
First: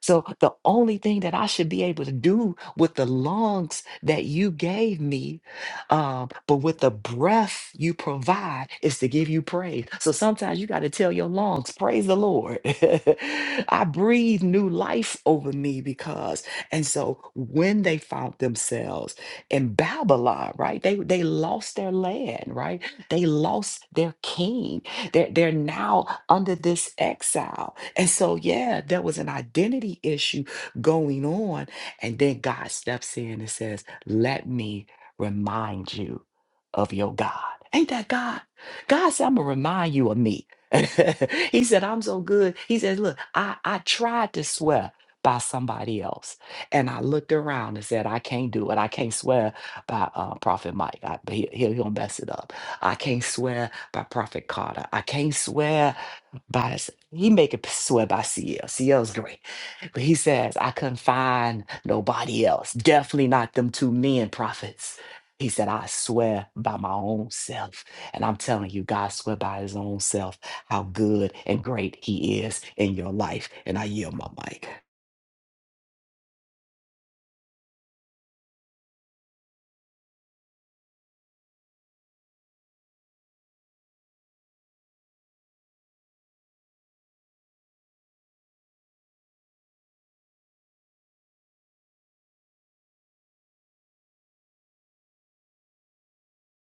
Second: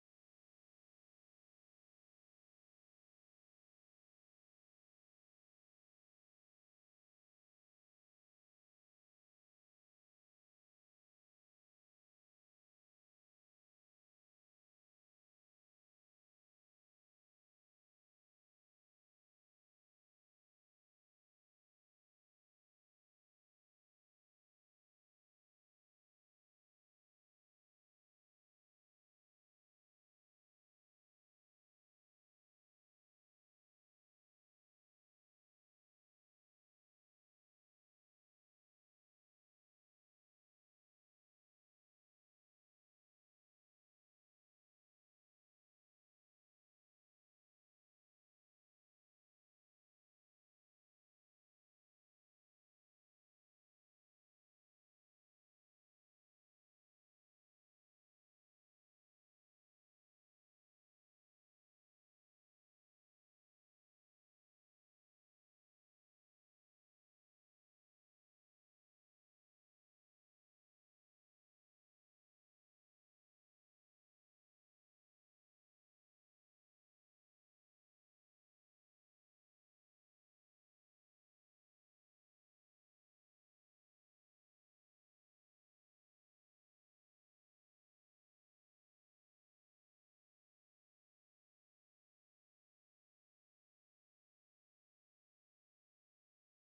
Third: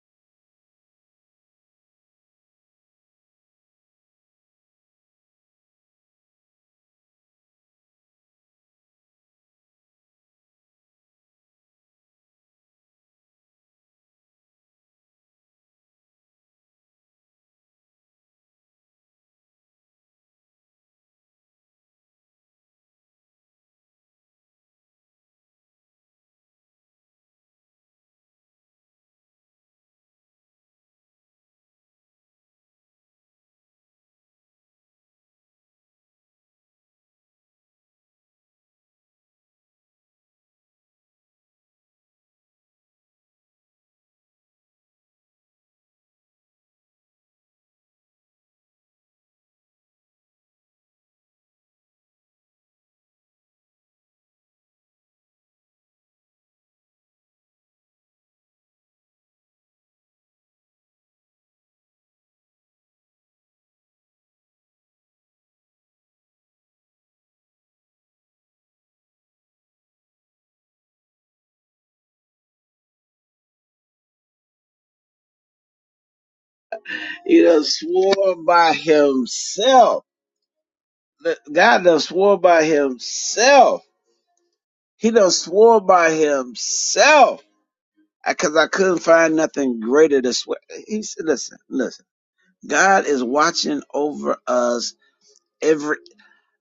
S2: So the only thing that I should be able to do with the lungs that you gave me, um, but with the breath you provide, is to give you praise. So sometimes you got to tell your lungs, praise the Lord. I breathe new life over me because, and so when they found themselves in Babylon, right? They they lost their land, right? They lost their king they're, they're now under this exile. And so, yeah, there was an identity issue going on. And then God steps in and says, Let me remind you of your God. Ain't that God? God said, I'm going to remind you of me. he said, I'm so good. He said, Look, I, I tried to swear by somebody else. And I looked around and said, I can't do it. I can't swear by uh, Prophet Mike. I, he, he'll, he'll mess it up. I can't swear by Prophet Carter. I can't swear by he make it swear by CL. CL's great. But he says, I couldn't find nobody else. Definitely not them two men prophets. He said, I swear by my own self. And I'm telling you, God swear by his own self how good and great he is in your life. And I yield my mic.
S1: He done swore by himself. God done swore by himself. He done swore by himself because I couldn't find nothing greater to swear. He said, listen, listen. God is watching over us every.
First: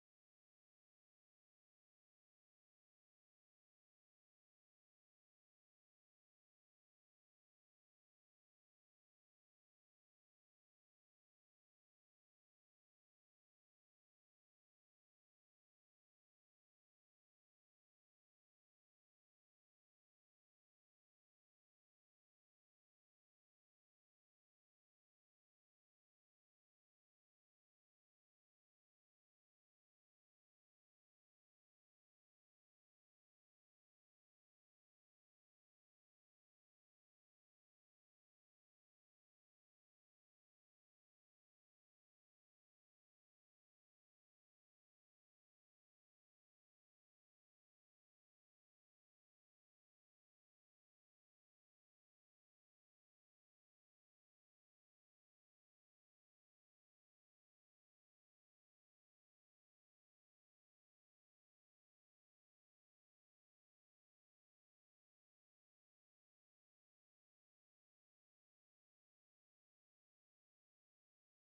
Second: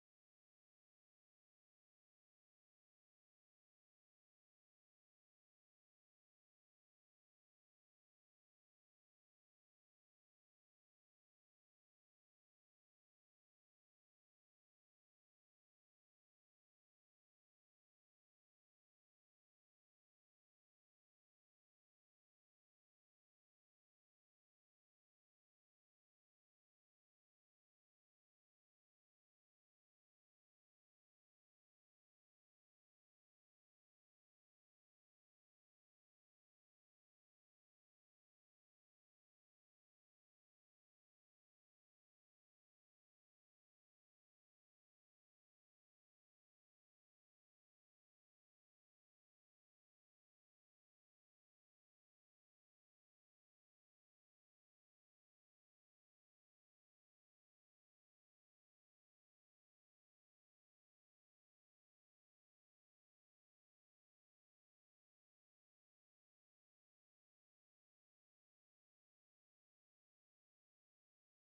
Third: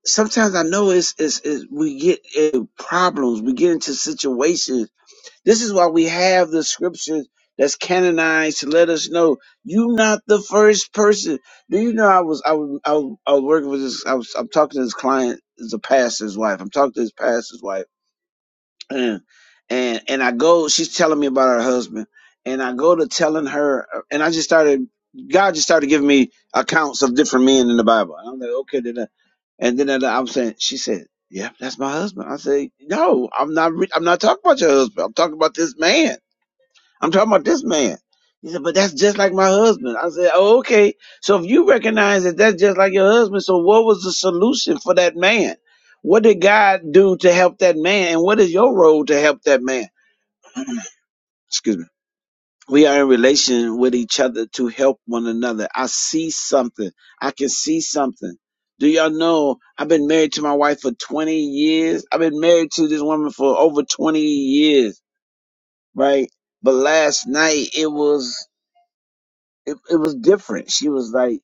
S1: Sometimes I know it's, it's, it's we get into problems, we get into situations. This is why we have the scriptures that's canonized to let us know you not the first person. Do you know I was I was I was, I was working with this I was I'm talking to this client, is a pastor's wife. I'm talking to his pastor's wife and and and I go. She's telling me about her husband, and I go to telling her, and I just started. God just started giving me accounts of different men in the Bible. And I'm like, okay, then. I- And then I- I'm saying, she said, "Yeah, that's my husband." I say, "No, I'm not. Re- I'm not talking about your husband. I'm talking about this man." I'm talking about this man. He said, but that's just like my husband. I said, oh, okay. So if you recognize that that's just like your husband, so what was the solution for that man? What did God do to help that man? And what is your role to help that man? Excuse me. We are in relation with each other to help one another. I see something. I can see something. Do y'all know I've been married to my wife for 20 years? I've been married to this woman for over 20 years, right? But last night it was it, it was different. She was like,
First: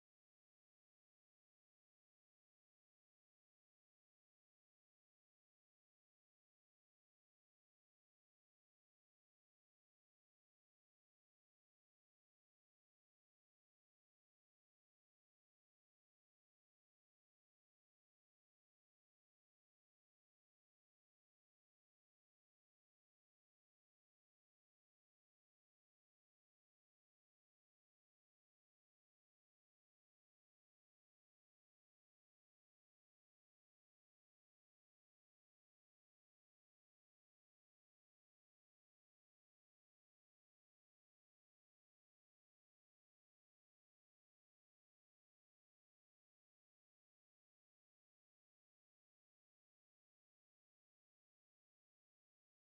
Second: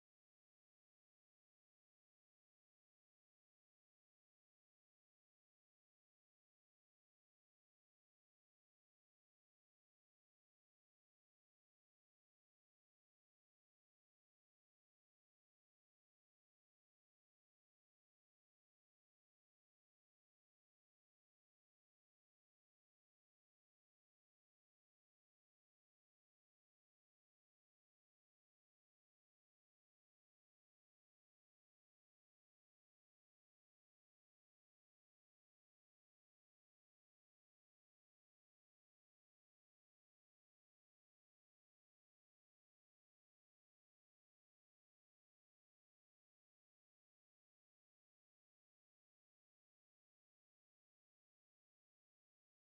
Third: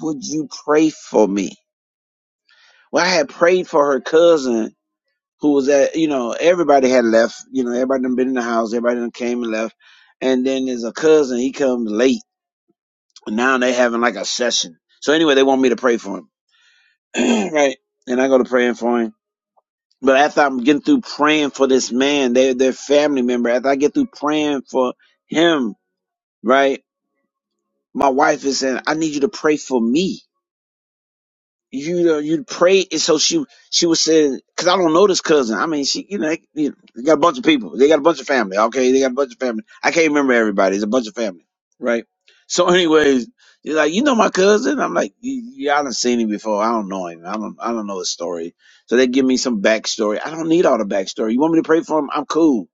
S1: "Would you pray for me?" Well, I had prayed for her cousin who was at you know everybody had left. You know everybody done been in the house. Everybody done came and left. And then there's a cousin. He comes late. And now they having like a session. So anyway, they want me to pray for him, right? And I go to praying for him. But after I'm getting through praying for this man, they their family member. After I get through praying for him, right? My wife is saying, "I need you to pray for me." you know, you'd pray, and so she she was saying, because I don't know this cousin. I mean, she, you know, they, you know, they got a bunch of people. They got a bunch of family. Okay, they got a bunch of family. I can't remember everybody. It's a bunch of family, right? So, anyways, you're like, you know, my cousin. I'm like, yeah, I done seen him before. I don't know him. I don't, I don't know his story. So they give me some backstory. I don't need all the backstory. You want me to pray for him? I'm cool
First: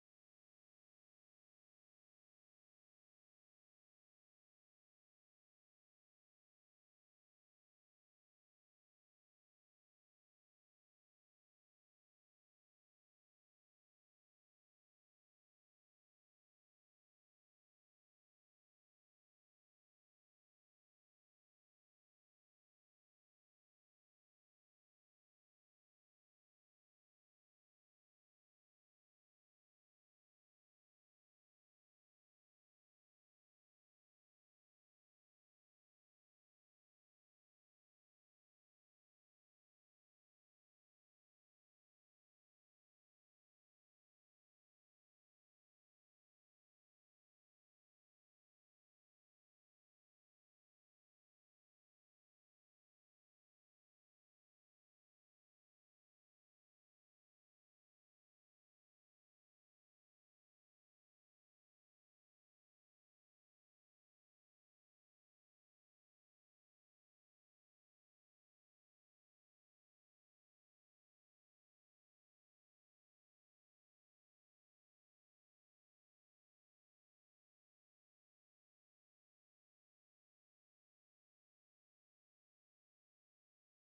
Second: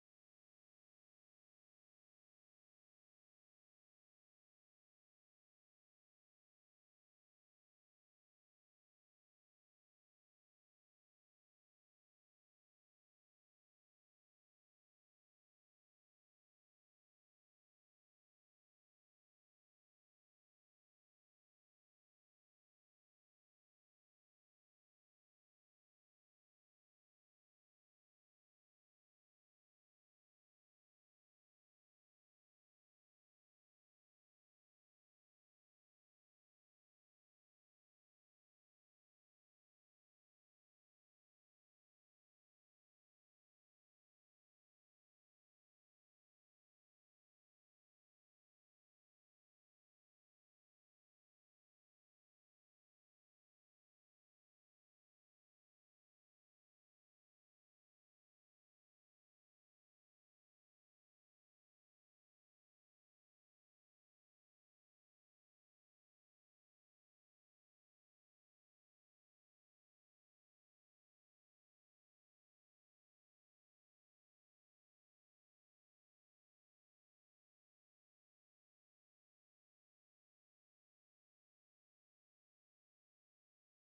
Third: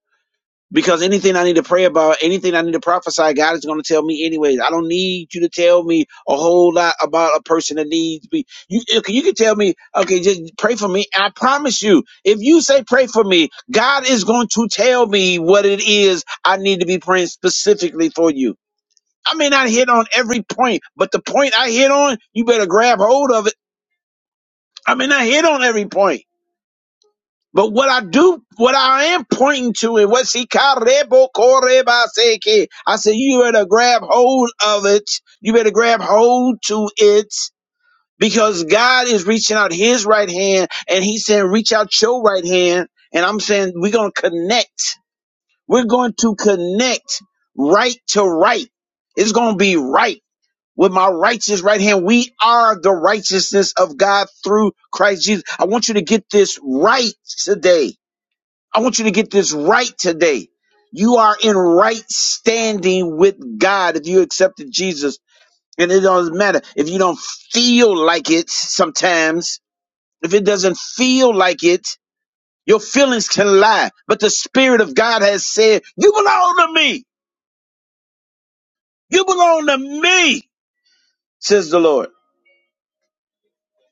S1: because anything I need to pray about, anything I need to prophesy, God is going to tell me anyways. I don't need you to tell me a whole lot about a person that needs me. You you can you can tell me, okay, just pray for me. I promise you, if you say pray for me, God is going to tell me what it is I need to be praying specifically for you. I may not hit on every point, but the point I hit on, you better grab hold of it. I may not hit on every point. But what I do, what I am pointing to, and what she karebo koreba seke, I said, you better grab hold of it. You better grab hold to it because God is reaching out His right hand, and He's saying, reach out your right hand. And I'm saying, we're gonna connect. We're going to connect right to right. It's gonna be right. With my righteous right hand, we are the righteousness of God through Christ Jesus. I want you to get this right today. I want you to get this right today. You are in right standing with God if you accepted Jesus. And it doesn't matter if you don't feel like it sometimes, if it doesn't feel like it, your feelings can lie. But the Spirit of God has said, You belong to me. You belong to me, says the Lord.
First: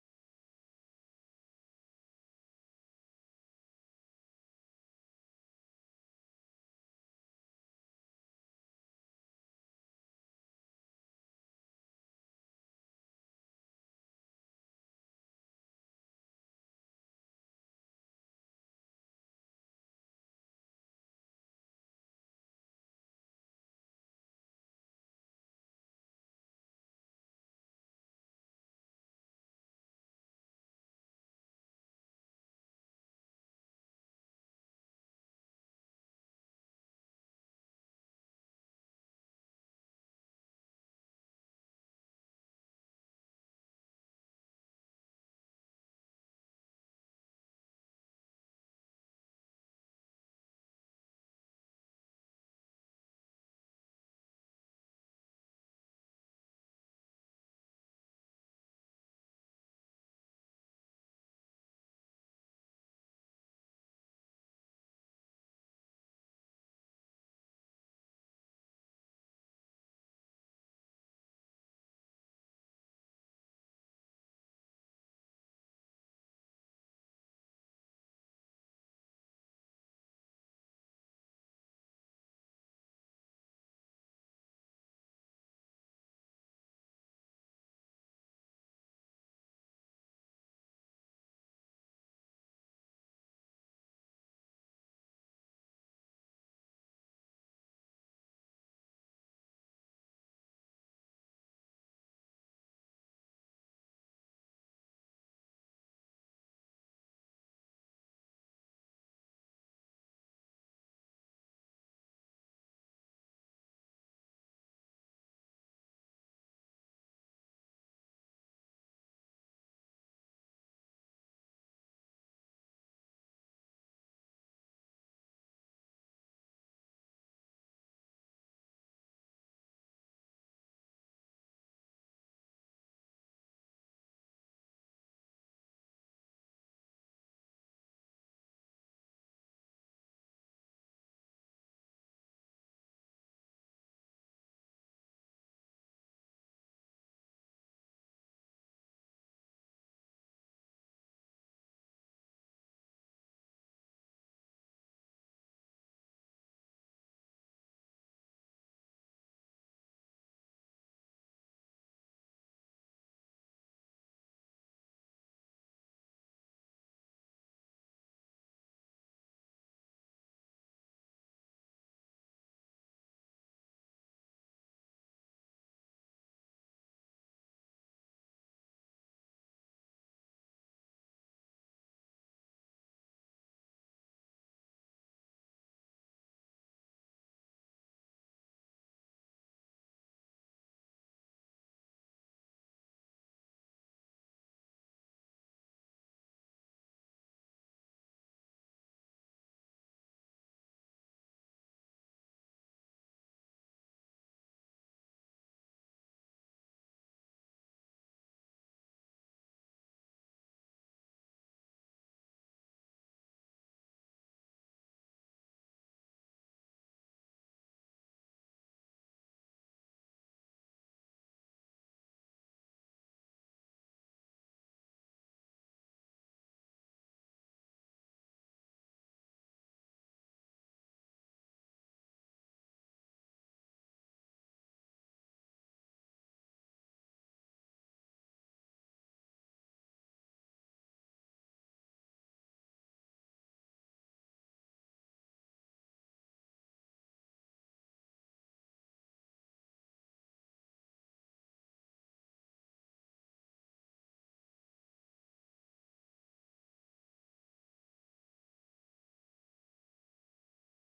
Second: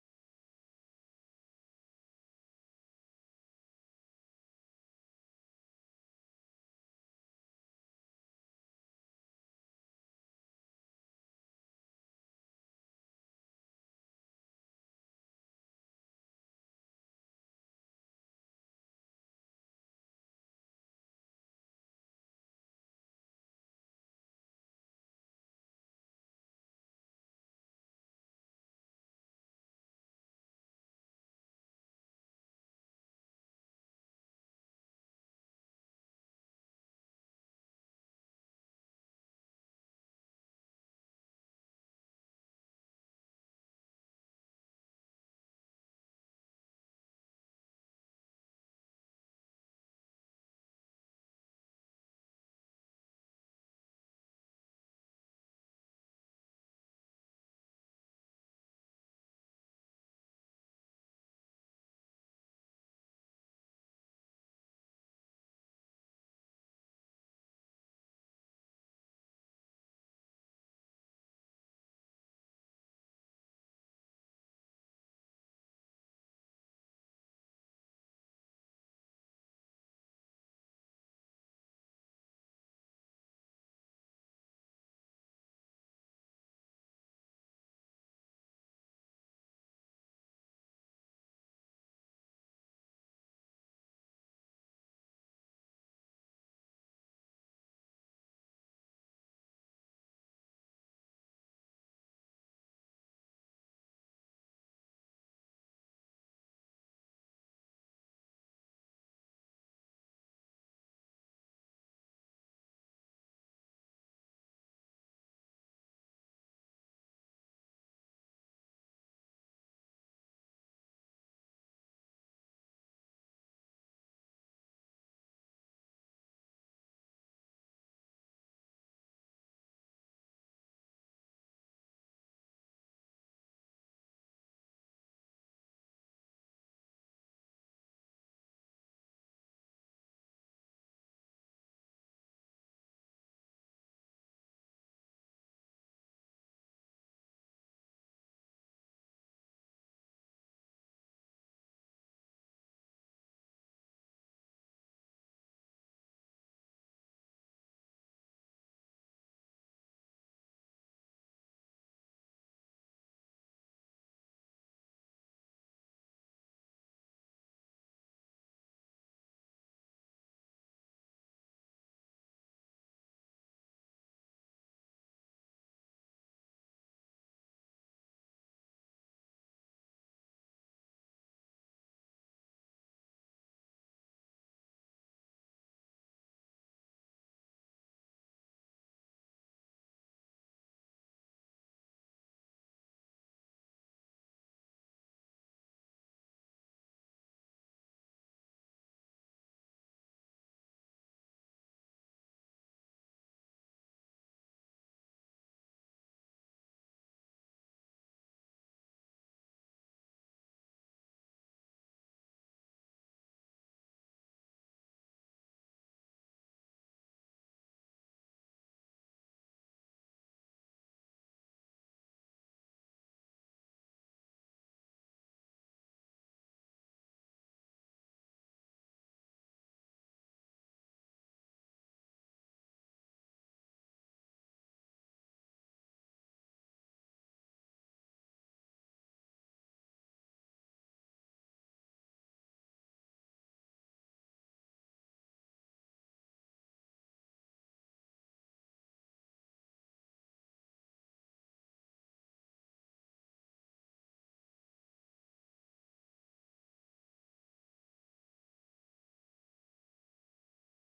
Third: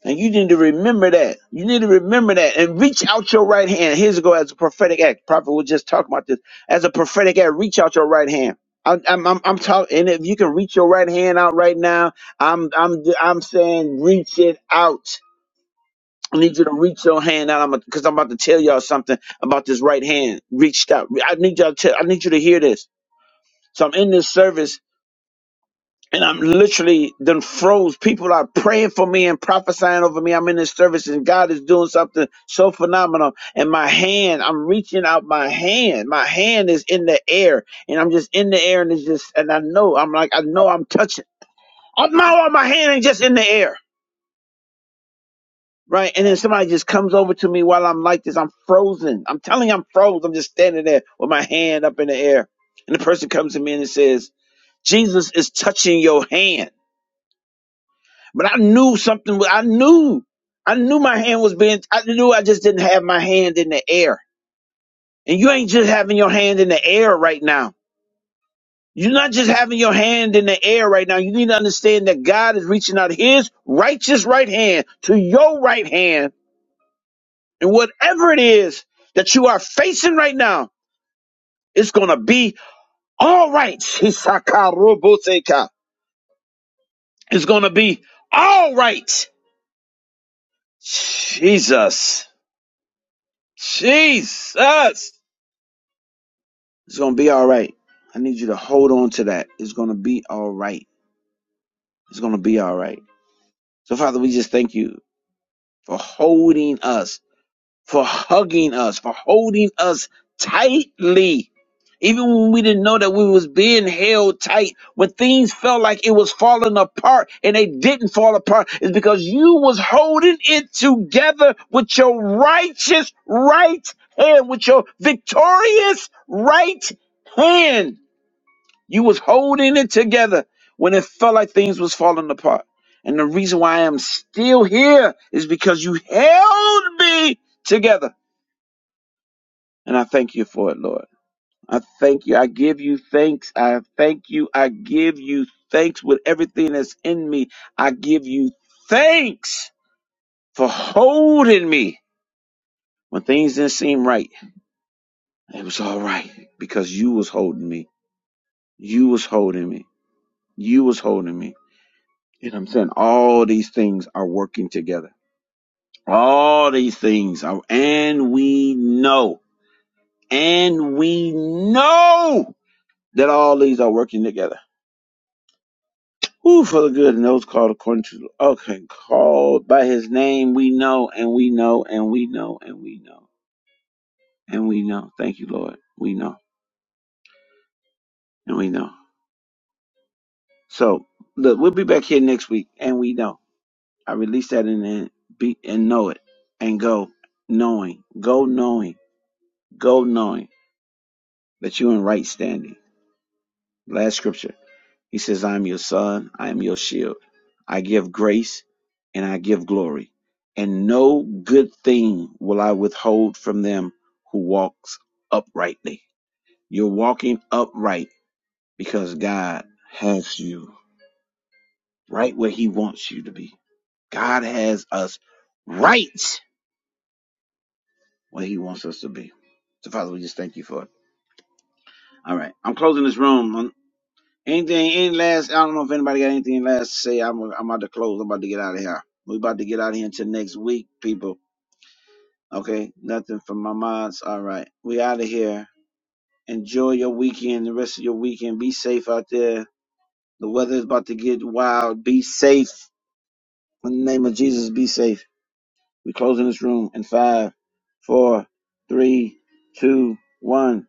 S1: And you need to remember that. You need to remember that and reach out your right hand. Here's a go as a prophetic act. Prophet was just talking about this. As a prophetic act, reach out your right hand. I'm I'm I'm, I'm talking, and if you can reach your right hand out right now, I'm I'm I'm saying reach it out. I need you to reach your hand out. I'm because I'm about to tell y'all something about this right hand reached out. I need y'all to I need you to hear this. So I'm in this service and I'm literally done froze. People are praying for me and prophesying over me. I'm in this service and God is doing something so phenomenal. And my hand, I'm reaching out my hand. My hand is in the air and I'm just in the air and it's just, and I know, I'm like, I know I'm touching. I know my hand ain't just in the air. Right. And then somebody just comes over to me while I'm like this. I'm frozen. I'm telling you, I'm froze. I'm just standing there with my hand up in the air. And the person comes to me and it says, Jesus is touching your hand. But I knew something. wa- I knew. I knew my hand was being. I knew I just didn't have my hand in the air. And you ain't just having your hand in the air right now. You're not just having your hand in the air right now. You need to understand that God is reaching out His righteous right hand to your right hand, and whatever it is that you are facing right now, it's gonna be all right. Hisakaroboseka. It's gonna be all right. Jesus, Jesus. It's gonna be all right. I need you to hold on to that. It's gonna be all right. It's gonna be all right. So Father, we just thank you for holding us, for hugging us, for holding us tightly. Even when we didn't know that we was being held tight, when things felt like it was falling apart and they didn't fall apart, is because you was holding it together with your righteous right hand, with your victorious right hand. You was holding it together when it felt like things was falling apart. And the reason why I am still here is because you held me together. And I thank you for it, Lord. I thank you. I give you thanks. I thank you. I give you thanks with everything that's in me. I give you thanks for holding me when things didn't seem right. It was all right because you was holding me. You was holding me. You was holding me You know what I'm saying? All these things are working together. All these things are, and we know, and we know that all these are working together. Who for the good and those called according to, okay, called by his name, we know, and we know, and we know, and we know, and we know. Thank you, Lord. We know, and we know. So, look, we'll be back here next week, and we know. I release that and then be, and know it, and go knowing, go knowing, go knowing. that you're in right standing. Last scripture, he says, I am your son, I am your shield. I give grace and I give glory. And no good thing will I withhold from them who walks uprightly. You're walking upright because God has you right where he wants you to be. God has us right where he wants us to be. So Father, we just thank you for it. All right. I'm closing this room. Anything, any last, I don't know if anybody got anything last to say. I'm, I'm about to close. I'm about to get out of here. we about to get out of here until next week, people. Okay? Nothing from my mods. All right. We out of here. Enjoy your weekend, the rest of your weekend. Be safe out there. The weather is about to get wild. Be safe. In the name of Jesus, be safe. we closing this room in five, four, three, two, one.